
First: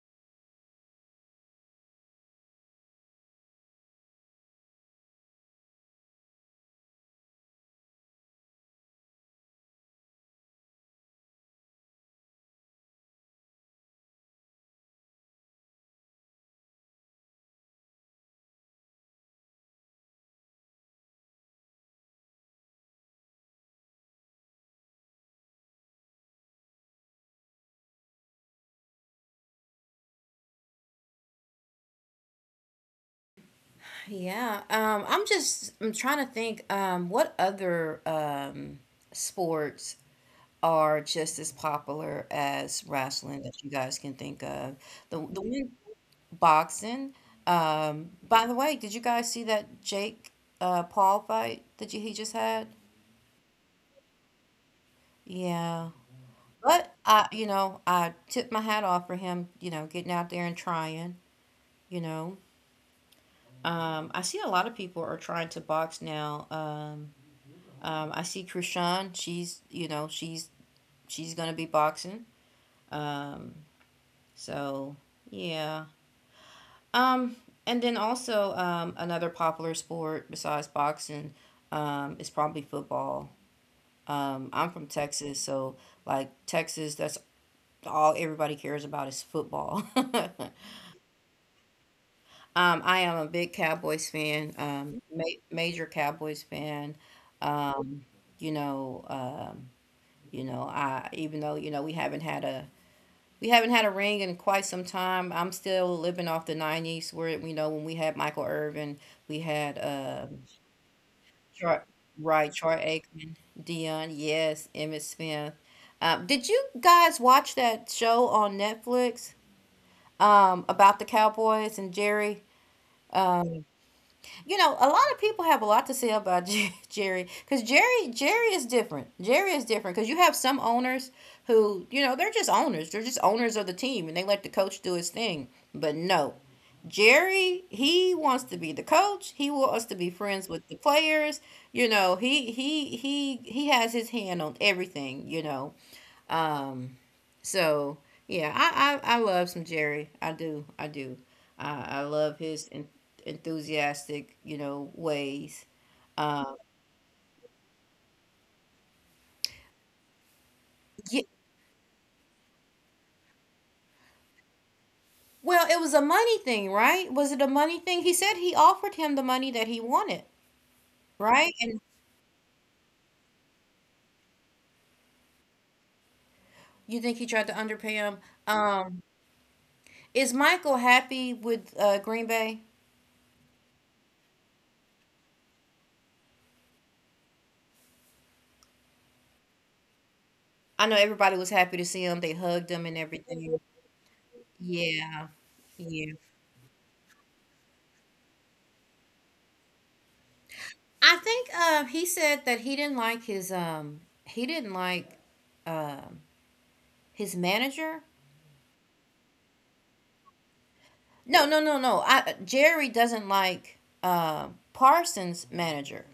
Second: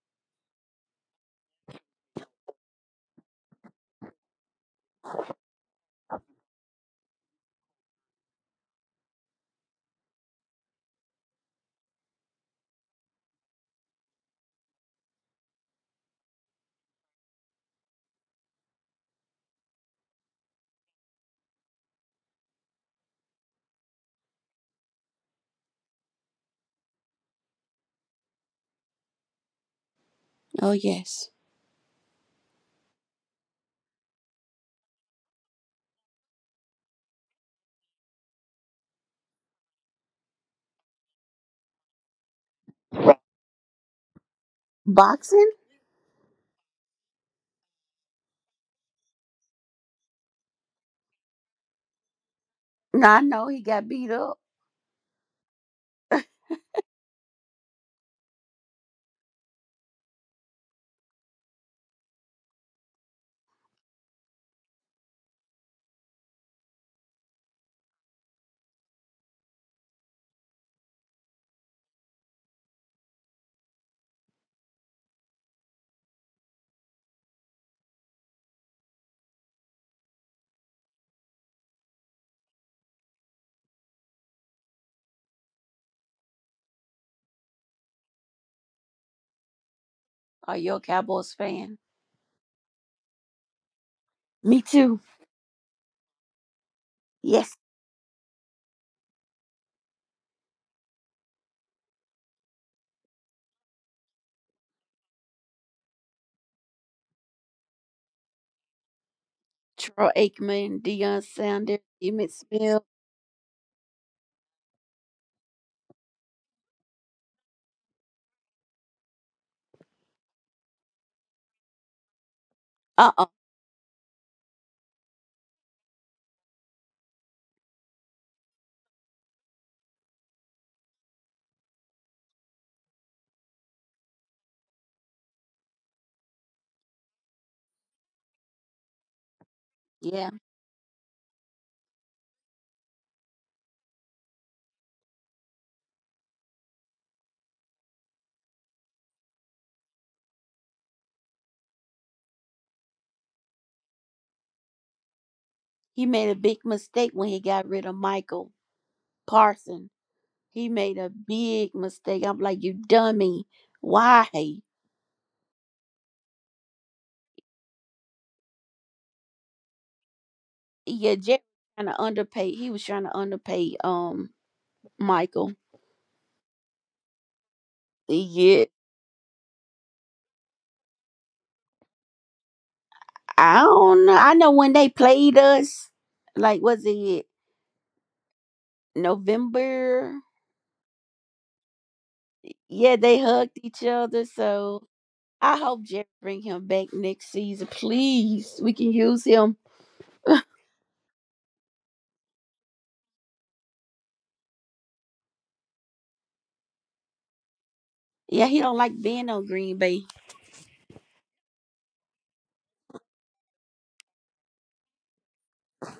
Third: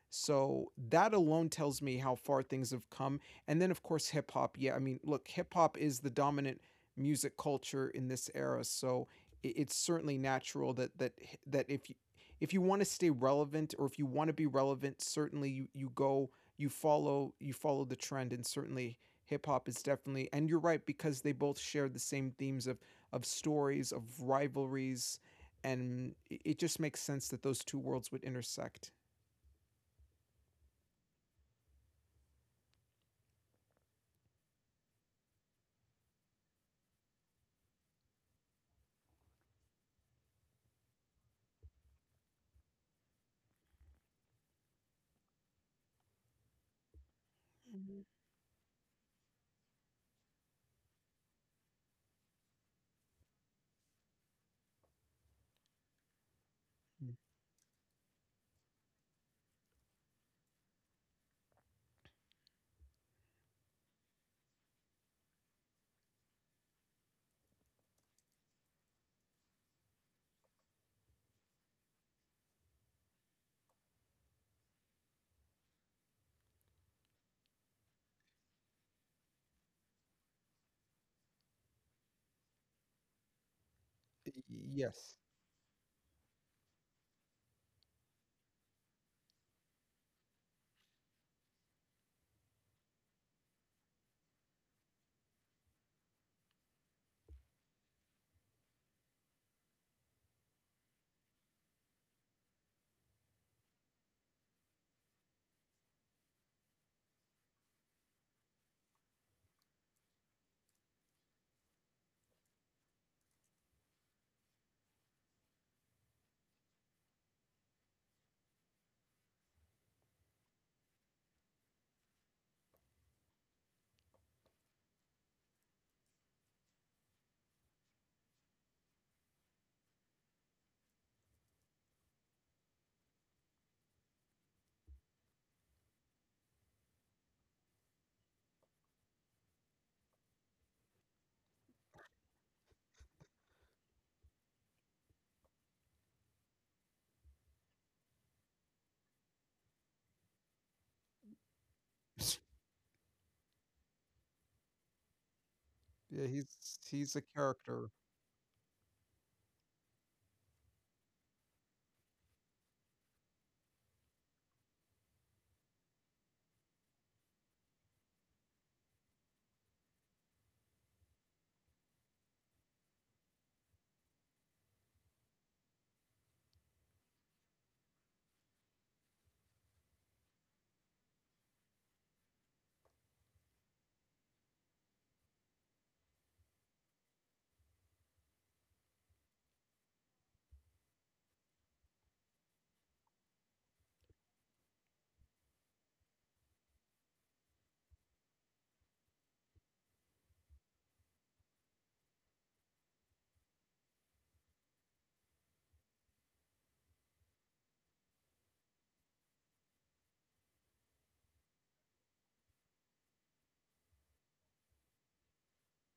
Speaker 3: So that alone tells me how far things have come. And then, of course, hip hop. Yeah, I mean, look, hip hop is the dominant music culture in this era. So it's certainly natural that if you want to stay relevant, or if you want to be relevant, certainly you go, you follow the trend. And certainly hip hop is, definitely. And you're right, because they both share the same themes of stories, of rivalries, and it just makes sense that those two worlds would intersect.
Speaker 2: Oh yes.
Speaker 1: Yeah, I'm just I'm trying to think what other sports are just as popular as
Speaker 2: Right.
Speaker 1: wrestling that you guys can think of. The
Speaker 2: Boxing?
Speaker 1: one boxing. By the way, did you guys see that Jake Paul fight that you, he just had?
Speaker 2: No, I know he got beat up.
Speaker 1: Yeah. But
Speaker 3: Mm.
Speaker 1: I, you know, I tip my hat off for him, you know, getting out there and trying, you know. I see a lot of people are trying to box now. I see Krishan, she's, you know, she's gonna be boxing. Um, so yeah. Um, and then also another popular sport besides boxing is probably football.
Speaker 3: Y-
Speaker 1: I'm from
Speaker 3: Yes.
Speaker 1: Texas, so like Texas, that's all everybody cares about is football. [laughs]
Speaker 2: Are you a Cowboys fan?
Speaker 1: I am a big Cowboys fan,
Speaker 2: Me too.
Speaker 1: major Cowboys fan.
Speaker 2: Yes.
Speaker 1: Um, you know, you know, I even though you know we haven't had a ring in quite some time. I'm still living off the '90s, where you know when we had Michael Irvin, we had
Speaker 2: Troy Aikman, Deion
Speaker 1: Troy,
Speaker 2: Sanders, Emmett
Speaker 1: right, Troy
Speaker 2: Smith.
Speaker 1: Aikman, Dion, yes, Emmett Smith. Did you guys watch that show on Netflix about the Cowboys and Jerry?
Speaker 2: Uh uh.
Speaker 1: Um, you know, a lot of people have a lot to say about [laughs] Jerry because Jerry is different. Jerry is different because you have some owners who you know they're just owners. They're just owners of the team and they let the coach do his thing. But no, Jerry he wants to be the coach. He wants to be
Speaker 2: Yeah,
Speaker 1: friends with the players. You know, he has his hand on everything. You know, um, so yeah, I love some Jerry. I do. I do. I love
Speaker 3: [laughs]
Speaker 1: his enthusiastic, you know, ways.
Speaker 2: he
Speaker 3: Yeah,
Speaker 2: made a
Speaker 1: Um,
Speaker 3: he's
Speaker 2: big mistake
Speaker 3: a
Speaker 2: when he got rid
Speaker 3: character.
Speaker 2: of Michael Parson. He made
Speaker 1: yeah,
Speaker 2: a big mistake. I'm like, you dummy. Why?
Speaker 1: well, it was a money thing, right? Was it a money thing? He said he offered him the money that he wanted,
Speaker 2: Yeah,
Speaker 1: right?
Speaker 2: Jerry
Speaker 1: And
Speaker 2: trying to underpay. He was trying to underpay Michael.
Speaker 1: you think he tried to underpay him?
Speaker 2: Yeah,
Speaker 1: Um, is Michael happy with Green Bay?
Speaker 2: I don't know. I know when they played us, like was it November?
Speaker 1: I know everybody was happy to see him. They hugged him and
Speaker 2: Yeah, they
Speaker 1: everything.
Speaker 2: hugged each other. So
Speaker 1: Yeah.
Speaker 2: I hope
Speaker 1: Yeah.
Speaker 2: Jerry bring him back next season, please. We can use him.
Speaker 1: I think he said that he didn't like his he didn't like um his manager.
Speaker 2: Yeah, he don't like being on Green Bay.
Speaker 1: No, no, no, no. I Jerry doesn't like Parsons' manager.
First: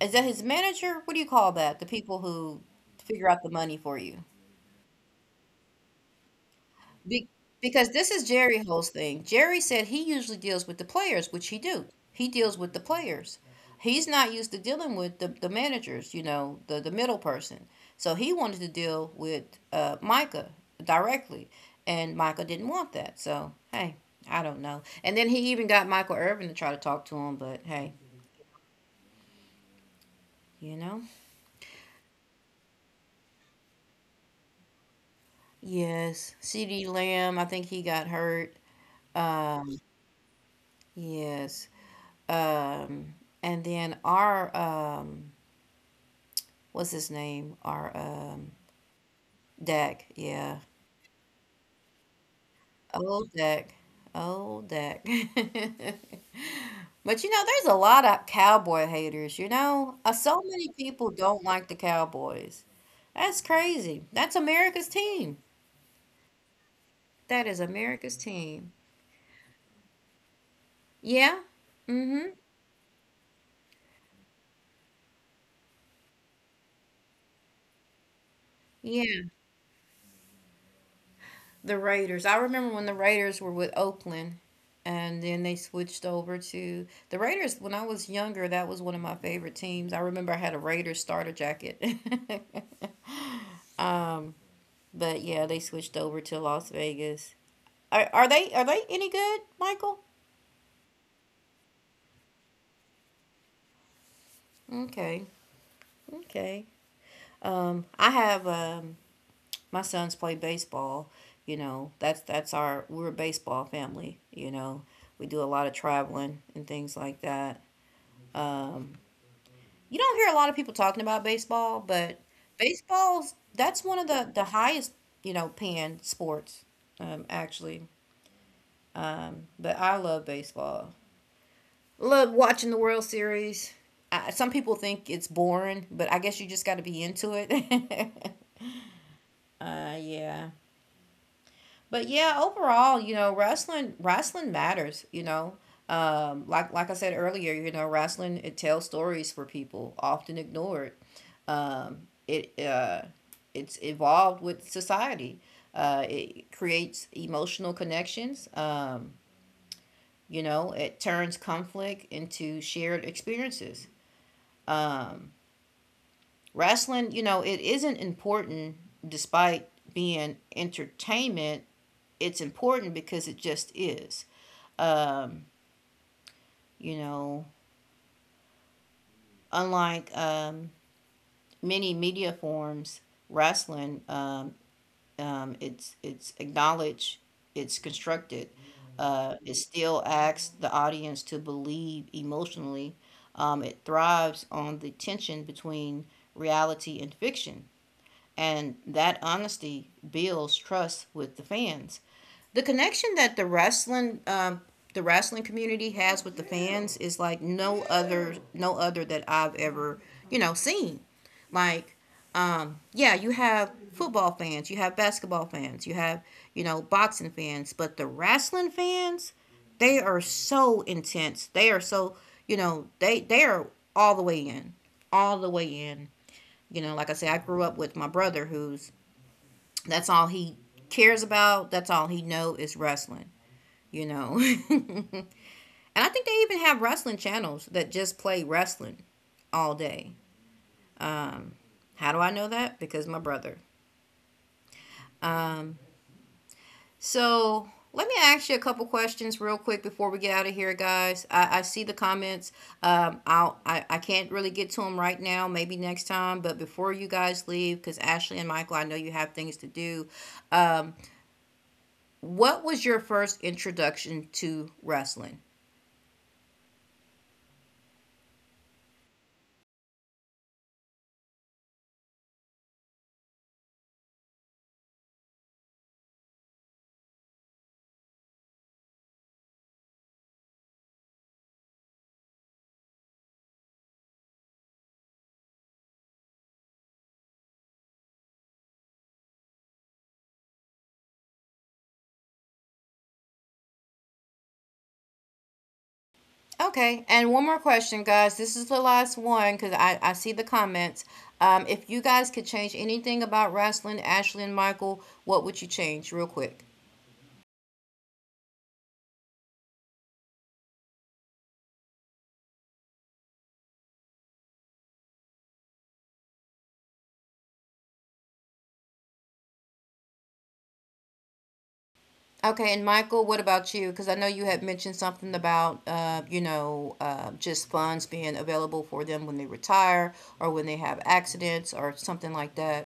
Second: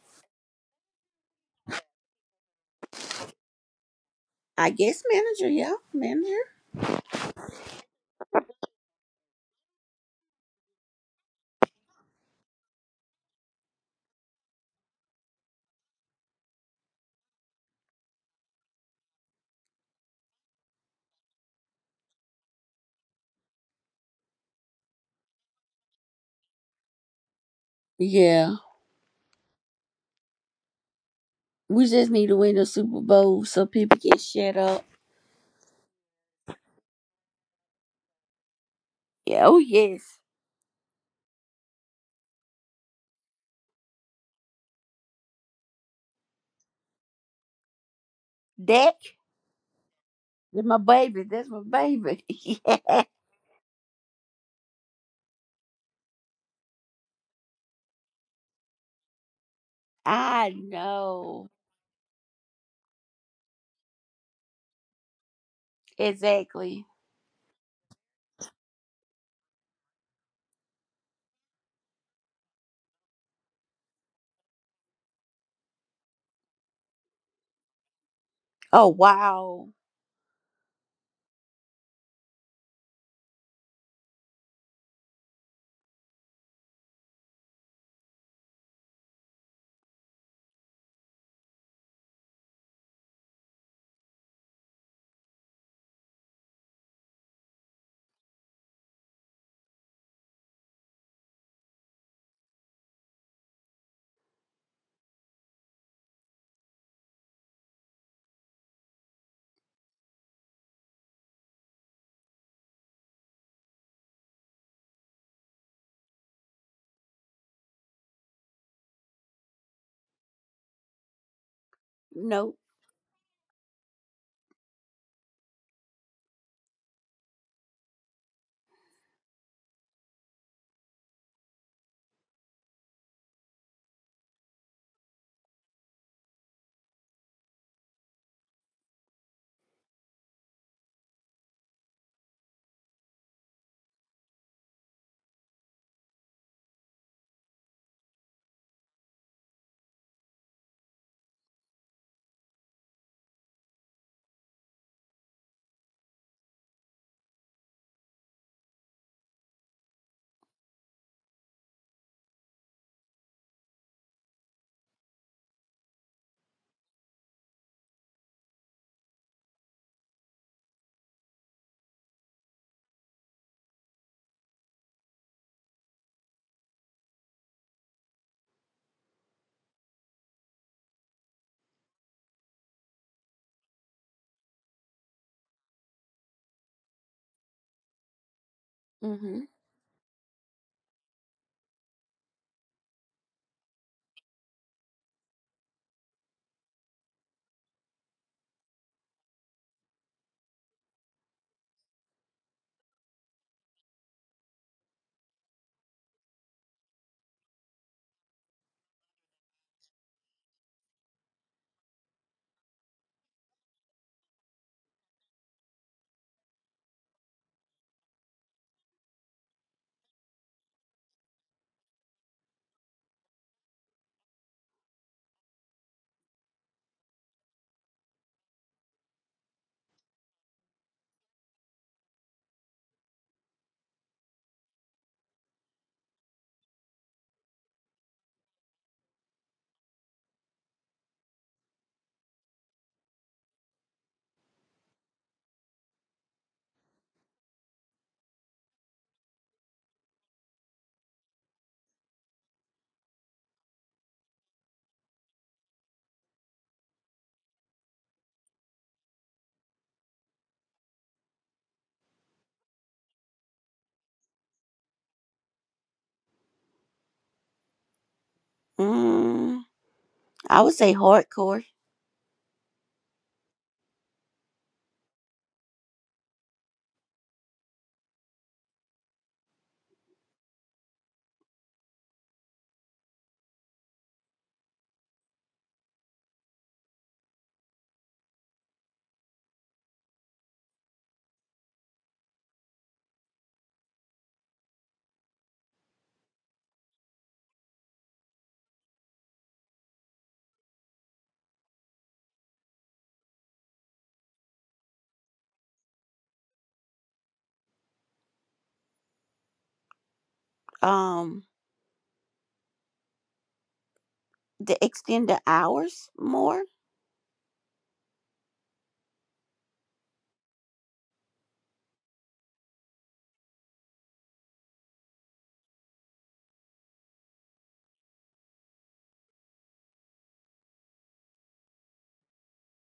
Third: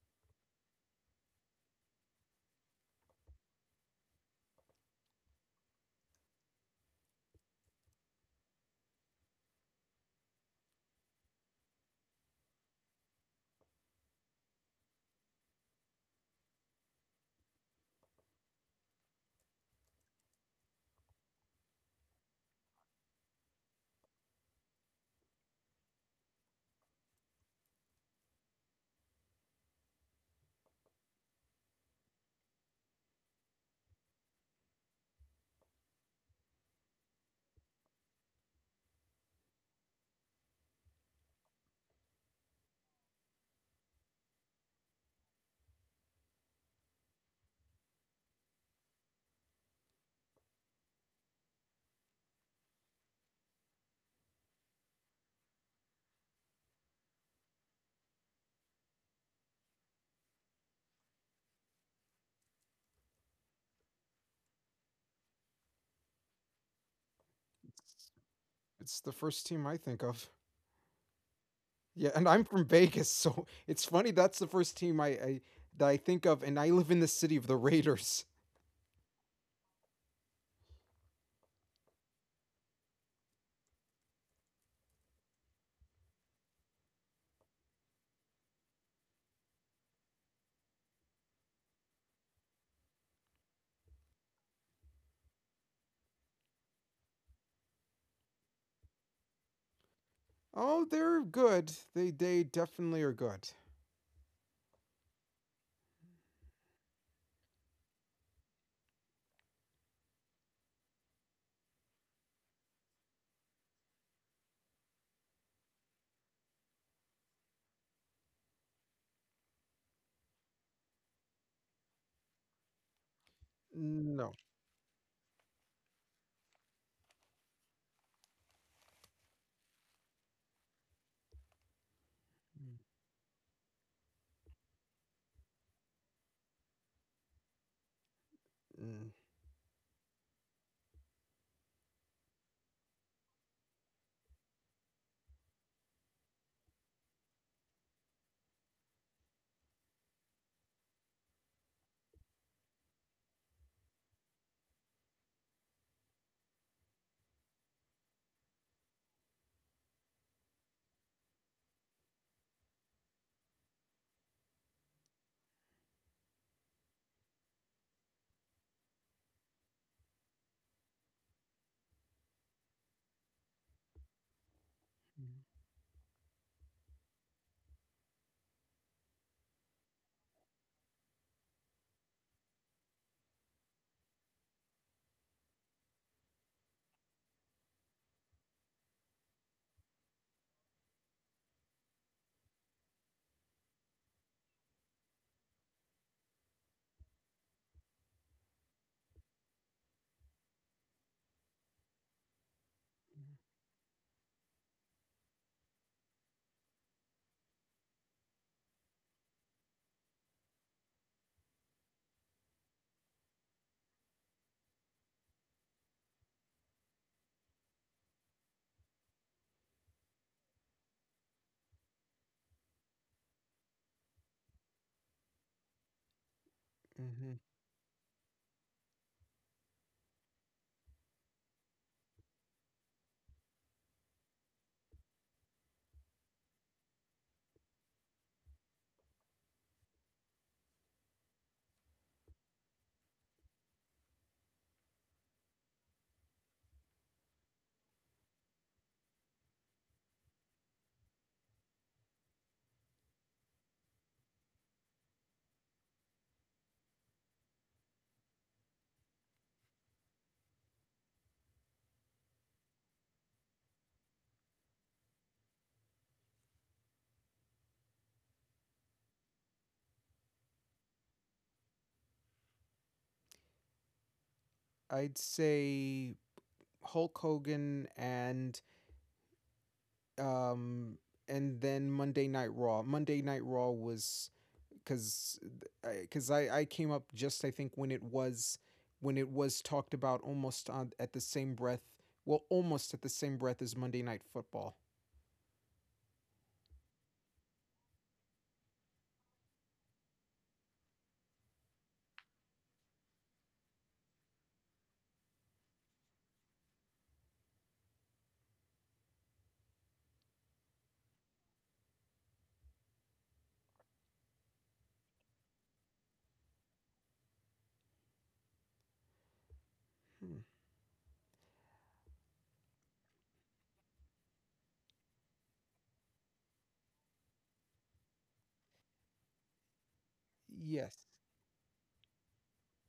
Speaker 1: Is that his manager? What do you call that? The people who figure out the money for you.
Speaker 2: I guess manager.
Speaker 1: Be- because this is Jerry Ho's thing. Jerry said he usually deals with the players, which he do. He deals with the players. He's not used to dealing with the managers, you know, the middle person. So he wanted to deal with Micah directly, and Micah didn't want that. So, hey, I don't know. And then he even got Michael Irvin to try to talk to him, but hey,
Speaker 2: Yeah,
Speaker 1: you know?
Speaker 2: we just need to win the Super Bowl so people can shut up.
Speaker 1: Yes. CD Lamb, I think he got hurt.
Speaker 2: Yeah, oh
Speaker 1: Um,
Speaker 2: yes,
Speaker 1: yes. Um, and then our what's his name? Our
Speaker 2: that
Speaker 1: Dak, yeah.
Speaker 2: that's my baby. That's my baby. [laughs] yeah,
Speaker 1: Old Dak. Old Dak. [laughs] But you know, there's a lot of cowboy haters, you know? So
Speaker 2: I
Speaker 1: many people don't
Speaker 2: know
Speaker 1: like the Cowboys. That's crazy. That's America's team.
Speaker 2: exactly.
Speaker 1: That is
Speaker 3: It's
Speaker 1: America's team.
Speaker 3: it's the first team I think of.
Speaker 1: Yeah.
Speaker 3: Yeah, and
Speaker 1: Mm-hmm.
Speaker 3: I'm from Vegas, so [laughs] it's funny that's the first team I that I think of, and I live in the city of the Raiders.
Speaker 2: Oh
Speaker 1: Yeah,
Speaker 2: wow,
Speaker 1: the Raiders. I remember when the Raiders were with Oakland and then they switched over to the Raiders. When I was younger, that was one of my favorite teams. I remember I had a Raiders starter jacket. [laughs] um, but yeah, they switched over to Las Vegas. Are they any good, Michael?
Speaker 3: Oh, they're good. They definitely are good.
Speaker 1: Okay, okay. I have my sons play baseball. You know, that's our we're a baseball family. You know, we do a lot of traveling and things like that. Um, You don't hear a lot of people talking about baseball, but
Speaker 2: nope.
Speaker 1: baseball's that's one of
Speaker 3: No.
Speaker 1: the highest, you know, paying sports, actually. But I love baseball. Love watching the World Series. I, some people think it's boring, but I guess you just got to be into it. [laughs]
Speaker 3: Mm,
Speaker 1: Yeah. But yeah, overall, you know, wrestling matters, you know. Like I said earlier, you know, wrestling it tells stories for people, often ignored. It it's evolved with society. It creates emotional connections. You know, it turns conflict into shared experiences. Um, wrestling, you know, it isn't important despite being entertainment. It's important because it just is. Um, you know, unlike many media forms, wrestling, it's acknowledged, it's constructed.
Speaker 2: Mm-hmm.
Speaker 1: It still asks the audience to believe emotionally. It thrives on the tension between reality and fiction, and that honesty builds trust with the fans. The connection that the wrestling community has with the fans is like no other that I've ever you know seen. Like yeah, you have football fans, you have basketball fans, you have you know boxing fans, but the wrestling fans they are so intense. They are so you know they are all the way in, all the way in. You know, like I
Speaker 3: mhm.
Speaker 1: said, I grew up with my brother who's that's all he cares about. That's all he know is wrestling you know. [laughs] And I think they even have wrestling channels that just play wrestling all day. How do I know that? Because my brother. So let me ask you a couple questions real quick before we get out of here, guys. I see the comments. I'll, I can't really get to them right now. Maybe next time. But before you guys leave, because Ashley and Michael, I know you have things to do. Um, what was your first introduction to wrestling?
Speaker 2: Mm, I would say hardcore.
Speaker 3: I'd say Hulk Hogan um and then Monday Night Raw. Monday Night Raw was, because I came up just, I think, when it was talked about almost on, at the same breath, well almost at the same breath as Monday Night Football.
Speaker 1: Okay, and one more question, guys. This is the last one because I see the comments. If you guys could change anything about wrestling, Ashley and Michael, what would you change, real quick?
Speaker 2: Um, the extended hours more.
Speaker 3: Hmm.
Speaker 1: Okay, and Michael, what about you? Because I know you had mentioned something about, you know, just funds being available for them when they retire or when they have
Speaker 3: Yes,
Speaker 1: accidents or something like that.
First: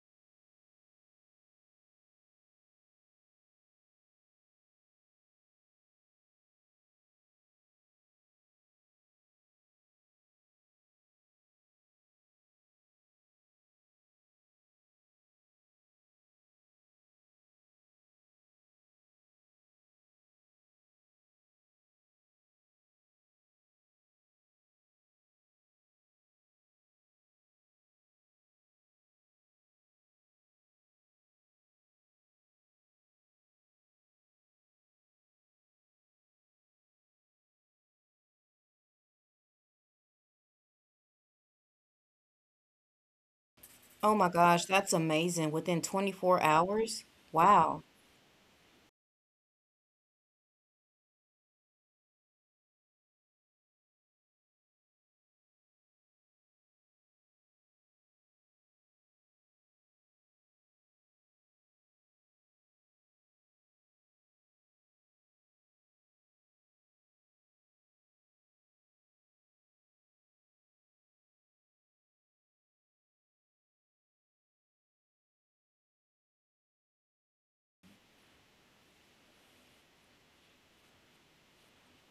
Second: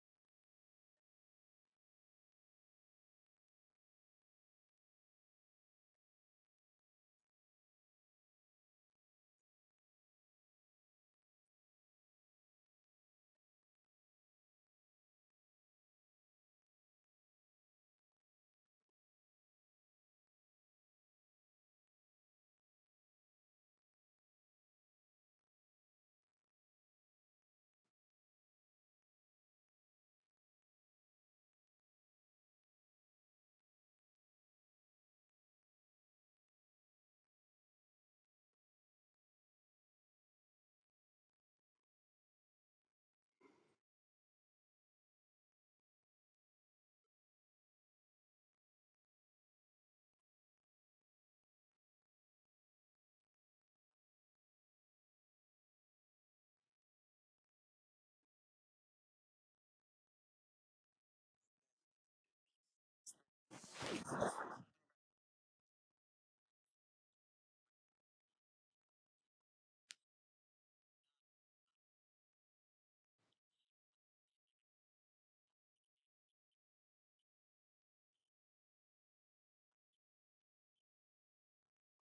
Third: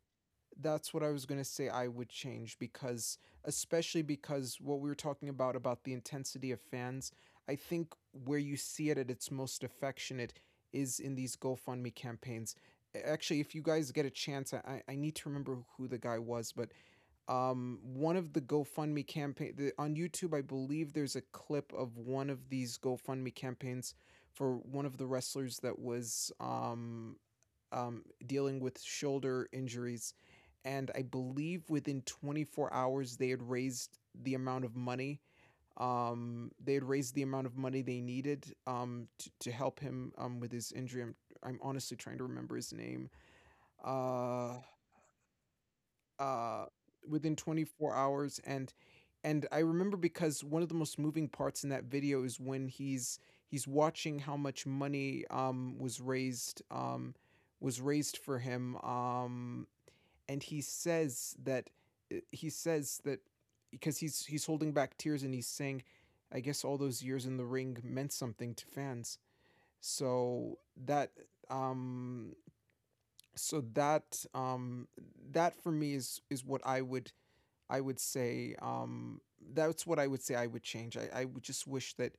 Speaker 3: that's what I was gonna say I would change, because especially because what we were talking about the intensity of fans. I think where you see it at its most affectionate is in these GoFundMe campaigns. Actually, if you guys get a chance, I need to remember who the guy was, but one of the GoFundMe campaign, on YouTube, I believe there's a clip of one of these GoFundMe campaigns for one of the wrestlers that was dealing with shoulder injuries, and I believe within 24 hours they had raised the amount of money. They had raised the amount of money they needed, to help him with his injury. I'm honestly trying to remember his name.
Speaker 1: Oh my
Speaker 3: Uh,
Speaker 1: gosh, that's amazing. Within 24
Speaker 3: uh,
Speaker 1: hours?
Speaker 3: Within
Speaker 1: Wow.
Speaker 3: 24 hours. And I remember, because one of the most moving parts in that video is when he's watching how much money was raised, for him, and he says that, uh, he says that because he's holding back tears, and he's saying, "I guess all those years in the ring meant something to fans." So that, um so that um for me, is what I would, I would say, that's what I would say I would change. I would just wish that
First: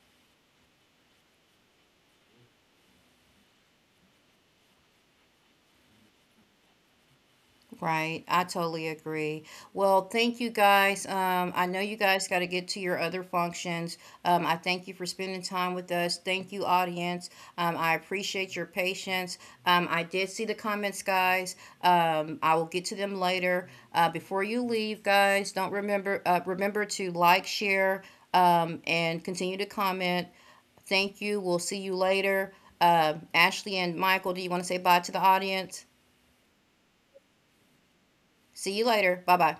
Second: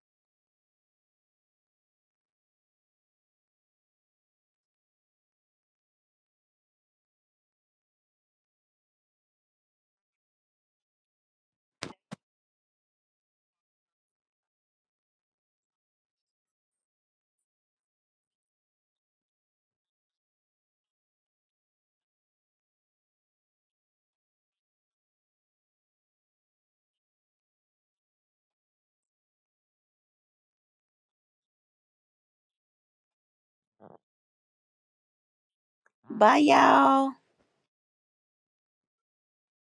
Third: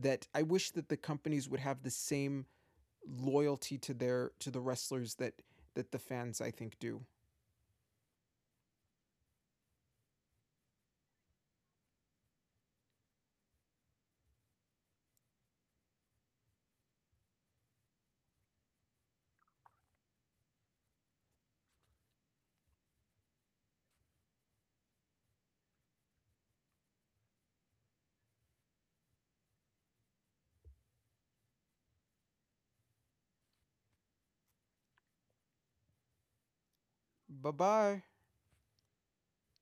Speaker 3: I wish that the companies would have the same loyalty to their, to the wrestlers, that the fans, I think, do.
Speaker 1: Right, I totally agree. Well, thank you guys. I know you guys got to get to your other functions. I thank you for spending time with us. Thank you, audience. I appreciate your patience. I did see the comments, guys. I will get to them later. Before you leave, guys, don't remember remember to like, share, and continue to comment. Thank you. We'll see you later. Ashley and Michael, do you want to say bye to the audience?
Speaker 2: Bye y'all.
Speaker 3: Bye bye.
Speaker 1: See you later. Bye bye.